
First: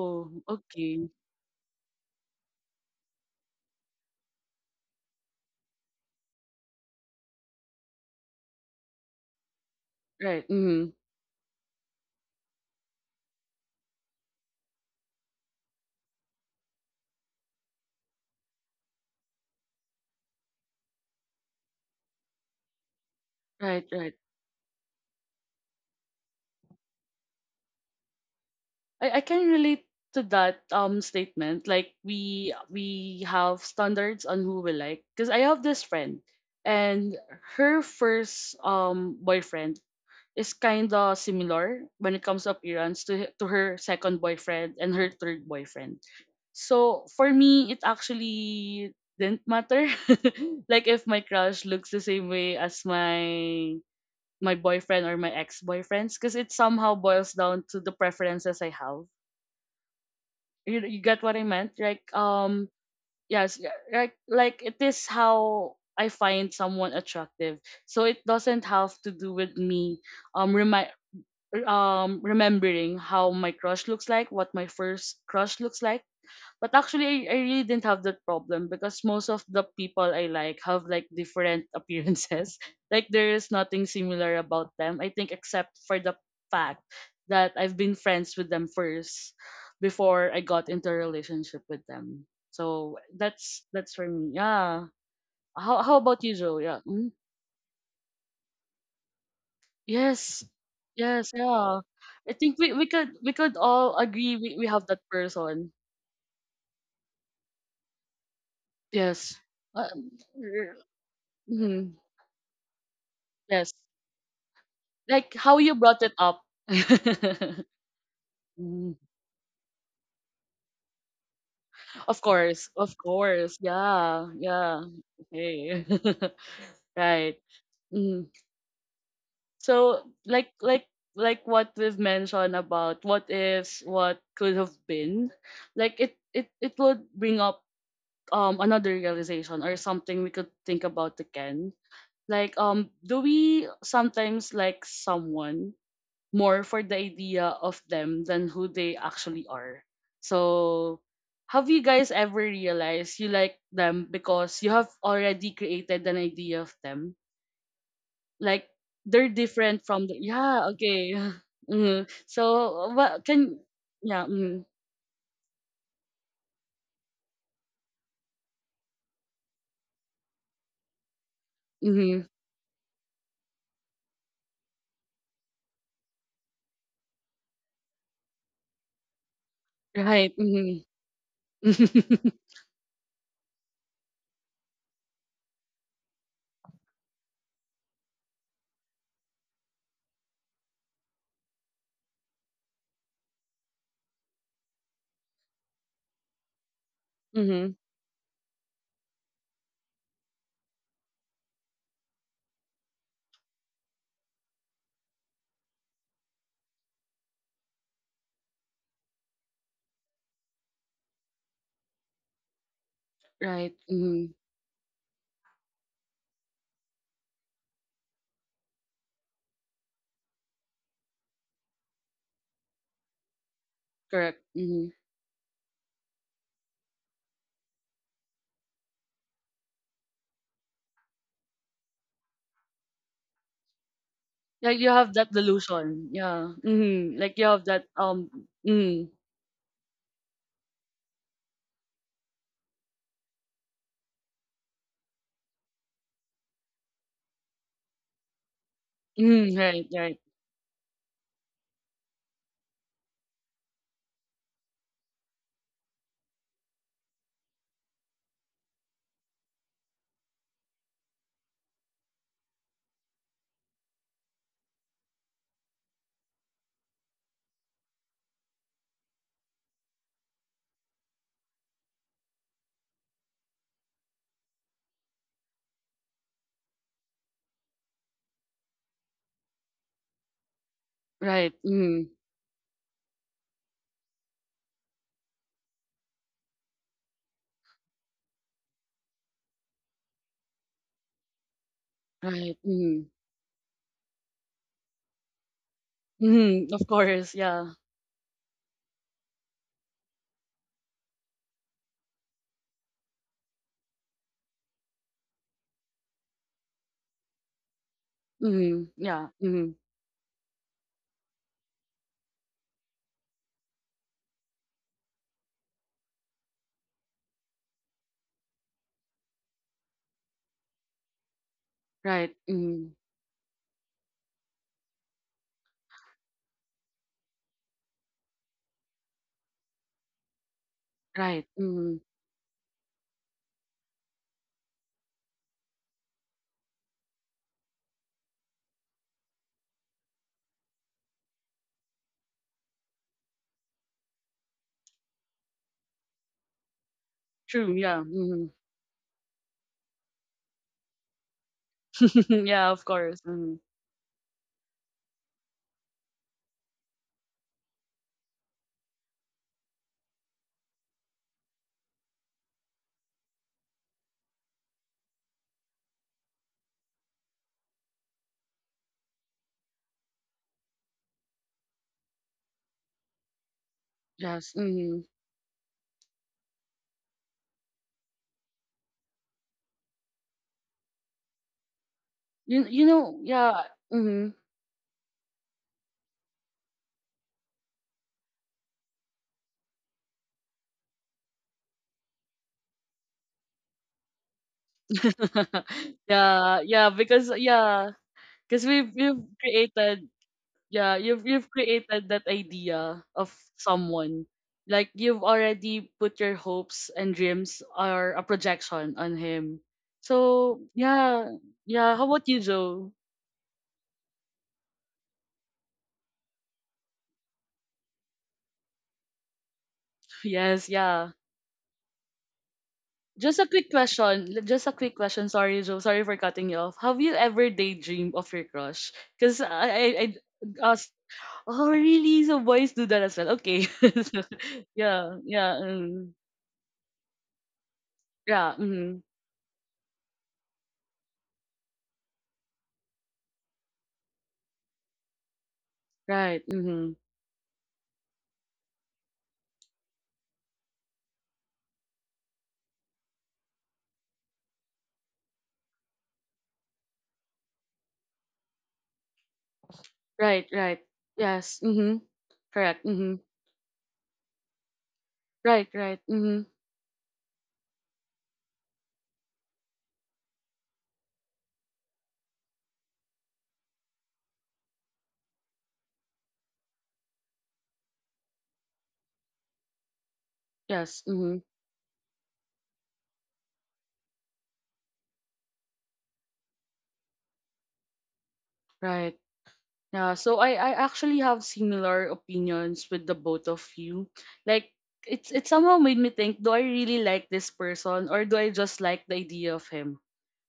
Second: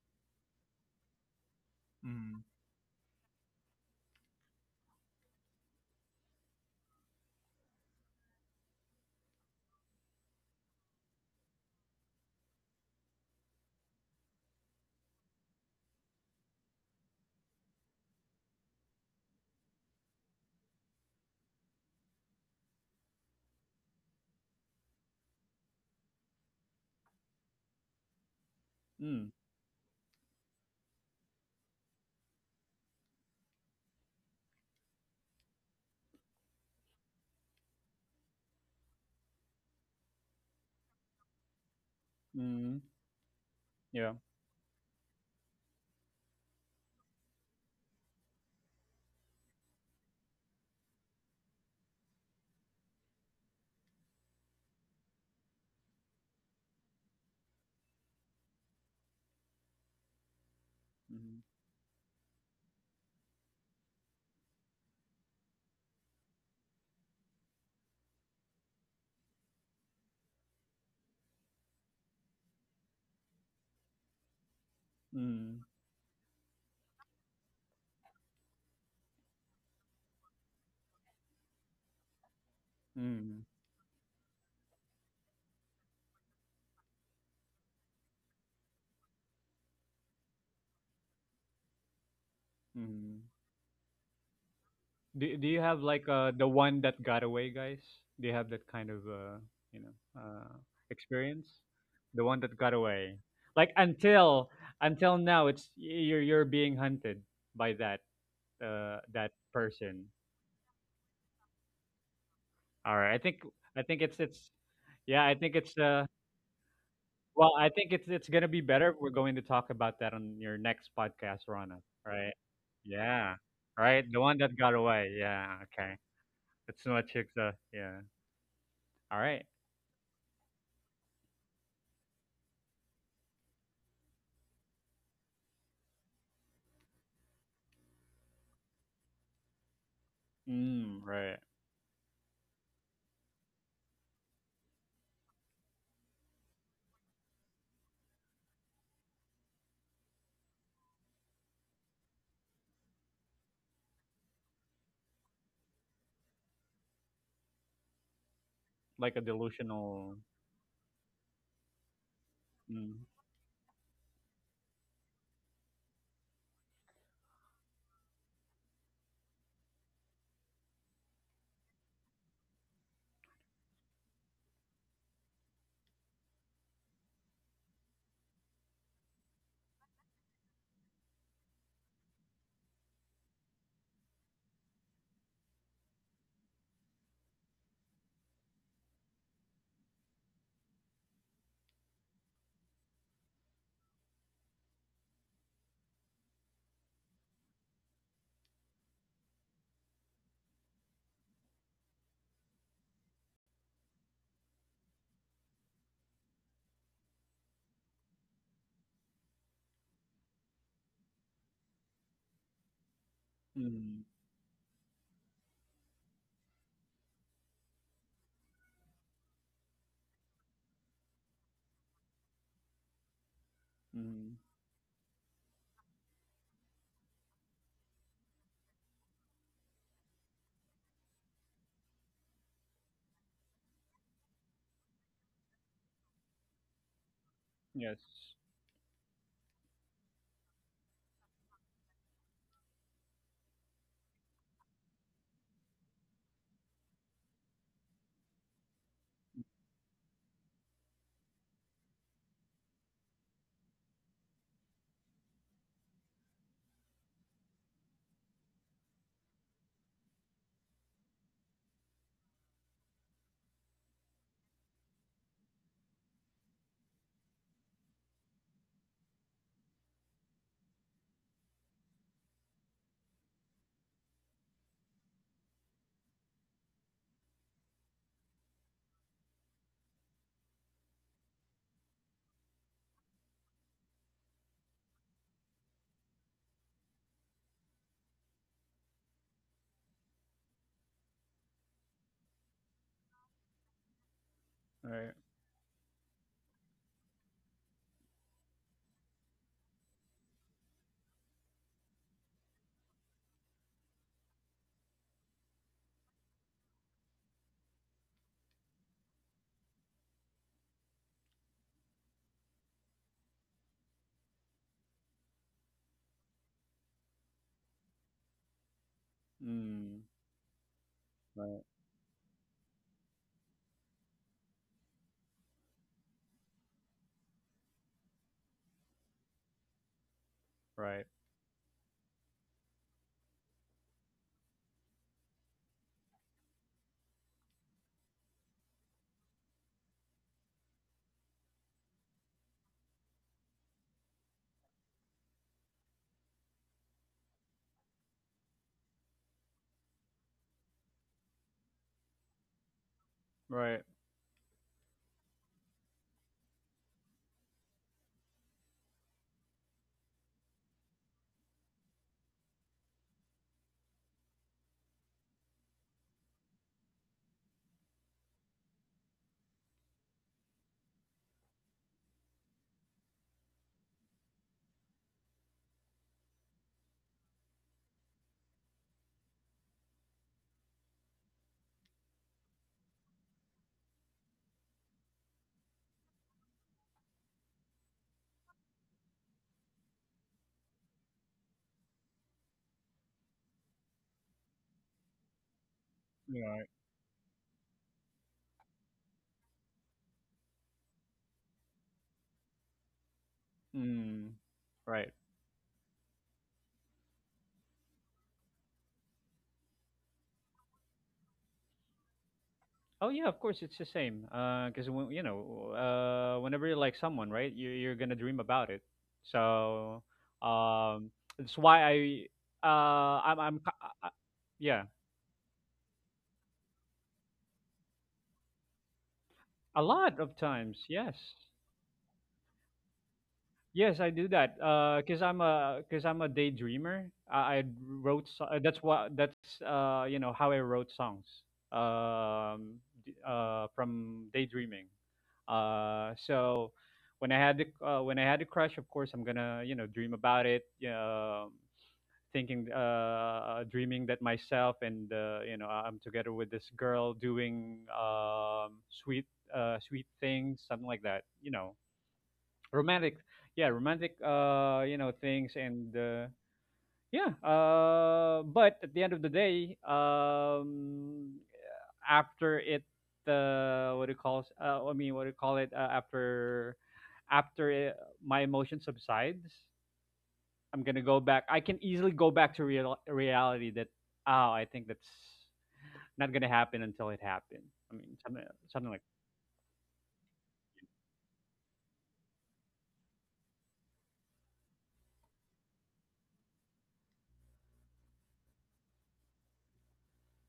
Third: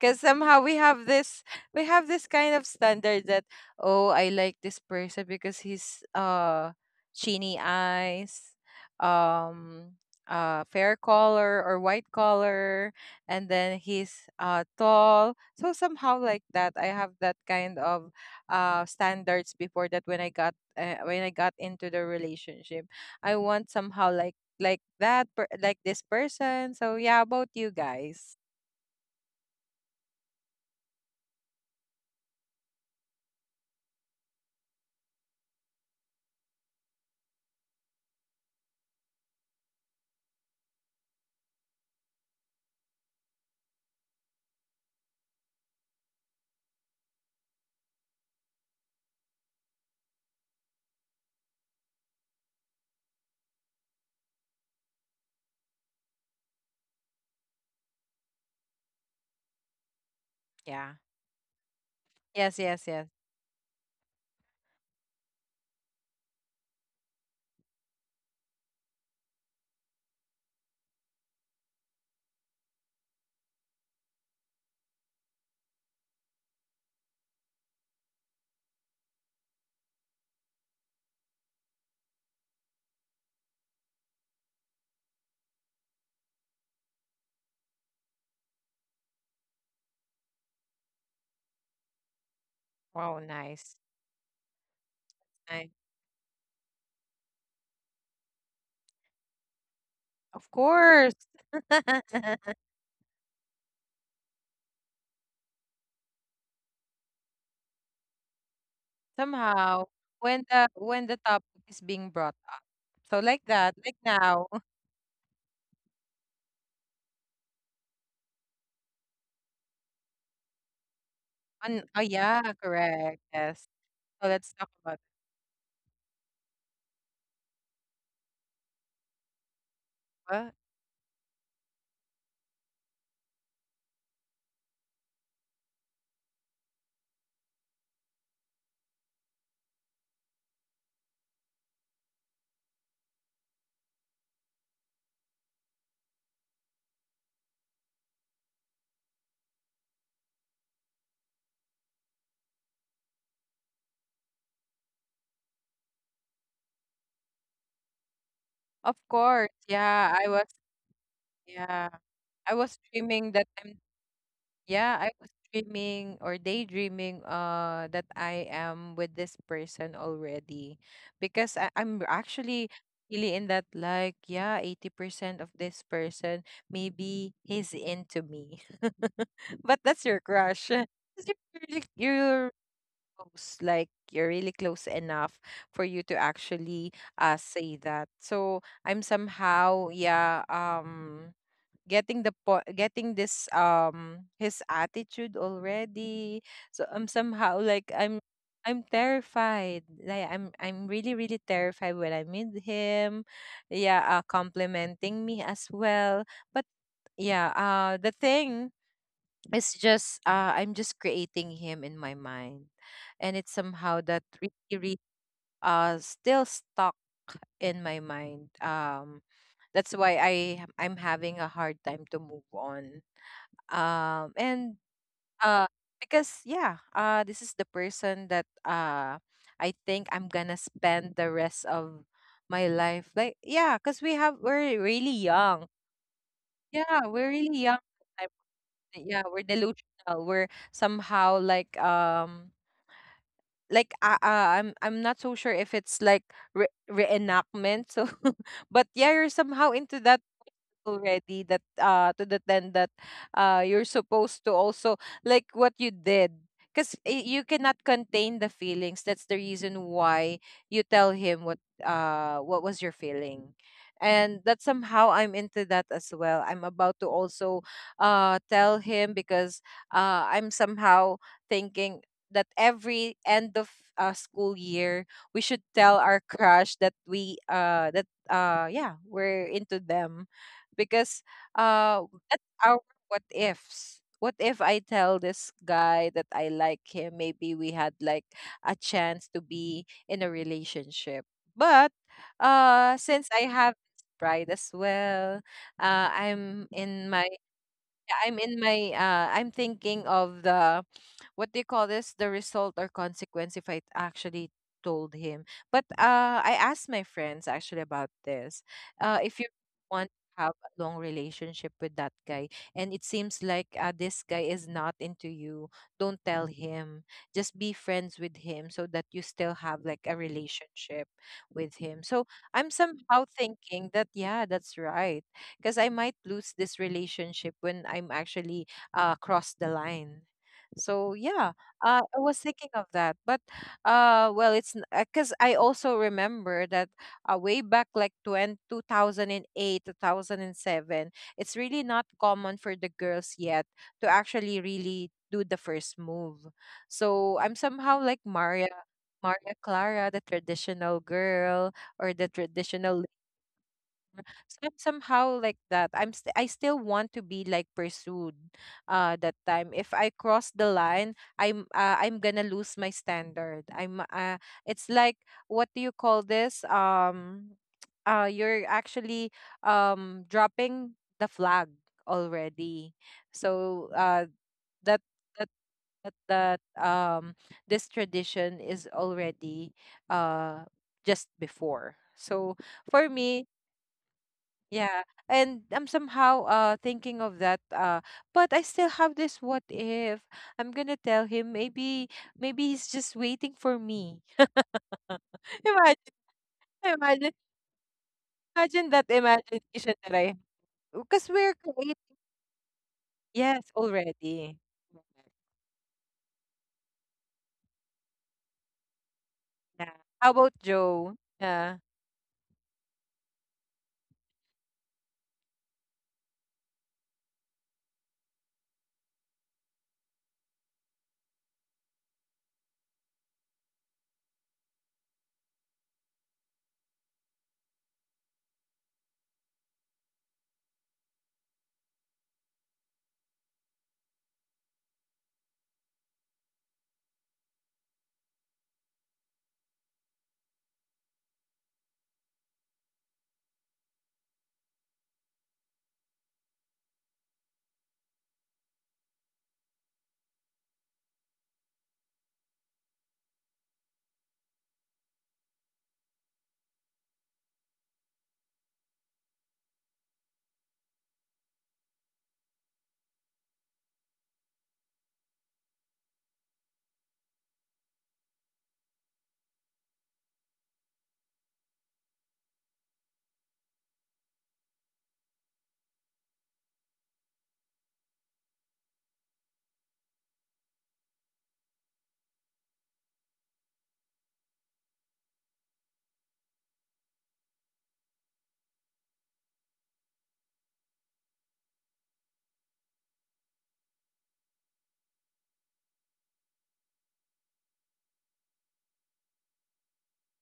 Because somehow we
okay.
have this, we have this
Mm.
kind of standard that, oh I like this person because he's chiny eyes, um
Right. Mm-hmm.
fair color or white color, and then he's tall. So somehow like that, I have that kind of standards before, that when I got when I got into the relationship, I want
Right, right.
somehow like that like this person. So yeah, about you guys?
I
Mm,
can relate to that statement. Like we have standards on who we like. Because I have this friend, and her first boyfriend is kind of similar when it comes to
mm,
appearance to to her
yeah.
second boyfriend and her third boyfriend. So for me, it actually didn't matter. [LAUGHS] Like if my crush looks the same way as my boyfriend or my ex-boyfriends, because it somehow boils down to the preferences I have.
Yeah.
You get what
Mm,
I meant? Like
Yes, yes, yes.
yes, like it is how I find someone attractive. So it doesn't have to do with me um remi- remembering how my crush looks like, what my first crush
mm,
looks like. But actually, I really didn't have that problem because most of the people I like have like different appearances. [LAUGHS] Like there
mm,
is nothing similar about them. I think except for the fact that I've been friends with them first before I got into a relationship with them. So
Wow,
mm.
nice.
that's for me. Yeah.
Do you
Nice.
have
How
like
about you,
the
Joe?
one
Yeah.
that
Mm-hmm.
got away, guys? Do you have that kind of you know
Yes.
Of
uh
course.
Yes,
experience?
yeah.
The
I
one
[LAUGHS]
that
think
got
we
away.
could
Like
all agree
until
we have that
now it's
person.
you're being hunted by that that
Yes.
Somehow,
person.
Um,
when the
r-
when the topic is
mhm.
being brought up.
All
So
right. I
like
think
that,
Yes.
I
like
think it's
now. [LAUGHS]
yeah, I
Like
think
how you
it's
brought it up.
well,
[LAUGHS]
I think it's gonna be better
Mm.
if we're going to talk about that on your next podcast,
On,
Rana.
oh
Of
Right?
yeah,
course. Of
correct.
Yeah.
course.
Yes.
Right?
So
The
Yeah.
one
let's
that
talk
got
Yeah.
about it.
away. Yeah,
Okay.
okay.
[LAUGHS]
That's so much, it's
Right.
yeah.
Mm.
All right.
So
Well,
like what we've mentioned about what ifs, what could have been, like it would bring up another realization or something we could think
Mm,
about
right.
again. Like do we sometimes like someone more for the idea of them than who they actually are? So have you guys ever realized you like them because you have already created an idea of them? Like
of
Like a
they're
course.
different from the,
delusional
Yeah, I was,
yeah, okay. [LAUGHS]
yeah.
Mm.
I was
So
mm,
what
dreaming
can,
that I'm,
yeah,
yeah, I was dreaming or daydreaming that I am with this person already because I'm
mm-hmm.
actually really in that, like yeah, 80% of this person maybe he's into me. [LAUGHS] But that's your
Right,
crush. [LAUGHS] 'Cause you're really,
mm-hmm. [LAUGHS]
you're close, like you're really close enough for you to actually say that. So I'm somehow, yeah, getting the getting this his attitude already. So i'm somehow
Mm-hmm.
like i'm I'm terrified, like I'm really really terrified when I meet him, yeah, complimenting me as well. But yeah, the thing is just I'm just creating him in my mind, and it's
Right,
mm,
somehow
mm-hmm.
that really really still stuck in my mind. That's why I, I'm having a hard time to move on.
mm,
Correct.
And
Mhm.
uh because yeah, this is the person that I think I'm gonna spend the rest of my life, like, yeah, because
Like
we're
you have
really
that
young.
delusion. Yeah.
Yeah,
Mhm.
we're
Like you
really
have
young
that,
yes.
at the time.
mm.
Yeah, we're delusional. We're somehow like, like uh, uh, I'm not so sure if it's like reenactment. So [LAUGHS] but yeah, you're
Mm,
somehow
right,
into
right.
that already, that to the, then that you're supposed to also like what you did, because you cannot contain the feelings. That's the reason why you tell him what, what was your feeling. And that somehow I'm into that as well. I'm about to also tell him because I'm somehow thinking that every end of school year we should tell our crush that we that yeah, we're into them. Because
Right. Mm.
uh that's our what ifs. What if I tell this guy that I like him? Maybe we had like a chance to be in a relationship. But
Right. Mm.
since I have this pride as
Right.
well, uh
Mm.
I'm
Of
in my
course, yeah.
I'm thinking of the, what do you call this, the result or consequence if I actually told him. But I asked my friends actually about this,
Mm. Yeah.
if you
Mm.
want to have a long relationship with that guy, and it seems like, this guy is not into you, don't tell him, just be friends with him so that you still have like
Mm,
a relationship
right.
with him. So
Right.
I'm
Mm.
somehow thinking that yeah, that's right, because I might lose this relationship when I'm actually cross the line. So
Right.
yeah,
Right. Mm.
I was thinking of that. But well, it's because I also remember that way back like 20, 2008, 2007, it's really not common for the girls yet to actually really do the first move. So I'm
True, yeah.
somehow like
Mm.
Maria, Maria Clara, the traditional girl, or
[LAUGHS]
the
Yeah, of
traditional,
course. Mm.
Right.
somehow like that. I still want to be like pursued that time. If I cross the line, I'm gonna lose my standard. I'm It's like, what do you call this, [TSK] you're actually dropping the flag already. So
Yes.
that
Mm.
that that, that this tradition is already uh just before. So
You
for
know,
me,
yeah. Mm.
yeah, and I'm somehow thinking of that. But I still have this what if. I'm gonna tell him maybe, maybe he's just waiting for me. [LAUGHS]
[LAUGHS]
Imagine,
Yeah.
Yeah,
Right.
imagine
because yeah, because
imagine
we've
that imagination that
created,
I,
yeah,
because
you've
we're creating,
created that idea of
yes,
someone.
Mm,
already.
Like
right.
you've already put your hopes and dreams or a projection on him.
Yeah. How about
So
Joe?
yeah,
Yeah.
yeah. How about you, Joe?
Oh
[LAUGHS]
yeah, of course it's the same. Because when you know, whenever you like someone, right, you're gonna dream about it. So,
Yes,
um,
yeah.
it's why I,
Just a
I'm,
quick
ki- I-
question. Just a
yeah,
quick question. Sorry, Joe. Sorry for cutting you off. Have you ever daydreamed of your crush? Because
a
I
lot of times,
asked.
yes.
Oh, really? So boys do that as well. Okay.
Yes, I do that.
[LAUGHS] Yeah,
Cause
mm,
I'm a daydreamer. I wrote
yeah.
that's
Mm,
what that's you know how I wrote songs. Um, from daydreaming. Uh,
right.
so
Mhm.
when I had the crush, of course, I'm gonna, you know, dream about it. Yeah, thinking dreaming that myself and, you know, I'm together with this girl doing sweet sweet
Right,
things,
right.
something like that. You
Yes.
know
Mm-hmm. Correct. Mm-hmm.
romantic Yeah, romantic, you know, things,
Right,
and
right. Mm-hmm.
yeah, but at the end of the day, after it what do you call I mean what do you call it, after it, my emotion subsides. I'm gonna
Yes.
go
Mm-hmm.
back. I can easily go back to real reality that, oh, I think that's not gonna happen until it happened. I mean, something like
Right. Yeah. So I actually have similar opinions with the both of you. Like it somehow made me think, do I really like this person or do I just like the idea of him?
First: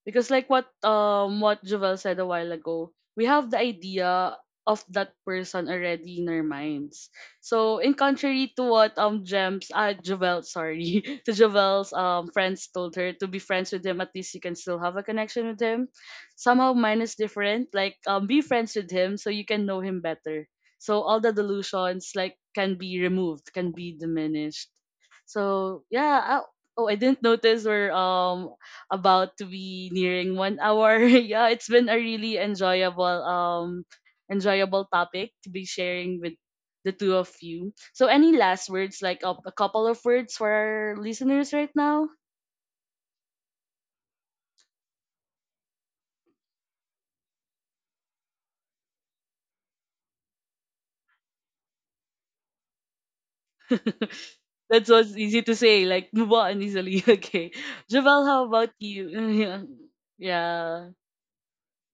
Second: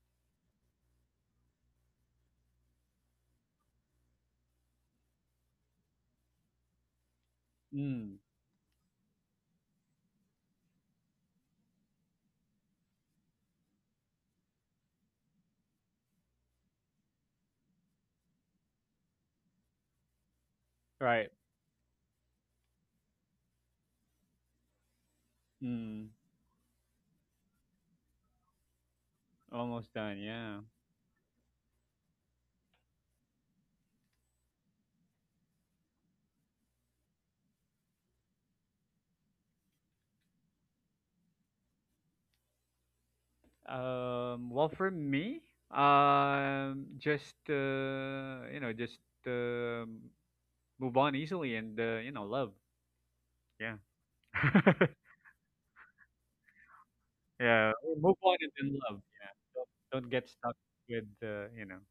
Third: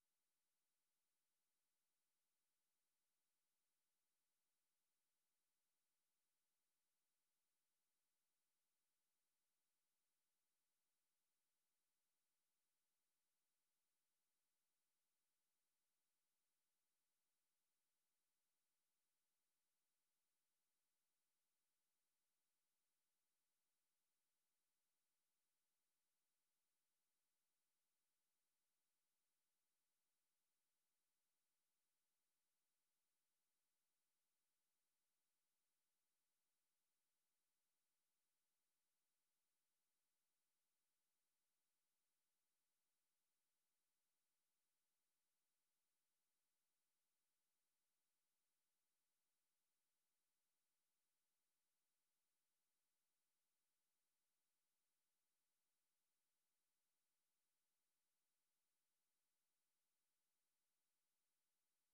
Because like what Jovel said a while ago, we have the idea of that person already in our minds. So in
mm,
contrary to what Gems Jovel, sorry, [LAUGHS] to Jovel's friends told her, to be friends with him, at least you can still have a connection with him. Somehow mine is different. Like be friends with him so you can know him better. So all the
right,
delusions like can be removed, can be diminished. So
mm,
yeah, oh, I didn't notice where about to be
almost done,
nearing one
yeah.
hour. [LAUGHS] Yeah, it's been a really enjoyable enjoyable topic to be sharing with the two of you. So any last words, like a couple of words for our listeners right now?
Well, for me, just you know, just um move on easily and, you know, love. Yeah,
[LAUGHS]
[LAUGHS]
That's what's easy to say, like move on easily. [LAUGHS] Okay.
yeah. Move
Javel,
on
how
and
about
then love.
you? [LAUGHS]
Yeah,
Yeah.
don't, don't get stuck
Yeah.
with, uh, you know,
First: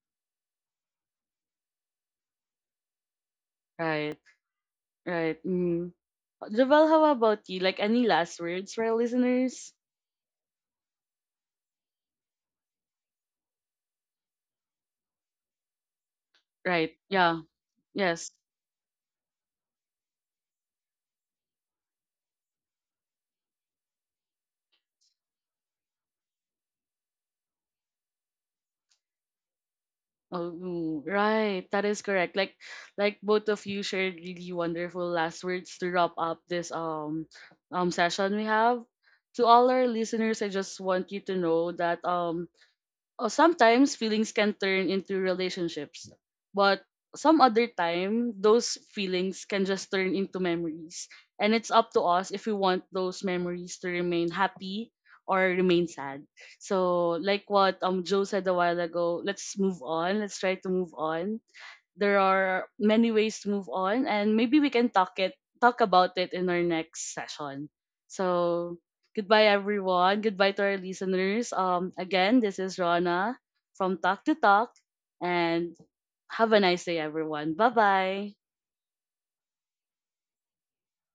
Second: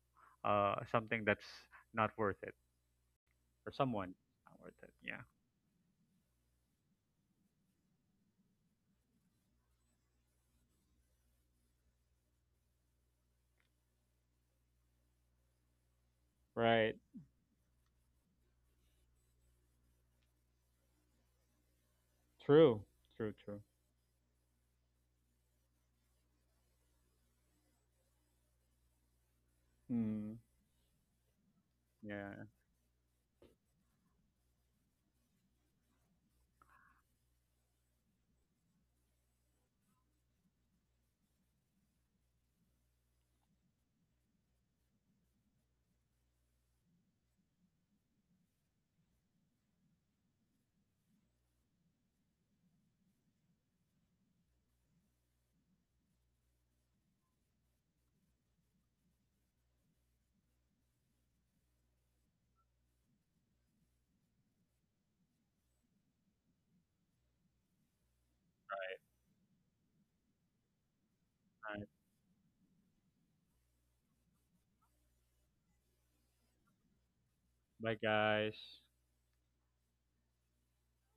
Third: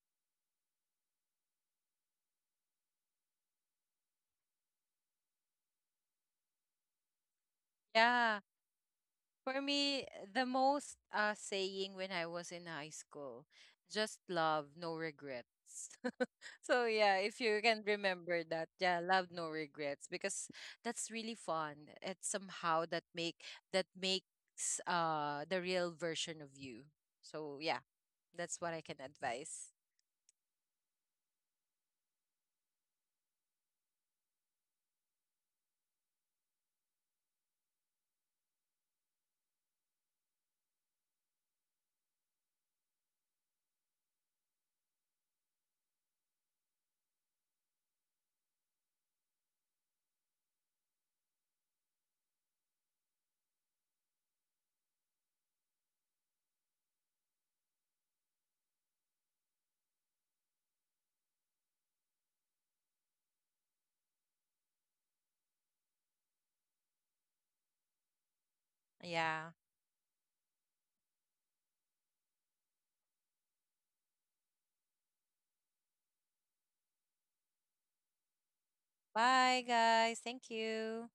uh, something that's not worth it, or someone
Right.
not worth it. Yeah.
Right. Mm. Javel, how about you? Like any
Yeah.
last words for our
For
listeners?
me, the most saying when I was in high school, just love, no regrets. [LAUGHS] So
Right.
Right.
yeah,
Yeah.
if you can
Yes.
remember that, yeah, love no regrets, because that's really fun. It's
True.
somehow that
True.
make,
True.
that makes the real version of you. So yeah, that's what I can advise.
Mm.
Oh, right. That is correct.
Yeah.
Like both of you shared really wonderful last words to wrap up this session we have. To all our listeners, I just want you to know that oh, sometimes feelings can turn into relationships, but some other time, those feelings can just turn into memories. And it's up to us if we want those memories to remain happy or remain sad. So, like what Joe said a while ago, let's move on. Let's try to move on. There are many ways to move on, and maybe we can talk about it in our next session. So goodbye
Yeah.
everyone, goodbye to our listeners,
All right.
again, this is Rana from Talk to Talk, and have a nice day everyone. Bye
Bye,
bye.
guys.
Bye guys. Thank you.